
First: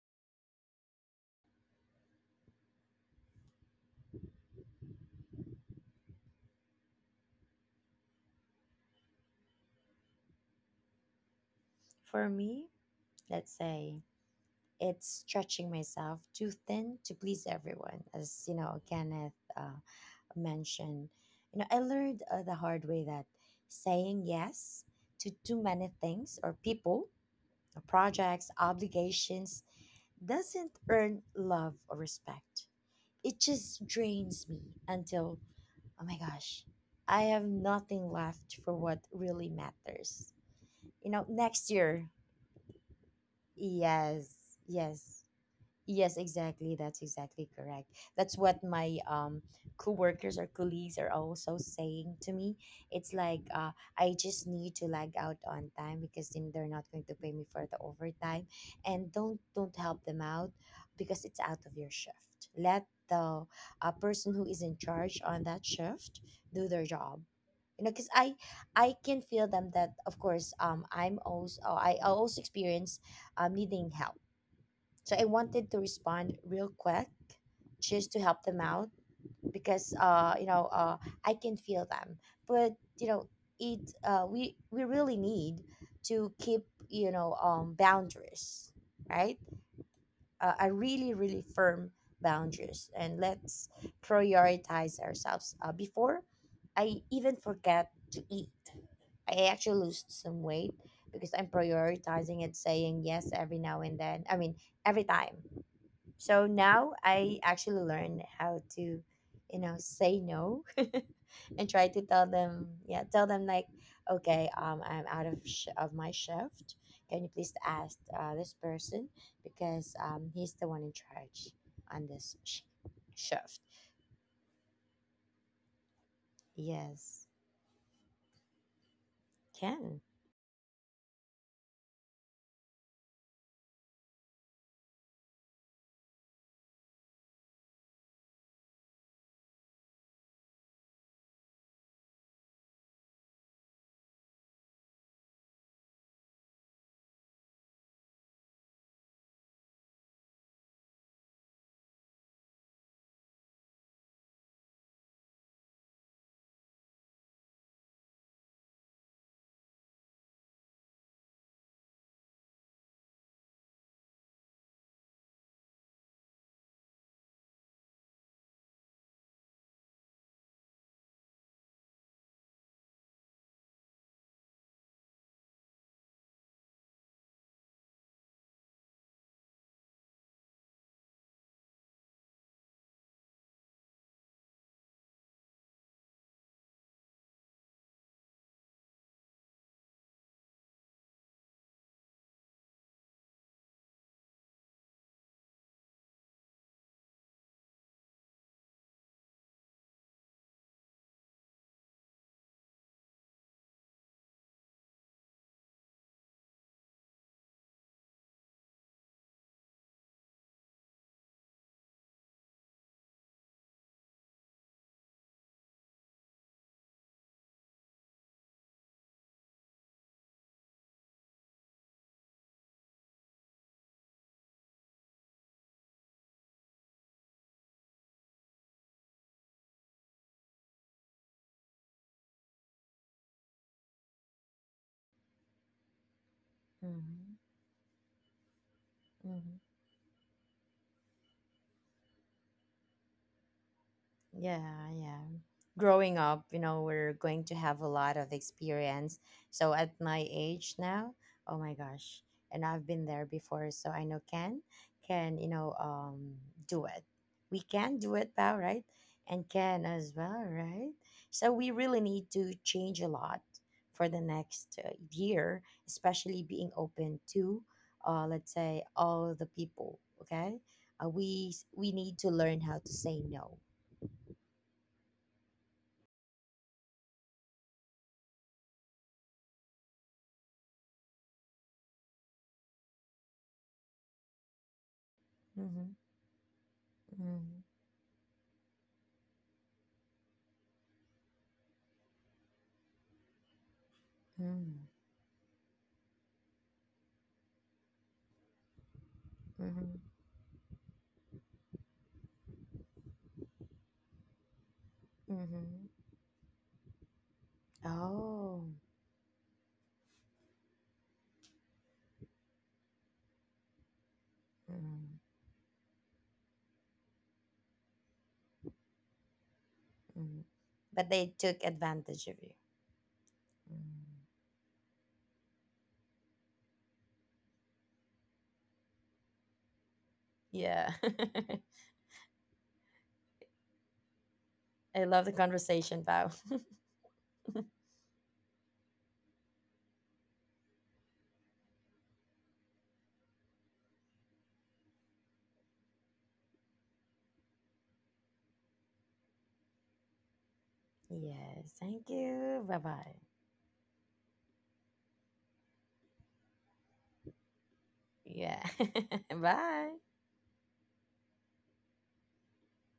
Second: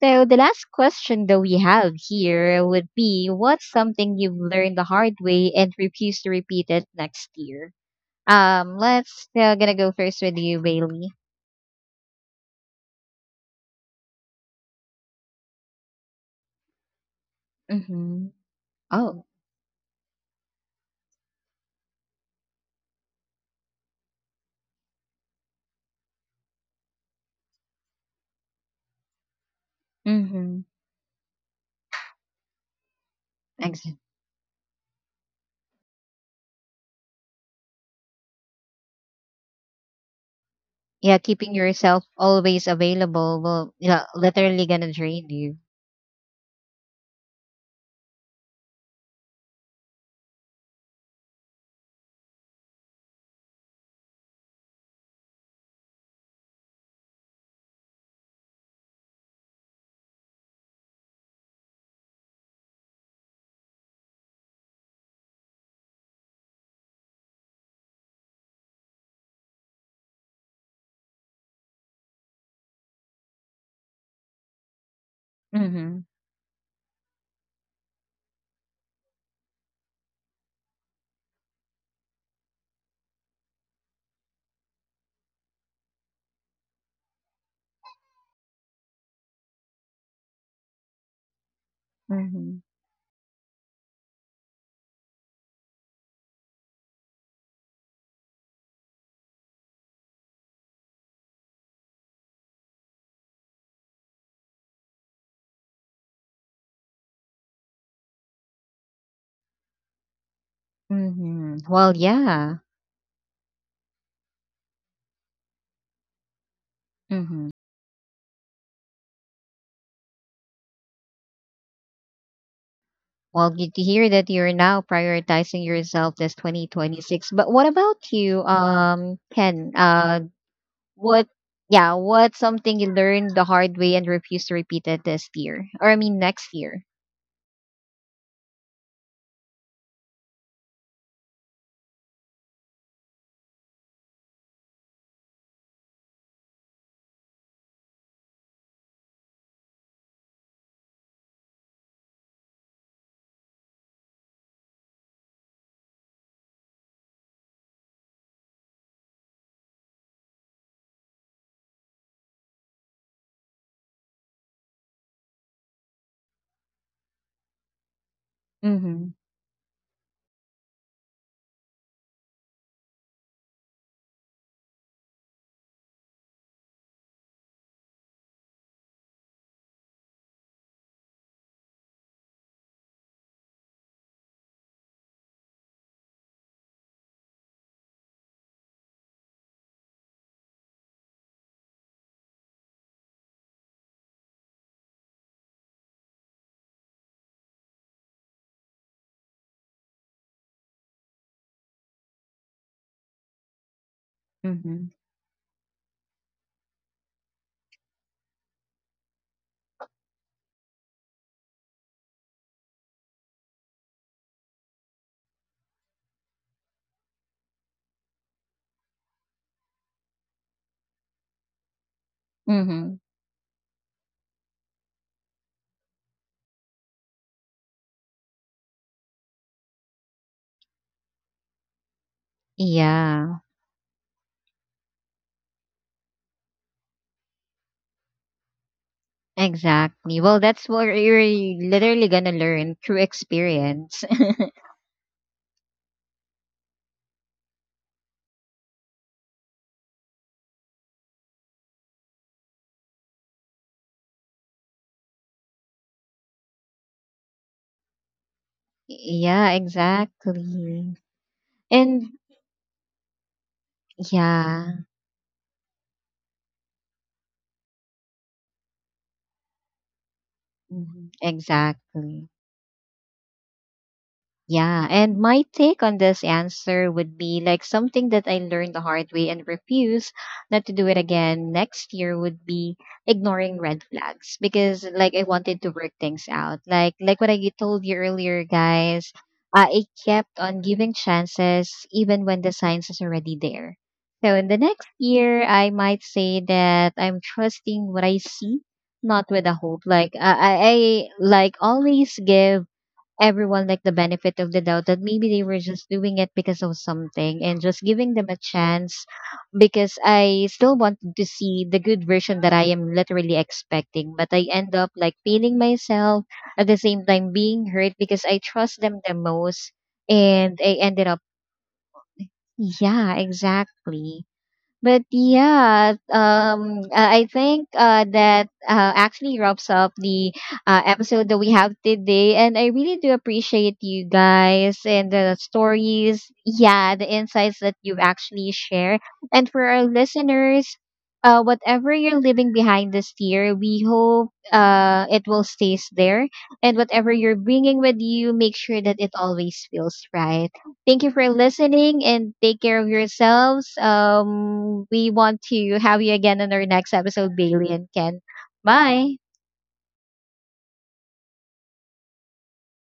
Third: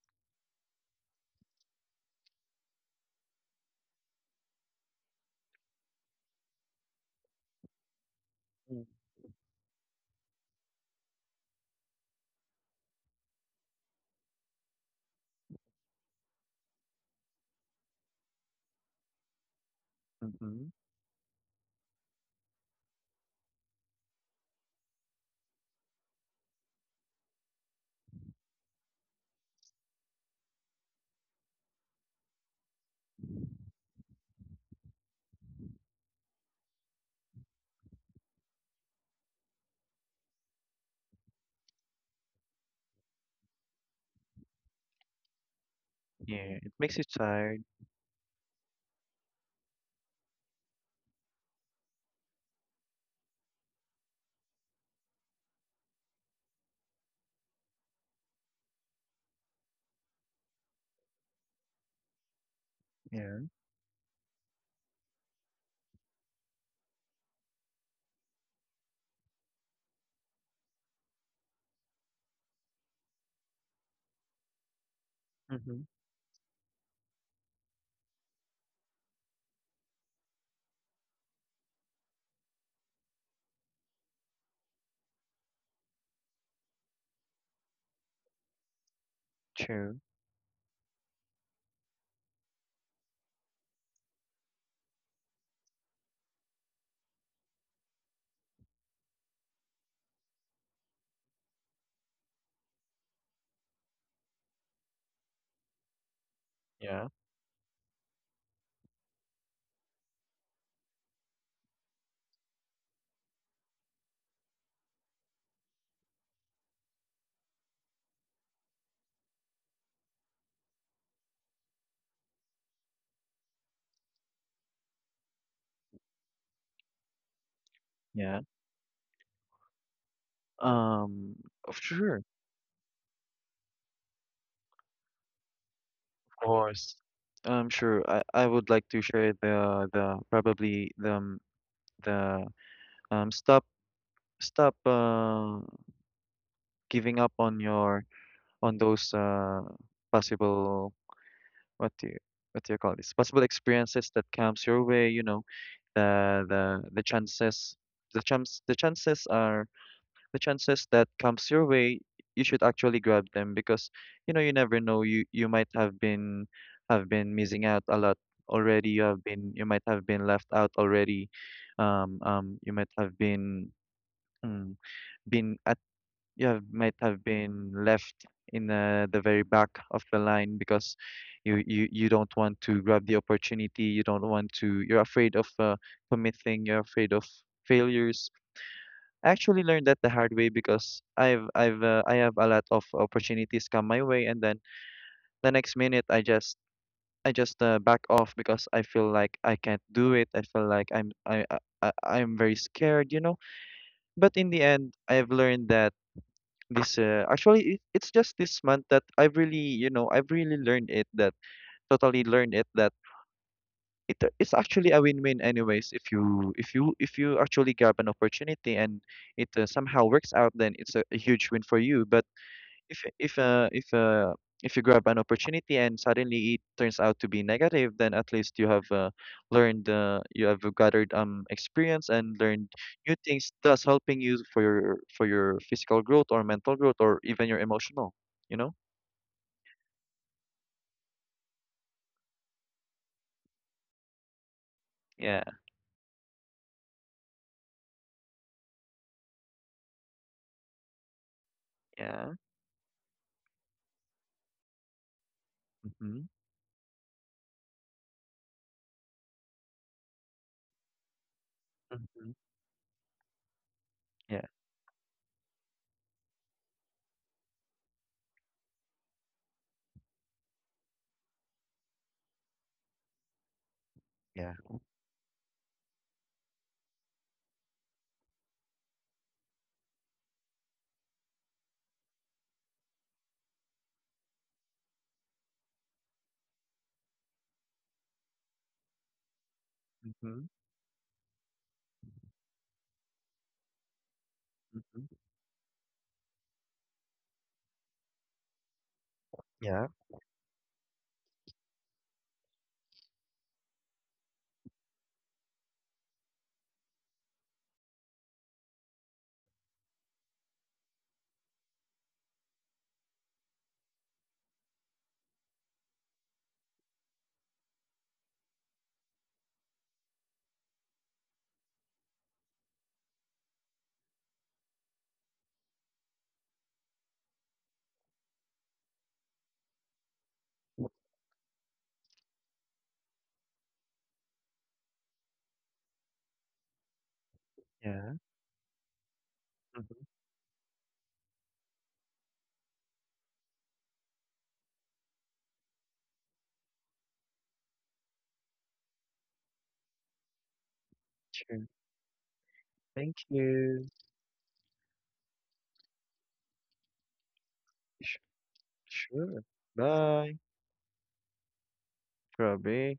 S1: So the last question that we have here would be what's something you've learned the hard way and refuse to repeat it next year? Let's gonna go first with you, Bailey.
S3: For me, let's say, it's stretching myself too thin to please everyone.
S1: Mm-hmm.
S3: As you know,
S1: Oh.
S3: Kenneth
S2: Mm-hmm.
S3: mentioned, you know, I learned the hard way that saying yes to too many things or people, or projects, obligations,
S1: Mm-hmm.
S3: doesn't earn love or respect. It just
S1: Exactly.
S3: drains me until, oh my gosh, I have nothing left for what really matters. You
S1: Yeah,
S3: know,
S1: keeping
S3: next
S1: yourself
S3: year.
S1: always available will yeah,
S3: Yes.
S1: literally gonna
S3: Yes.
S1: drain you.
S3: Yes,
S2: Yeah, it
S3: exactly.
S2: makes
S3: That's
S2: you
S3: exactly
S2: tired.
S3: correct. That's what my coworkers or colleagues are also saying to me. It's like, I just need to lag out on time, because then they're not going to pay me for the overtime, and don't help them out because it's out of your shift. Let
S2: Yeah.
S3: the person who is in charge on that shift do their job. You know, because I can feel them, that of course I'm also I also experience needing help, so I wanted to
S2: Mm-hmm.
S1: Mm-hmm.
S3: respond real quick just to help them out, because I can feel them. But you know, it we really need to keep, you know, boundaries, right?
S2: True.
S3: A really really firm
S1: Mm-hmm.
S3: boundaries, and let's prioritize ourselves. Before I even forget to eat, I actually lose some weight because I'm prioritizing it, saying yes every now and then. I mean, every time. So now
S2: Yeah.
S3: I actually learned how to, you know, say no
S1: Mm-hmm.
S3: and try
S1: Well,
S3: to tell
S1: yeah.
S3: them, yeah, tell them like, okay, I'm out of my shift. Can you
S1: Mm-hmm.
S3: please ask, this person because he's the one in charge on this
S1: Well,
S3: shift.
S1: good to hear that you're now prioritizing yourself this
S3: Yes,
S1: 2026. But what about
S2: Yeah.
S1: you, Ken?
S3: can.
S1: What,
S2: Um,
S1: yeah,
S2: sure.
S1: what's something you learned the hard way and refuse to repeat it this year? Or I mean,
S2: Of
S1: next year.
S2: course. Sure. I would like to share the probably the the stop stop uh giving up on your on those possible what do you what do you call this possible experiences that comes your way. You know, the chances, the chances are, the chances that comes your way, you should actually grab them. Because, you know, you never know, you might have been, missing out a lot already.
S1: Mm-hmm.
S2: You might have been left out already. You might have been, mm, been at, might have been left in, the very back of the line. Because you don't want to grab the opportunity. You don't want to. You're afraid of committing. You're afraid of failures. I actually learned that the hard way, because I've I have a lot of opportunities come my way, and then the next minute I just back off, because I feel like I can't do it. I feel like I'm I- I'm very scared, you know. But in the
S1: Mm-hmm.
S2: end, I've learned that this actually, it's just this month that I've really, you know, I've really learned it that totally learned it that it it's actually a win-win anyways. If you if you actually grab an opportunity and it somehow works out, then it's a huge win for you. But
S1: Mm-hmm.
S2: if if uh if uh if you grab an opportunity and suddenly it turns out to be negative, then at least you have learned, you have gathered experience and learned new
S1: Yeah,
S2: things, thus helping you for your physical growth, or mental growth, or
S3: Mm-hmm.
S2: even your emotional, you know?
S1: exactly. Well, that's what you're literally gonna learn through experience.
S3: Yeah, yeah.
S2: Yeah,
S3: Growing up, you know, we're going to have a lot of experience. So at my age now, oh my gosh,
S2: yeah.
S3: and I've been there before, so I know Ken can, you know,
S2: Mm-hmm.
S3: do it. We can do it, pal, right? And
S1: Yeah,
S3: Ken as well, right?
S1: exactly.
S3: So we really
S1: And
S2: Mm-hmm.
S3: need to change a lot for the
S2: Yeah,
S3: next
S1: yeah,
S3: year, especially being open to, let's say, all the people. Okay,
S1: mhm,
S3: we need to
S1: exactly.
S3: learn how to say no. Mhm.
S2: yeah.
S1: Yeah, and my take on this answer would be like something that I learned the hard way and refuse not to do it again next year would be ignoring red flags because like I wanted to
S3: Mhm.
S1: work things out. Like what I told you earlier, guys, I
S2: Mm-hmm.
S1: kept on giving chances even when the signs is already there. So in the
S3: Mhm.
S1: next
S2: Mm-hmm.
S1: year, I might say that I'm trusting what I see, not with a
S2: Yeah,
S1: hope.
S3: Mhm.
S1: Like I like always give everyone like the benefit of the doubt that maybe they were
S3: Mhm.
S1: just doing it because of something and just giving them a
S3: Oh.
S1: chance because I still wanted to see the good version that I am literally expecting. But I end up like
S3: Mhm.
S1: feeling myself at the same time being hurt because I trust them the most
S3: Mhm.
S1: and I
S3: But
S1: ended up
S3: they took advantage of you.
S1: yeah,
S3: Mm.
S1: exactly. But yeah, I think that actually wraps up the
S3: Yeah.
S1: episode that we have today. And I really do appreciate you guys
S3: I
S1: and
S3: love the
S1: the
S3: conversation, Val.
S1: stories, yeah, the insights that you've
S2: yeah.
S1: actually shared. And for our
S2: Mm-hmm.
S1: listeners, whatever you're leaving behind this year, we hope it will stays there. And whatever you're bringing with you, make sure that it always feels right. Thank you for
S2: Sure.
S3: Yes,
S1: listening
S3: thank
S1: and take
S3: you. Bye
S1: care of
S3: bye.
S2: Thank
S1: yourselves.
S2: you.
S1: We want to have you again on our next episode, Bailey and
S2: Sh-
S1: Ken.
S3: Yeah.
S1: Bye.
S2: sure.
S3: Bye.
S2: Bye, Robbie.